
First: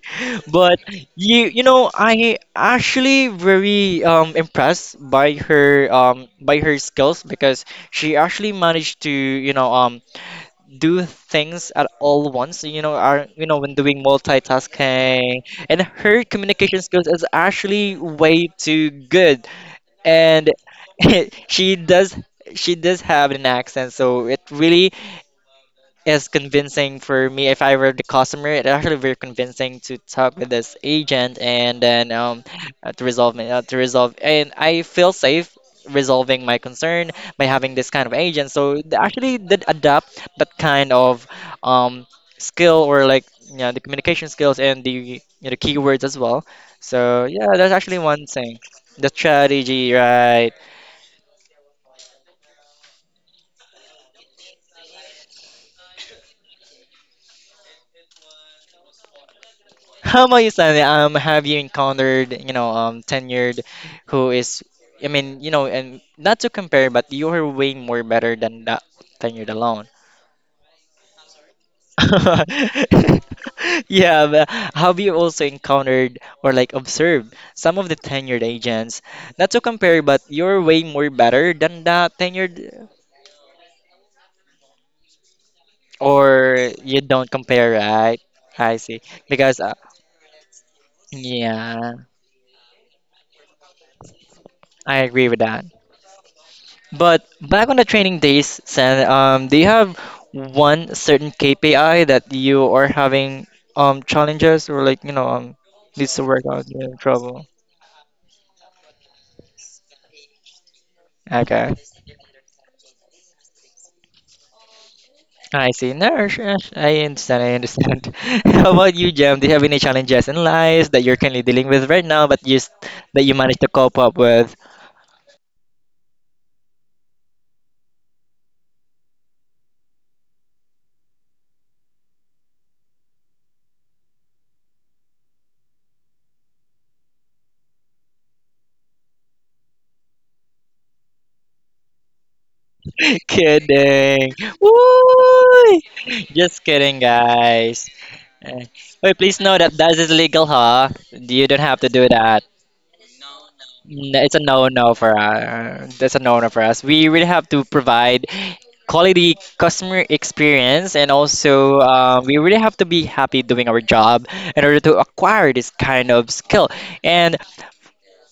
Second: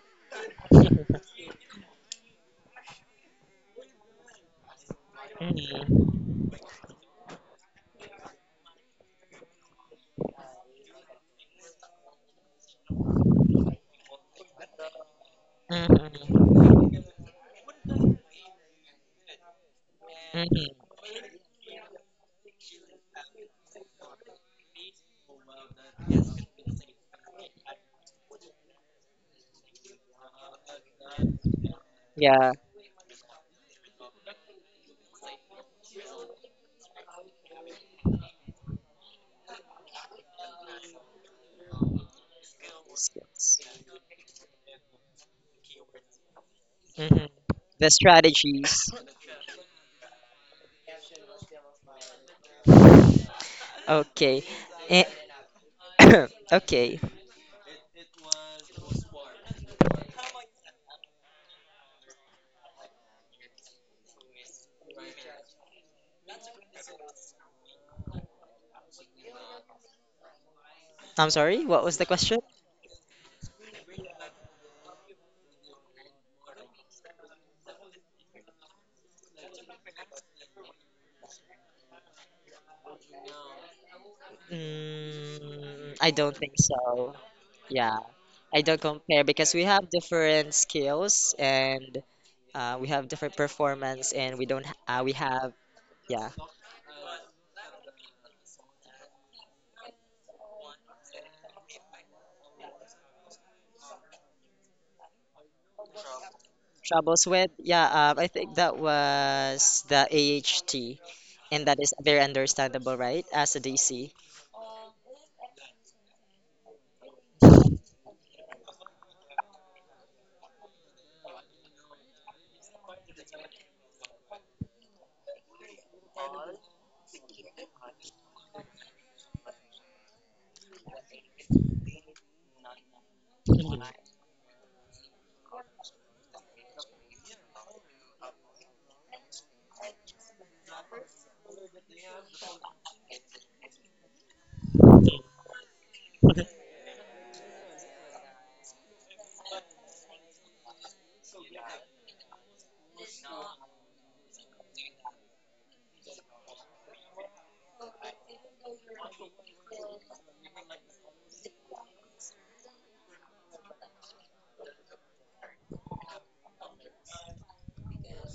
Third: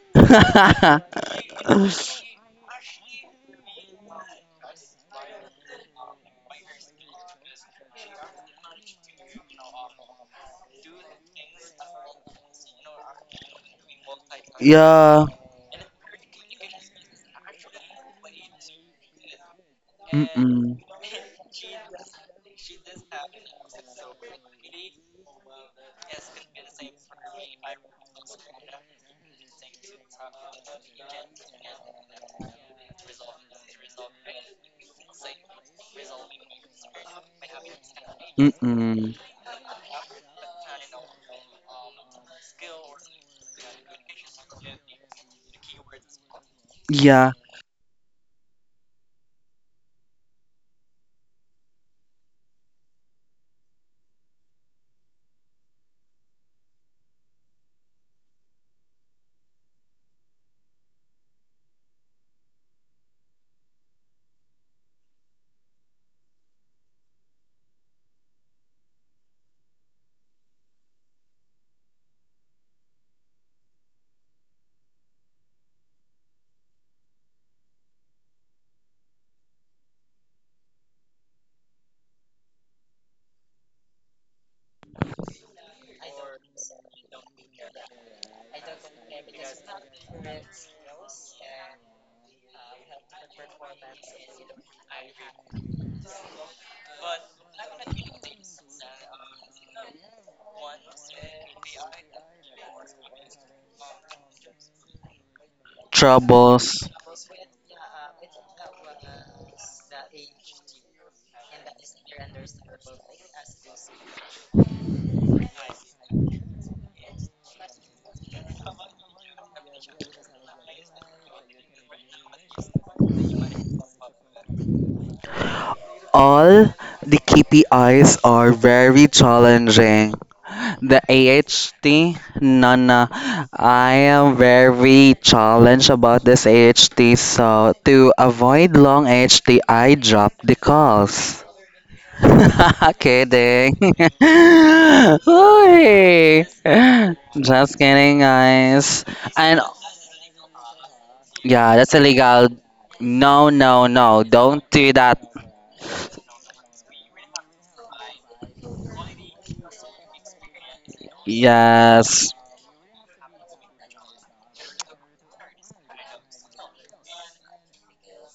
Speaker 1: But I actually very impressed by her,
Speaker 3: Mhm,
Speaker 1: skills, because she actually managed to do things at all once, you know, when doing
Speaker 2: yeah.
Speaker 1: multitasking. And her
Speaker 3: mhm,
Speaker 1: communication skills is actually way too good. And
Speaker 3: mhm.
Speaker 2: Mm-mm.
Speaker 1: she does she does have an accent, so it really is convincing for me if I were the customer. It's actually very convincing to talk with this agent, and then
Speaker 3: Yeah.
Speaker 1: to resolve to resolve, and I feel safe resolving my concern by having this kind of agent. So they
Speaker 2: Mm-mm.
Speaker 1: actually did adapt that kind of um skill, or like the communication skills and the, keywords as well. So
Speaker 3: Mhm.
Speaker 2: Yeah,
Speaker 1: yeah, that's
Speaker 3: The
Speaker 1: actually one thing.
Speaker 3: strategies.
Speaker 1: The strategy, right?
Speaker 3: Okay. A- Okay.
Speaker 1: How about you, Stanley? Have you encountered, tenured who is, I mean, and not to compare, but you are way more better than that tenured alone.
Speaker 3: I'm sorry, what was the question?
Speaker 1: Yeah, but have you also encountered, or like observed some of the tenured agents? Not to compare, but you're way more better than that tenured,
Speaker 3: Mm, I
Speaker 1: or
Speaker 3: don't think
Speaker 1: you
Speaker 3: so.
Speaker 1: don't compare,
Speaker 3: Yeah.
Speaker 1: right?
Speaker 3: I
Speaker 1: I
Speaker 3: don't
Speaker 1: see.
Speaker 3: compare because
Speaker 1: Because,
Speaker 3: we have different skills
Speaker 1: yeah,
Speaker 3: and we have different performance, and we don't
Speaker 1: I
Speaker 3: we
Speaker 1: agree with
Speaker 3: have,
Speaker 1: that.
Speaker 3: yeah,
Speaker 1: But back on the training days, Sen, do you have one certain KPI that you are having challenges, or like needs to work out, you're
Speaker 2: troubles.
Speaker 1: in
Speaker 3: troubles
Speaker 1: trouble?
Speaker 3: with, yeah, I think that was the AHT, and
Speaker 1: Okay,
Speaker 3: that is very understandable, right, as a DC.
Speaker 1: I see. No, sure, sure, I understand. I understand. How about you, Jam? Do you have any challenges in life that you're currently dealing with right now, but just that you managed to cope up with?
Speaker 2: All the KPIs are very challenging. The AHT, no, no. I am very challenged about this AHT, so to avoid long AHT, I drop the calls. Kidding.
Speaker 1: Kidding. Woo!
Speaker 2: Oy.
Speaker 1: Just kidding,
Speaker 2: Just
Speaker 1: guys.
Speaker 2: kidding,
Speaker 1: Eh,
Speaker 2: guys.
Speaker 1: wait, please know
Speaker 2: And
Speaker 1: that that is illegal, huh? You don't
Speaker 2: yeah,
Speaker 1: have to
Speaker 2: that's
Speaker 1: do that.
Speaker 2: illegal. No, no, no.
Speaker 1: It's a
Speaker 2: Don't do
Speaker 1: no-no for
Speaker 2: that.
Speaker 1: us. That's a no-no for us. We really have to provide quality customer experience, and also
Speaker 2: Yes,
Speaker 1: we really have to be happy doing our job in order to acquire this kind of skill. And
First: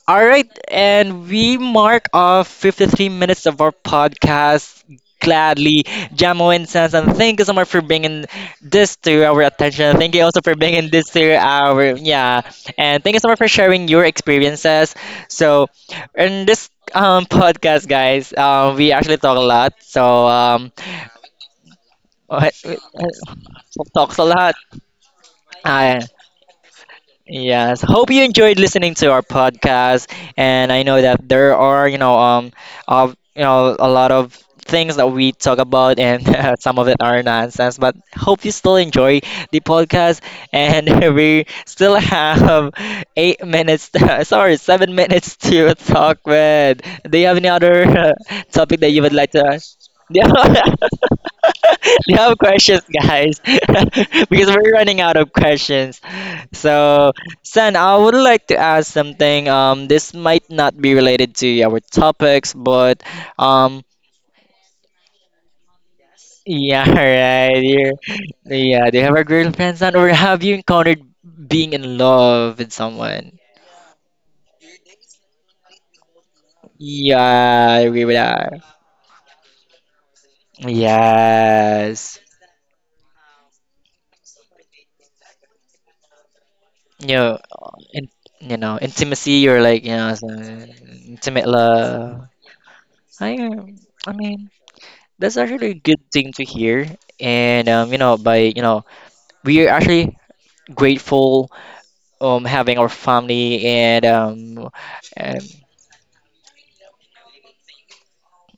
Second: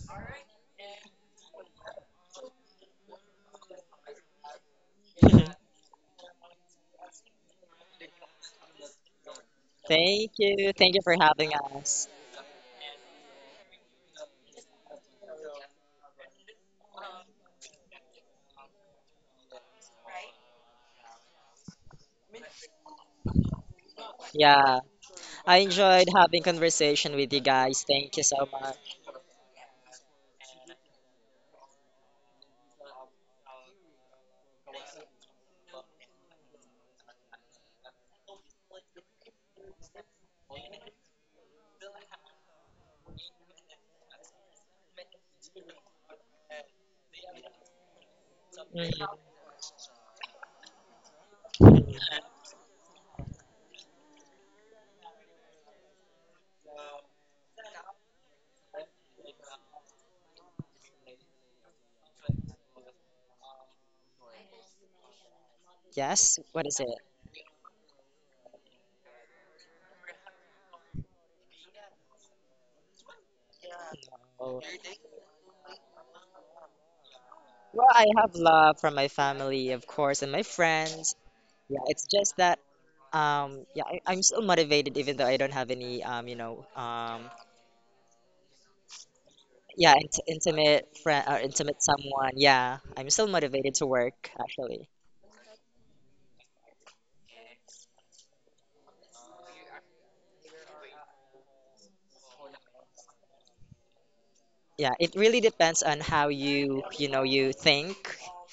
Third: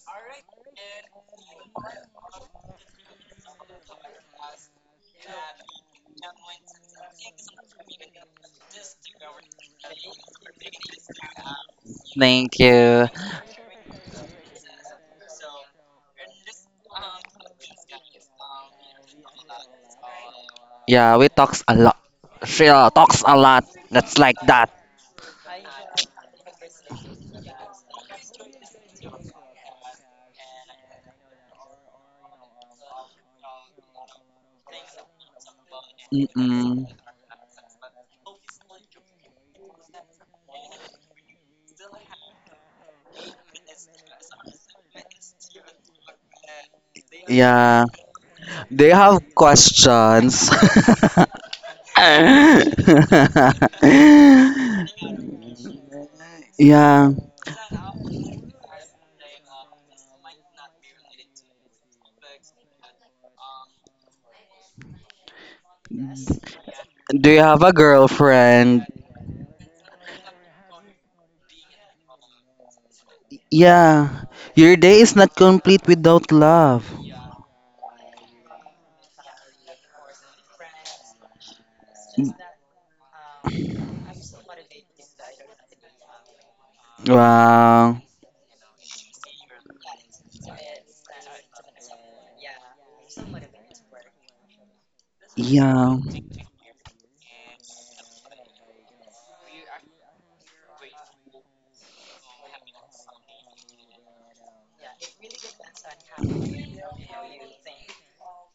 Speaker 1: all right, and we mark off 53 minutes of our podcast gladly. Jamo and Sansan, thank you so much for bringing this to our attention. Thank you
Speaker 3: Thank
Speaker 1: also for
Speaker 3: you.
Speaker 1: bringing
Speaker 3: Thank you
Speaker 1: this
Speaker 3: for
Speaker 1: to
Speaker 3: having
Speaker 1: our,
Speaker 3: us.
Speaker 1: yeah,
Speaker 2: thank
Speaker 1: and
Speaker 2: you.
Speaker 1: thank you so much for sharing your experiences. So, in this podcast, guys, we actually talk a lot. So,
Speaker 2: Yeah, we talks a lot. She talks a lot.
Speaker 1: talks
Speaker 2: That's
Speaker 1: a
Speaker 2: like
Speaker 1: lot.
Speaker 2: that.
Speaker 3: Yeah. I enjoyed having conversation with you
Speaker 1: Yes.
Speaker 3: guys.
Speaker 1: Hope
Speaker 3: Thank
Speaker 1: you
Speaker 3: you so
Speaker 1: enjoyed
Speaker 3: much.
Speaker 1: listening to our podcast, and I know that there are, of a lot of things that we talk about, and some of
Speaker 2: Mm-mm.
Speaker 1: it are nonsense. But hope you still enjoy the podcast, and we still have 8 minutes, sorry, 7 minutes to talk with. Do you have any
Speaker 2: Yeah,
Speaker 1: other topic that
Speaker 2: they
Speaker 1: you would
Speaker 2: have
Speaker 3: Mhm.
Speaker 1: like to? Yeah.
Speaker 2: questions.
Speaker 1: Do you have questions, guys? Because we're running out of questions. So,
Speaker 2: yeah.
Speaker 1: San, I would like to ask something. This might not be related to our topics, but um,
Speaker 3: Yes, what is
Speaker 1: yeah,
Speaker 3: it?
Speaker 2: Do you
Speaker 1: right.
Speaker 2: have a
Speaker 1: Yeah,
Speaker 2: girlfriend?
Speaker 1: do you have a girlfriend, San, or have you encountered being in love with someone?
Speaker 2: Yeah.
Speaker 3: No.
Speaker 2: Your day is not complete without love.
Speaker 1: Yeah, I
Speaker 3: Well,
Speaker 1: agree
Speaker 3: I
Speaker 1: with
Speaker 3: have
Speaker 1: that.
Speaker 3: love from my family, of course, and my friends. Yeah, it's
Speaker 1: Yes.
Speaker 3: just that yeah, I'm still motivated even though I don't have any you know,
Speaker 1: You know,
Speaker 2: Wow.
Speaker 1: in, intimacy, or like,
Speaker 3: yeah,
Speaker 1: some
Speaker 3: intimate friend or
Speaker 1: intimate
Speaker 3: intimate
Speaker 1: love.
Speaker 3: someone. Yeah, I'm still
Speaker 1: I, um,
Speaker 3: motivated to
Speaker 1: I
Speaker 3: work
Speaker 1: mean,
Speaker 3: actually.
Speaker 1: that's actually a
Speaker 2: Yeah.
Speaker 1: good thing to hear. And by we are actually grateful having our family, and
Speaker 3: Yeah, it
Speaker 1: and
Speaker 3: really depends on how you, you know, you think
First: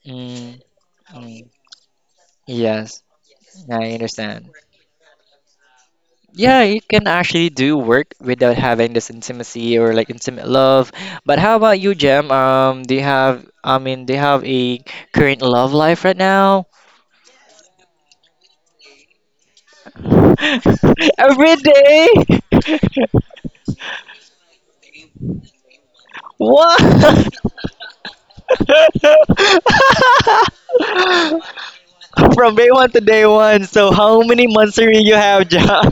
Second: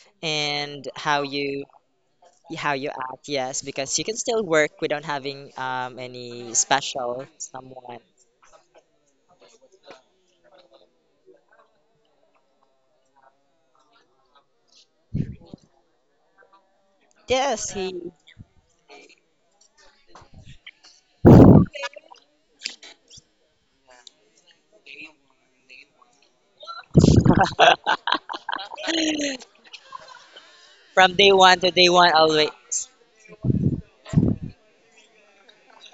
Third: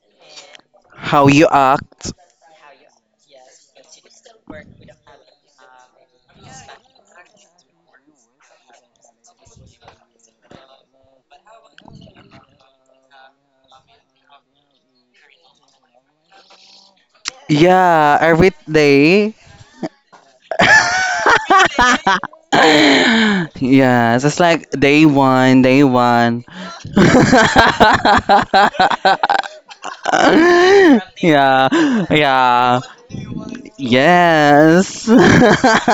Speaker 1: mm,
Speaker 3: and
Speaker 2: How you
Speaker 1: mm,
Speaker 2: act?
Speaker 3: how you
Speaker 1: yes.
Speaker 3: act. Yes,
Speaker 1: I
Speaker 3: because you can still
Speaker 1: understand.
Speaker 3: work without having any
Speaker 1: Yeah, you can
Speaker 3: special
Speaker 1: actually do
Speaker 3: someone.
Speaker 1: work without having this intimacy, or like intimate love. But how about you, Jem, do you have a current love life right now?
Speaker 3: Yes, he.
Speaker 2: Yeah, every day
Speaker 1: Every day.
Speaker 2: yes, it's like day one, day one.
Speaker 1: What?
Speaker 3: From day one to
Speaker 2: yeah,
Speaker 3: day one
Speaker 1: From day
Speaker 2: yeah,
Speaker 3: always,
Speaker 1: one to day one. So how many months do
Speaker 2: yes.
Speaker 1: you have, John?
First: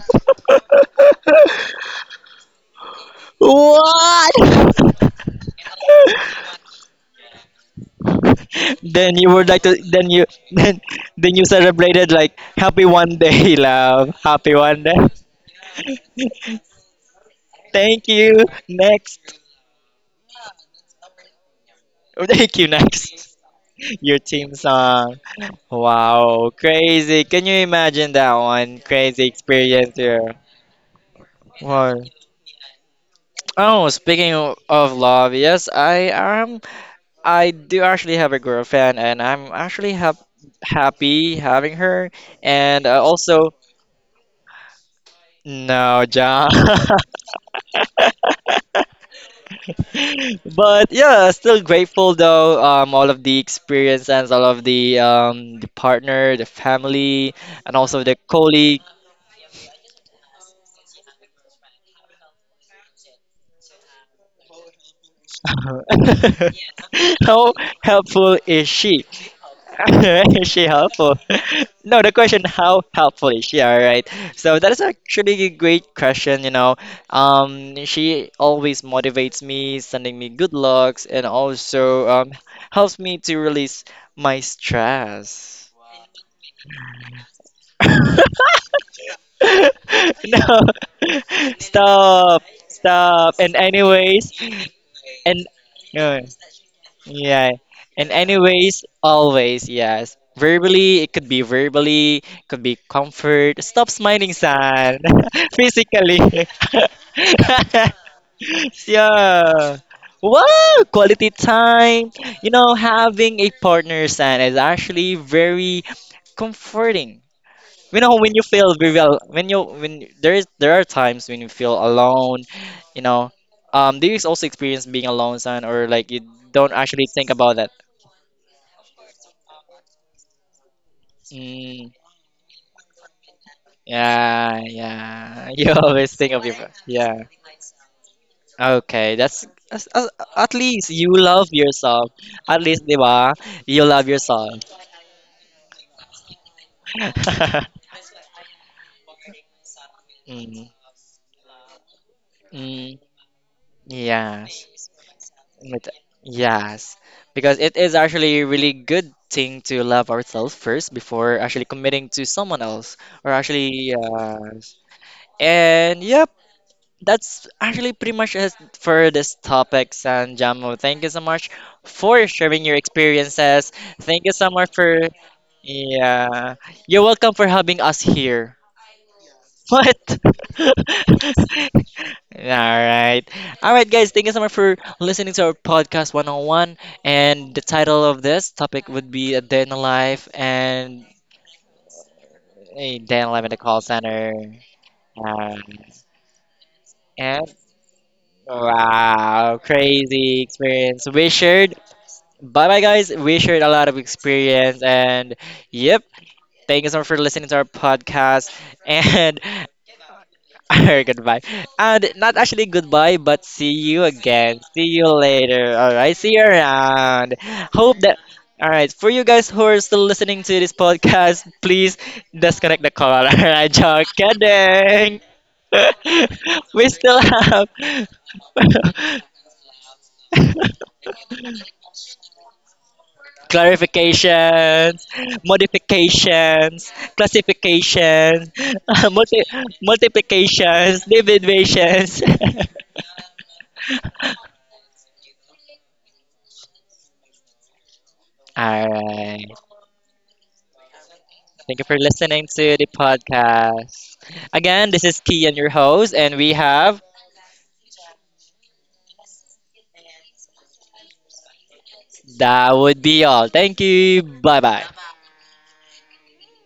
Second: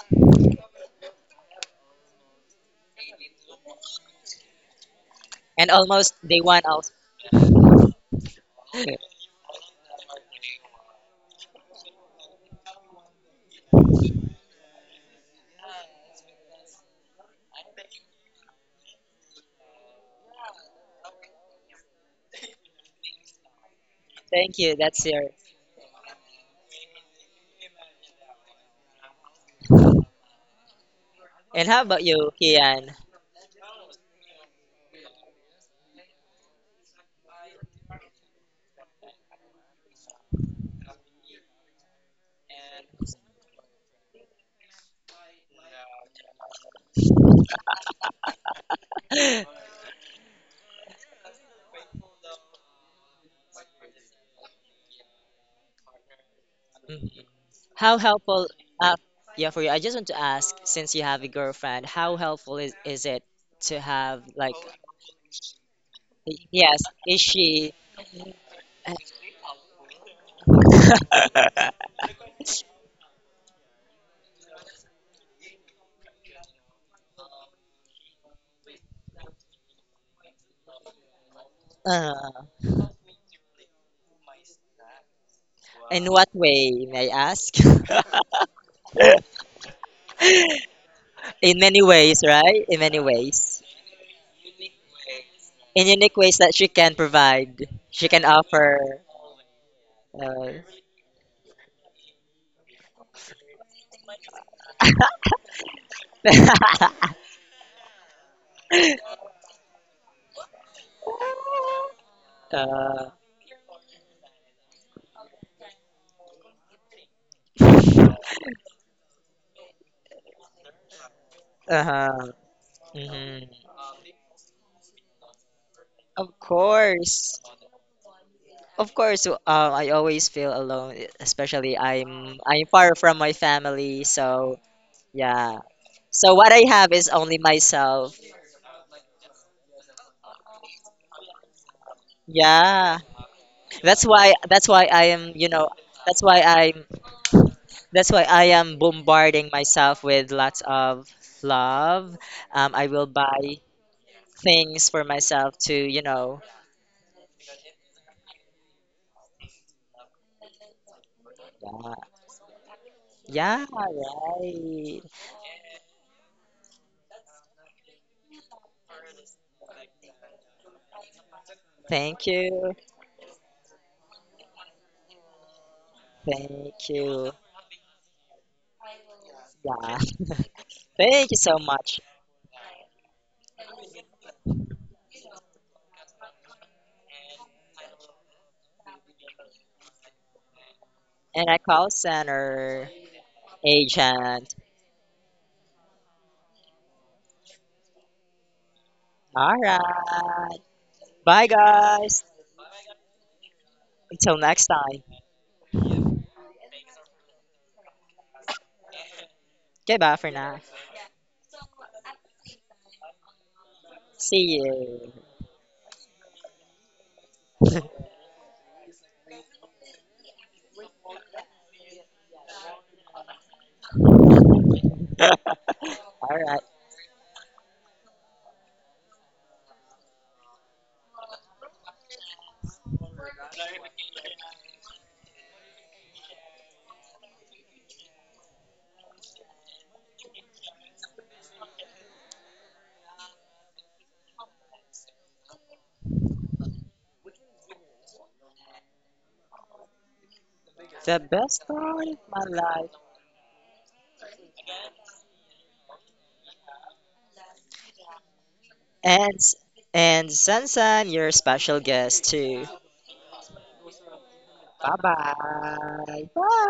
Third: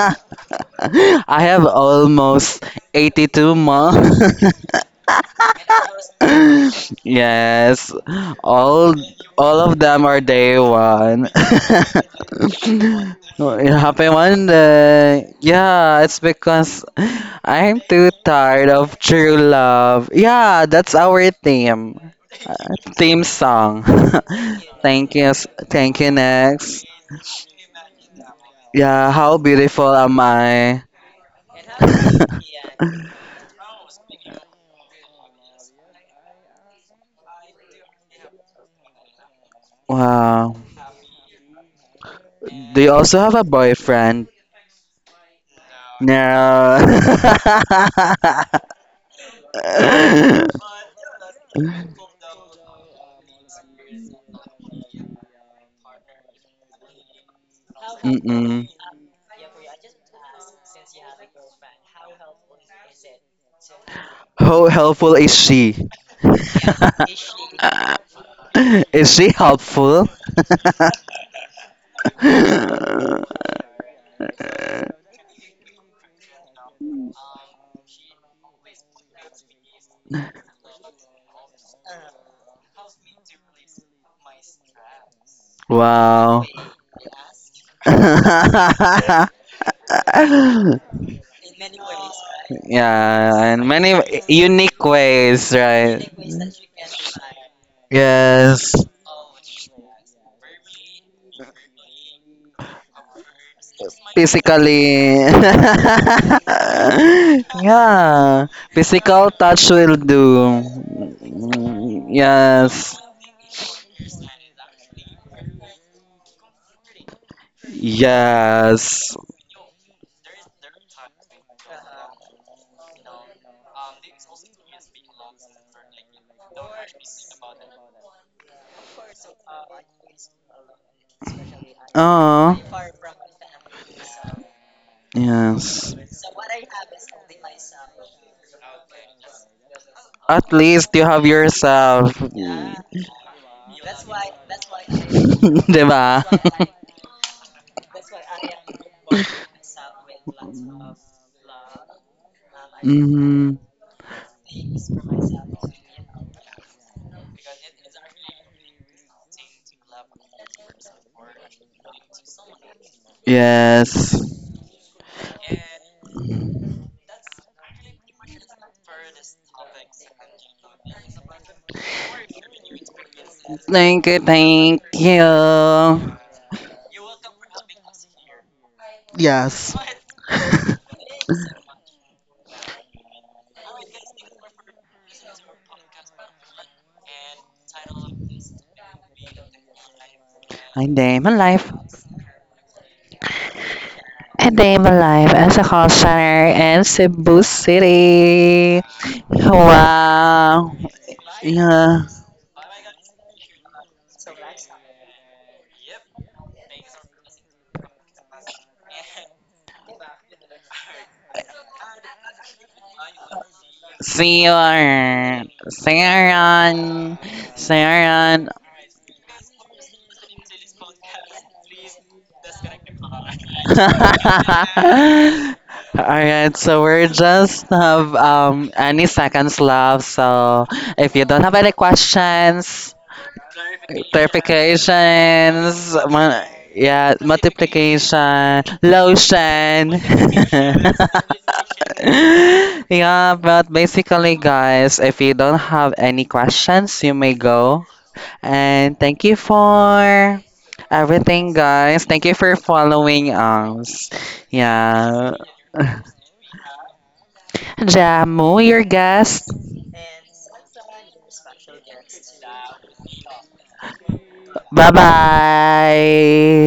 Speaker 2: I have almost 82 months.
Speaker 1: What?
Speaker 3: and almost day one also.
Speaker 2: Yes, all
Speaker 3: Thank
Speaker 1: Then you would
Speaker 2: all
Speaker 1: like to
Speaker 2: of them are day
Speaker 1: then
Speaker 2: one.
Speaker 1: then you celebrated like happy one day,
Speaker 2: No, Happy
Speaker 1: love. Happy one day.
Speaker 2: Monday. Yeah, it's because I'm
Speaker 1: Thank
Speaker 2: too
Speaker 1: you.
Speaker 2: tired of true
Speaker 1: Next.
Speaker 2: love. Yeah, that's our theme. Uh,
Speaker 1: Thank you.
Speaker 2: theme
Speaker 1: Next.
Speaker 2: song.
Speaker 1: Your team
Speaker 3: you. That's
Speaker 2: Thank
Speaker 1: song.
Speaker 3: your.
Speaker 2: you. Thank you
Speaker 1: Wow,
Speaker 2: next.
Speaker 1: crazy. Can you imagine that one?
Speaker 2: Yeah,
Speaker 1: Crazy
Speaker 2: how beautiful
Speaker 1: experience
Speaker 2: am
Speaker 1: here.
Speaker 2: I?
Speaker 3: And how
Speaker 1: Wow.
Speaker 3: about you, Kian?
Speaker 1: Oh, speaking of love, yes, I am. I do actually have a girlfriend, and I'm actually ha
Speaker 2: Wow.
Speaker 1: happy having her.
Speaker 2: Do
Speaker 1: And
Speaker 2: you also have a
Speaker 1: also,
Speaker 2: boyfriend?
Speaker 1: no, John.
Speaker 2: No.
Speaker 1: But yeah, still grateful though. All of the experience, and all of the partner, the
Speaker 3: Mhm.
Speaker 1: family, and
Speaker 3: How
Speaker 1: also the
Speaker 3: helpful?
Speaker 2: Mm-mm.
Speaker 1: colleague.
Speaker 3: Uh, yeah, for you. I just want to ask, since you have a girlfriend, how helpful is it to have like?
Speaker 2: How helpful is she?
Speaker 3: Yes, is
Speaker 1: How
Speaker 3: she?
Speaker 1: helpful is she?
Speaker 2: Is she helpful?
Speaker 1: Is she helpful? No, the question, how helpful is she? All right. So that is actually a great question. She always motivates me, sending me good looks, and also
Speaker 3: Uh,
Speaker 1: helps me to release my stress.
Speaker 3: in what
Speaker 2: Wow.
Speaker 3: way, may I ask?
Speaker 1: No,
Speaker 3: In many ways,
Speaker 1: stop,
Speaker 3: right? In many
Speaker 1: stop.
Speaker 2: yeah,
Speaker 1: And
Speaker 3: ways.
Speaker 2: and many
Speaker 1: anyways,
Speaker 2: unique
Speaker 1: and
Speaker 2: ways,
Speaker 3: In
Speaker 2: right?
Speaker 3: unique
Speaker 1: yeah.
Speaker 3: ways that she can
Speaker 1: Yeah.
Speaker 3: provide. She
Speaker 1: And
Speaker 3: can
Speaker 2: Yes.
Speaker 3: offer.
Speaker 1: anyways, always, yes.
Speaker 3: Uh,
Speaker 1: Verbally, it could be verbally, could be comfort. Stop smiling, son.
Speaker 2: Physically.
Speaker 1: Physically.
Speaker 2: yeah, physical touch
Speaker 1: Yeah.
Speaker 2: will do.
Speaker 1: Wow, quality time.
Speaker 2: Yes,
Speaker 3: uh,
Speaker 1: Having a partner, son, is actually very comforting. When you feel very
Speaker 2: yes.
Speaker 1: well, when there are times when you feel
Speaker 3: uh-huh.
Speaker 1: alone, you know.
Speaker 3: Hmm.
Speaker 1: Do you also experience being alone, son, or like you
Speaker 3: Of
Speaker 1: don't actually think
Speaker 3: course.
Speaker 1: about that?
Speaker 3: Of course, I always feel alone, especially
Speaker 1: Mm,
Speaker 3: I'm
Speaker 2: Oh,
Speaker 3: I'm far from my family, so
Speaker 1: yeah, yeah.
Speaker 3: yeah.
Speaker 1: You
Speaker 2: yes.
Speaker 1: always
Speaker 3: So
Speaker 1: think of
Speaker 3: what
Speaker 1: your,
Speaker 3: I have is
Speaker 1: yeah.
Speaker 3: only myself.
Speaker 1: Okay, that's,
Speaker 2: At
Speaker 1: at least
Speaker 2: least you
Speaker 1: you
Speaker 2: have
Speaker 1: love yourself.
Speaker 2: yourself.
Speaker 1: At least, di
Speaker 3: Yeah.
Speaker 1: ba? You
Speaker 3: That's
Speaker 1: love
Speaker 3: why
Speaker 1: yourself.
Speaker 3: that's why I am, you know, that's
Speaker 2: diba?
Speaker 3: why I'm, that's why I am bombarding myself with lots
Speaker 1: Mm,
Speaker 3: of love. I
Speaker 1: mm.
Speaker 3: will
Speaker 2: Mhm.
Speaker 3: buy
Speaker 1: Yes.
Speaker 3: things for myself to,
Speaker 1: With-
Speaker 3: you know,
Speaker 1: yes. Because it is actually a really good thing to love ourselves first before actually
Speaker 3: yeah,
Speaker 1: committing to someone else, or
Speaker 3: yeah,
Speaker 1: actually
Speaker 2: Yes.
Speaker 1: yes.
Speaker 3: right.
Speaker 1: And yep, that's actually pretty much it for this topic, San, Jamo. Thank you so much
Speaker 3: Thank
Speaker 1: for sharing
Speaker 3: you,
Speaker 1: your experiences.
Speaker 2: Thank you,
Speaker 1: Thank you so much
Speaker 2: thank
Speaker 1: for,
Speaker 2: you.
Speaker 1: yeah.
Speaker 3: thank
Speaker 1: You're
Speaker 3: you,
Speaker 1: welcome for having us here.
Speaker 2: Yes.
Speaker 3: yeah,
Speaker 1: What?
Speaker 3: thank you
Speaker 1: All
Speaker 3: so much.
Speaker 1: right. All right, guys. Thank you so much for listening to our podcast One on One. And the title of this topic would be A Day in the Life,
Speaker 2: I'm
Speaker 1: and
Speaker 2: my
Speaker 3: And I
Speaker 2: life.
Speaker 3: call center
Speaker 1: A Day in the Life in the Call Center.
Speaker 3: agent.
Speaker 2: And I am alive as
Speaker 1: Uh,
Speaker 2: a call center in Cebu
Speaker 1: and
Speaker 2: City.
Speaker 3: All
Speaker 1: wow, crazy
Speaker 3: right,
Speaker 2: Wow.
Speaker 1: experience. We
Speaker 3: bye
Speaker 1: shared,
Speaker 2: Yeah.
Speaker 3: guys.
Speaker 1: bye bye, guys. We shared a lot of
Speaker 3: Until next
Speaker 1: experience.
Speaker 3: time.
Speaker 1: And yep, thank you so much for listening to our podcast. And
Speaker 3: Goodbye for now.
Speaker 1: or goodbye. And not actually goodbye, but see you
Speaker 2: See you
Speaker 3: See
Speaker 1: again. See you
Speaker 3: you.
Speaker 2: around.
Speaker 1: later.
Speaker 2: See
Speaker 1: All
Speaker 2: you
Speaker 1: right. See you
Speaker 2: around.
Speaker 1: around.
Speaker 2: See you
Speaker 1: Hope that.
Speaker 2: around.
Speaker 1: All right. For you guys who are still listening to this podcast, please disconnect the call. All right. Joke. Kidding.
Speaker 3: All
Speaker 2: Alright,
Speaker 3: right,
Speaker 2: so
Speaker 1: We
Speaker 2: we're
Speaker 1: still
Speaker 2: just
Speaker 1: have
Speaker 2: have any seconds left. So if you don't have any questions,
Speaker 1: clarifications,
Speaker 2: clarifications,
Speaker 1: modifications,
Speaker 2: yeah,
Speaker 1: classifications,
Speaker 2: multiplication,
Speaker 1: multi-
Speaker 2: lotion.
Speaker 1: multiplications, divisions.
Speaker 2: yeah, but basically, guys, if you don't have any questions, you may go.
Speaker 1: All
Speaker 2: And thank you
Speaker 1: right.
Speaker 2: for
Speaker 3: the
Speaker 2: everything,
Speaker 3: best
Speaker 1: Thank you for
Speaker 3: part
Speaker 2: guys.
Speaker 3: of
Speaker 2: Thank you
Speaker 3: my
Speaker 1: listening
Speaker 2: for
Speaker 1: to
Speaker 3: life.
Speaker 1: the
Speaker 2: following us.
Speaker 1: podcast. Again, this is
Speaker 2: Yeah.
Speaker 1: Kian, your host, and we have,
Speaker 2: Jamu, your
Speaker 3: And
Speaker 2: guest.
Speaker 3: and Sansan, your special guest too.
Speaker 1: that would be all. Thank you. Bye bye.
Speaker 2: Bye
Speaker 3: Bye bye. Bye.
Speaker 2: bye.